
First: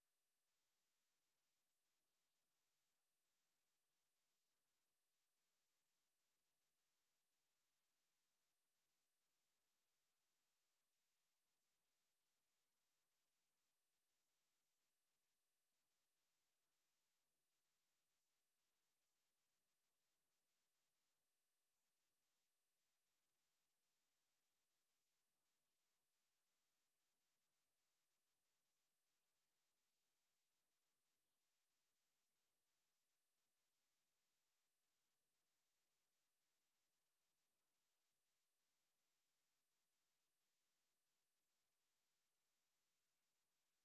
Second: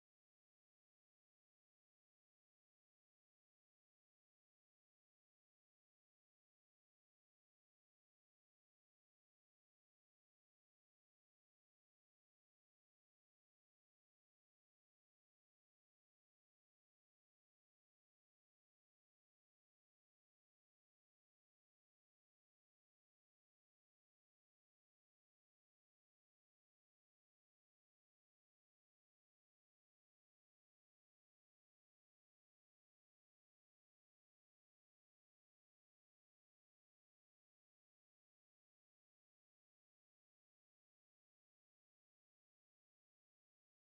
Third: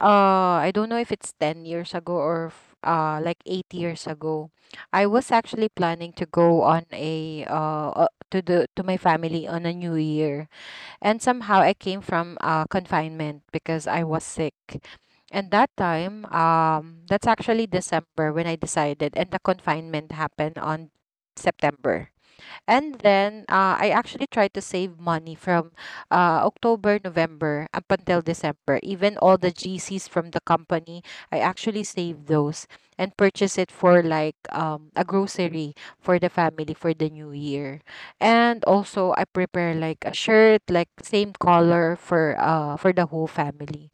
Speaker 2: I don't know if it's 10 years ago or like 8 years ago. I was actually planning to go on a to the to my family on a new year. And somehow I came from confinement because I was sick. And that time that's actually December when I decided, and the confinement happened on September. And then I actually tried to save money from October, November up until December. Even all the GCs from the company, I actually saved those and purchased it for like a grocery for the family for the new year. And also I prepare like a shirt, like same color for the whole family.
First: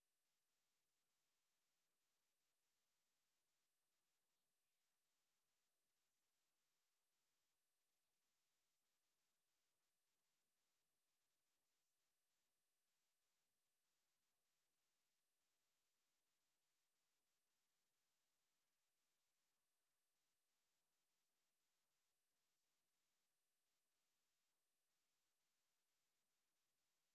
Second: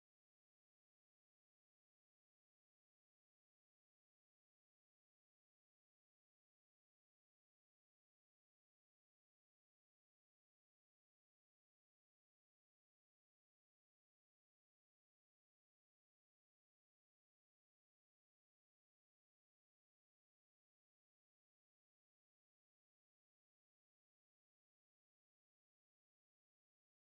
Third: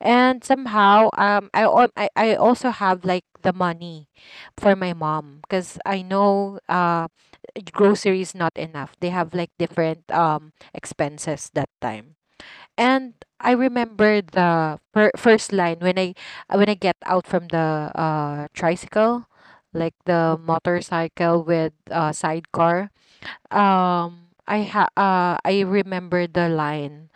Speaker 2: And somehow, I, I also have like the money for my mom because I know grocery is not enough. They have like different expenses that time. And I remember the first line when I get out from the tricycle, like the motorcycle with sidecar. I remember the line,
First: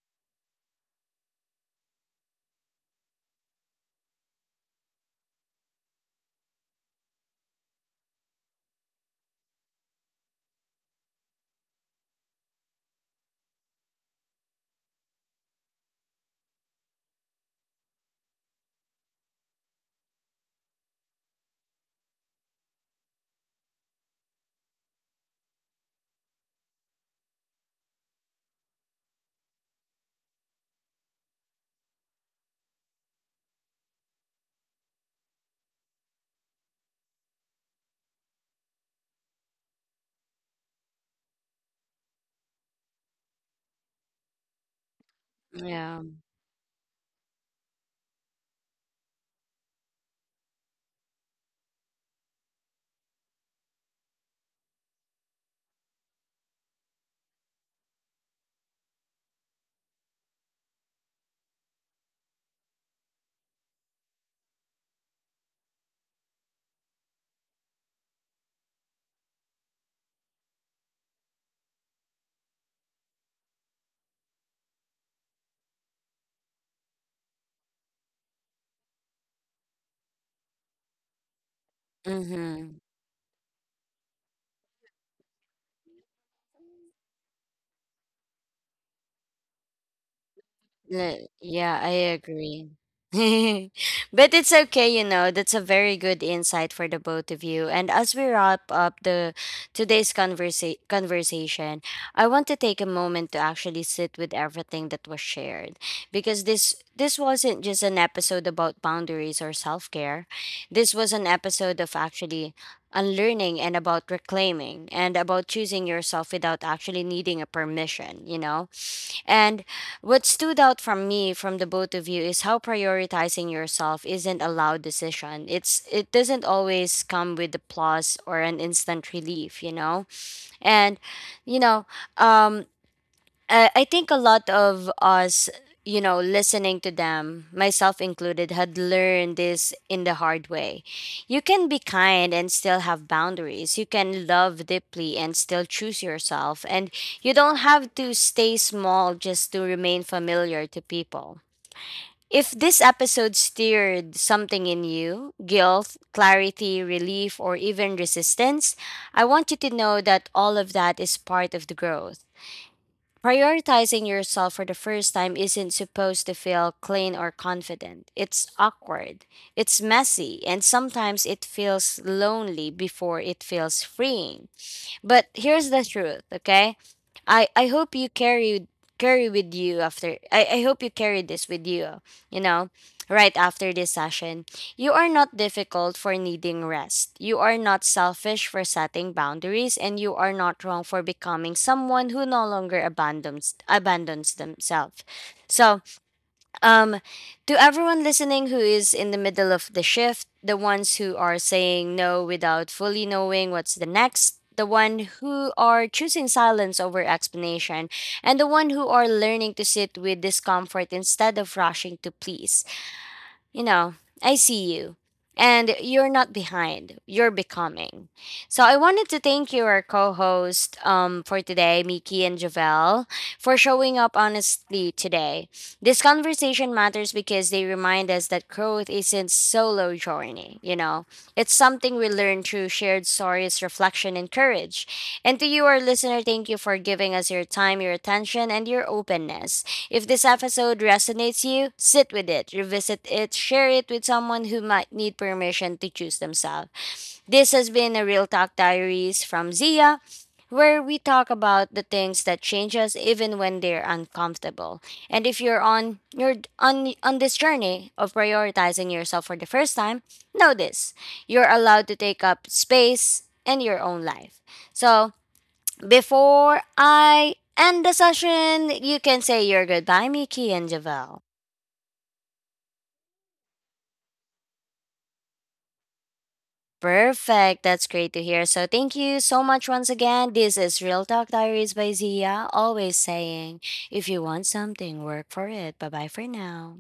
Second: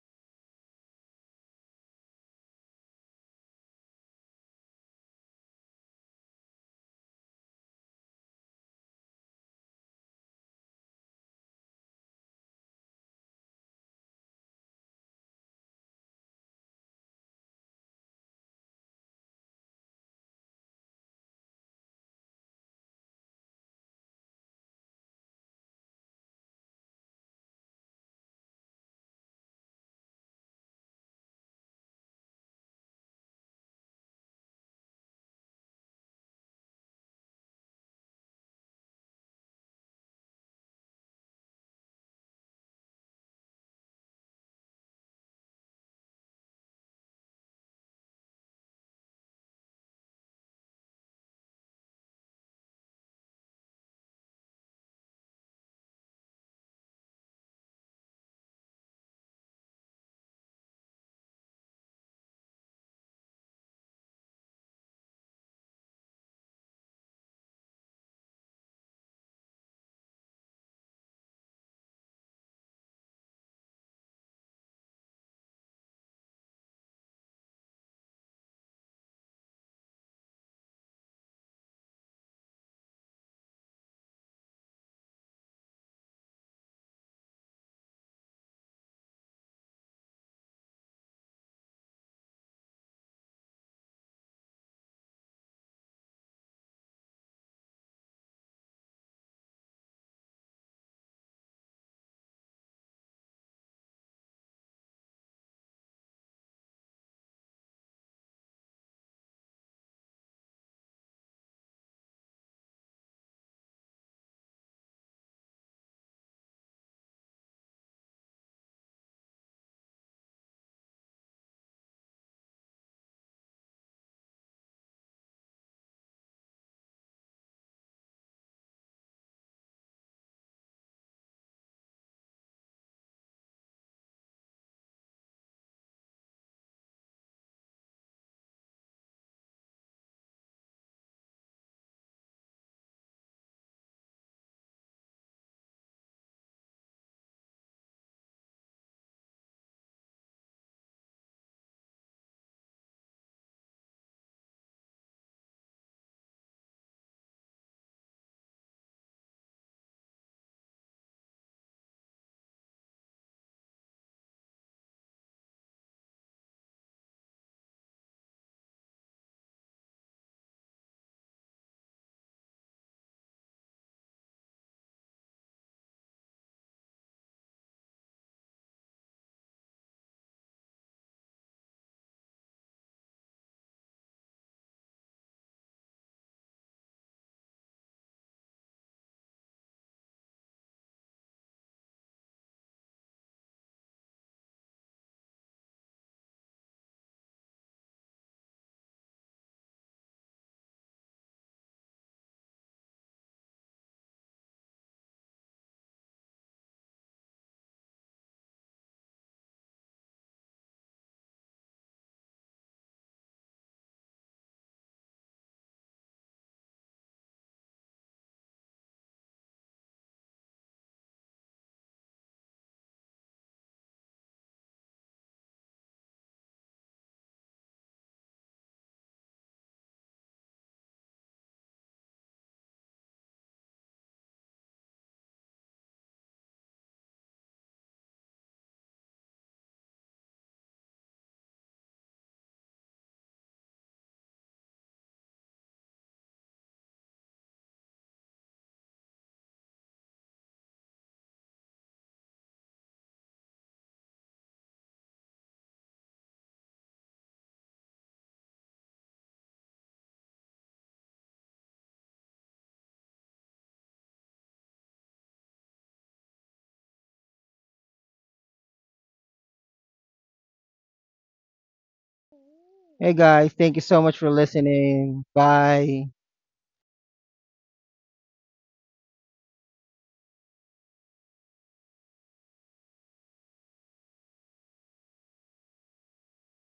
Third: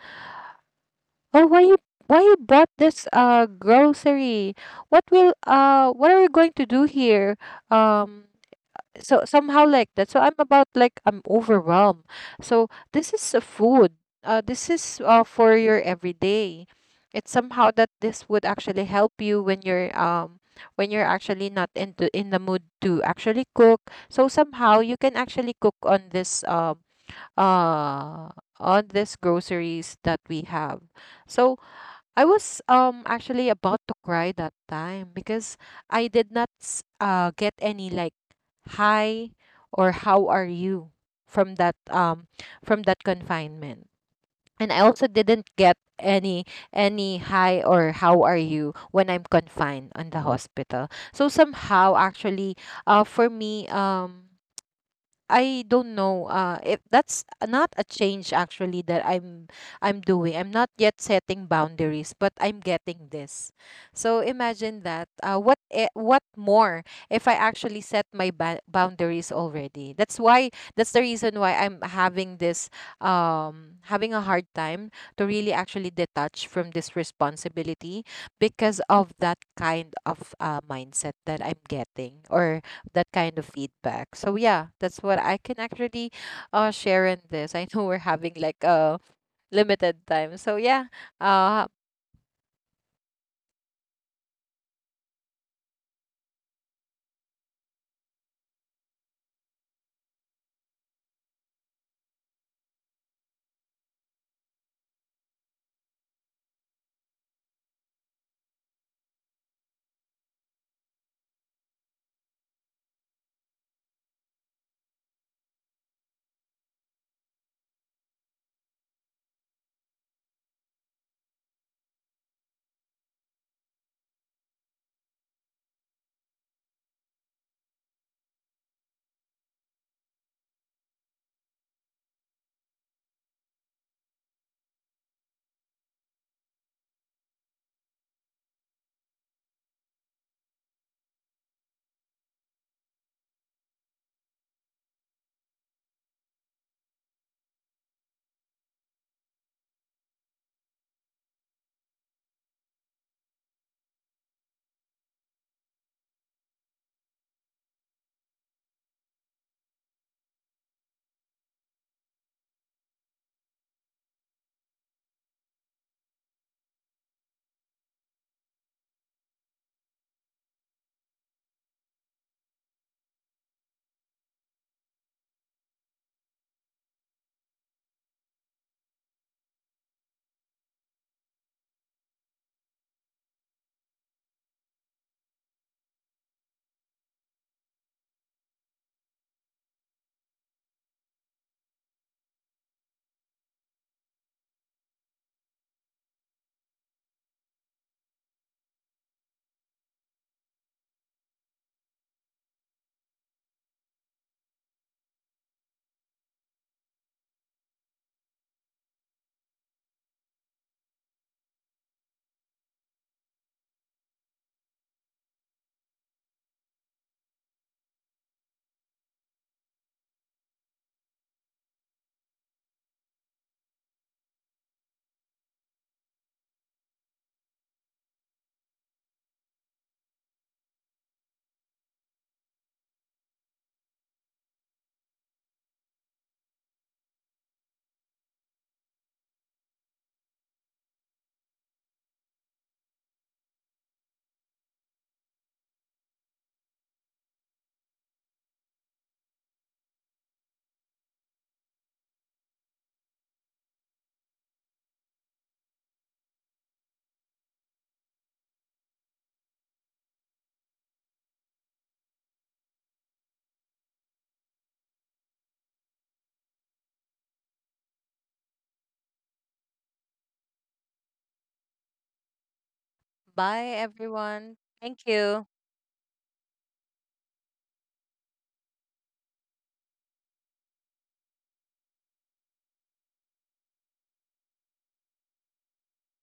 Speaker 2: or why you bought this grocery? What will what are we going to do here? Um so somehow like that. So I'm about like I'm overwhelmed. So this is a food. This is for your everyday. It's somehow that this would actually help you when you're actually not into in the mood to actually cook. So somehow you can actually cook uh on this groceries that we have. So I was actually about to cry that time because I did not get any like hi or how are you from that um from that confinement. And I also didn't get
Speaker 1: Yeah.
Speaker 2: any hi or how are you when I'm confined on the hospital. So somehow actually for me I don't know. If that's not a change actually that I'm doing. I'm not yet setting boundaries, but I'm getting this. So imagine that. What what more if I actually set my boundaries already? That's why. That's the reason why I'm having this having a hard time to really actually detach from this responsibility because of that kind of mindset that I'm getting, or
Speaker 1: Mm-hmm.
Speaker 2: that kind of feedback. So yeah, that's what I can actually share in this. I know we're having like a limited time. So yeah.
Speaker 1: Yeah, I
Speaker 2: Uh
Speaker 1: agree. But it's okay, you know, that's a very good insight for the both of you. And as we wrap up the today's conversation, I want to take a moment to actually sit with everything that was shared because this wasn't just an episode about boundaries or self-care. This was an episode of actually unlearning and about reclaiming and about choosing yourself without actually needing a permission, you know? And what stood out from me from the both of you is how prioritizing yourself isn't a loud decision. It doesn't always come with applause or an instant relief, you know? And you know, um I think a lot of us, you know, listening to them, myself included, had learned this in the hard way. You can be kind and still have boundaries. You can love deeply and still choose yourself. And you don't have to stay small just to remain familiar to people. If this episode stirred something in you, guilt, clarity, relief, or even resistance, I want you to know that all of that is part of the growth. Prioritizing yourself for the first time isn't supposed to feel clean or confident. It's awkward, it's messy, and sometimes it feels lonely before it feels freeing. But here's the truth, okay? I hope you carry with you after I hope you carry this with you, you know, right after this session. You are not difficult for needing rest. You are not selfish for setting boundaries and you are not wrong for becoming someone who no longer abandons themselves. So um, to everyone listening who is in the middle of the shift, the ones who are saying no without fully knowing what's the next, the one who are choosing silence over explanation, and the one who are learning to sit with discomfort instead of rushing to please, you know, I see you. And you're not behind, you're becoming. So I wanted to thank you, our co host, for today, Miki and Javel, for showing up honestly today. This conversation matters because they remind us that growth isn't solo journey, you know. It's something we learn through shared stories, reflection, and courage. And to you, our listener, thank you for giving us your time, your attention, and your openness. If this episode resonates you, sit with it, revisit it, share it with someone who might need permission to choose themselves. This has been a Real Talk Diaries from Zia, where we talk about the things that change us even when they're uncomfortable. And if you're on this journey of prioritizing yourself for the first time, know this. You're allowed to take up space in your own life. So before I end the session, you can say your goodbye, Mickey and Javel.
Speaker 3: Hey guys, thank you so much
Speaker 2: bye
Speaker 3: for
Speaker 2: everyone.
Speaker 3: listening.
Speaker 2: Thank you.
Speaker 3: Bye.
Speaker 1: Perfect. That's great to hear. So thank you so much once again. This is Real Talk Diaries by Zia, always saying, if you want something, work for it. Bye bye for now.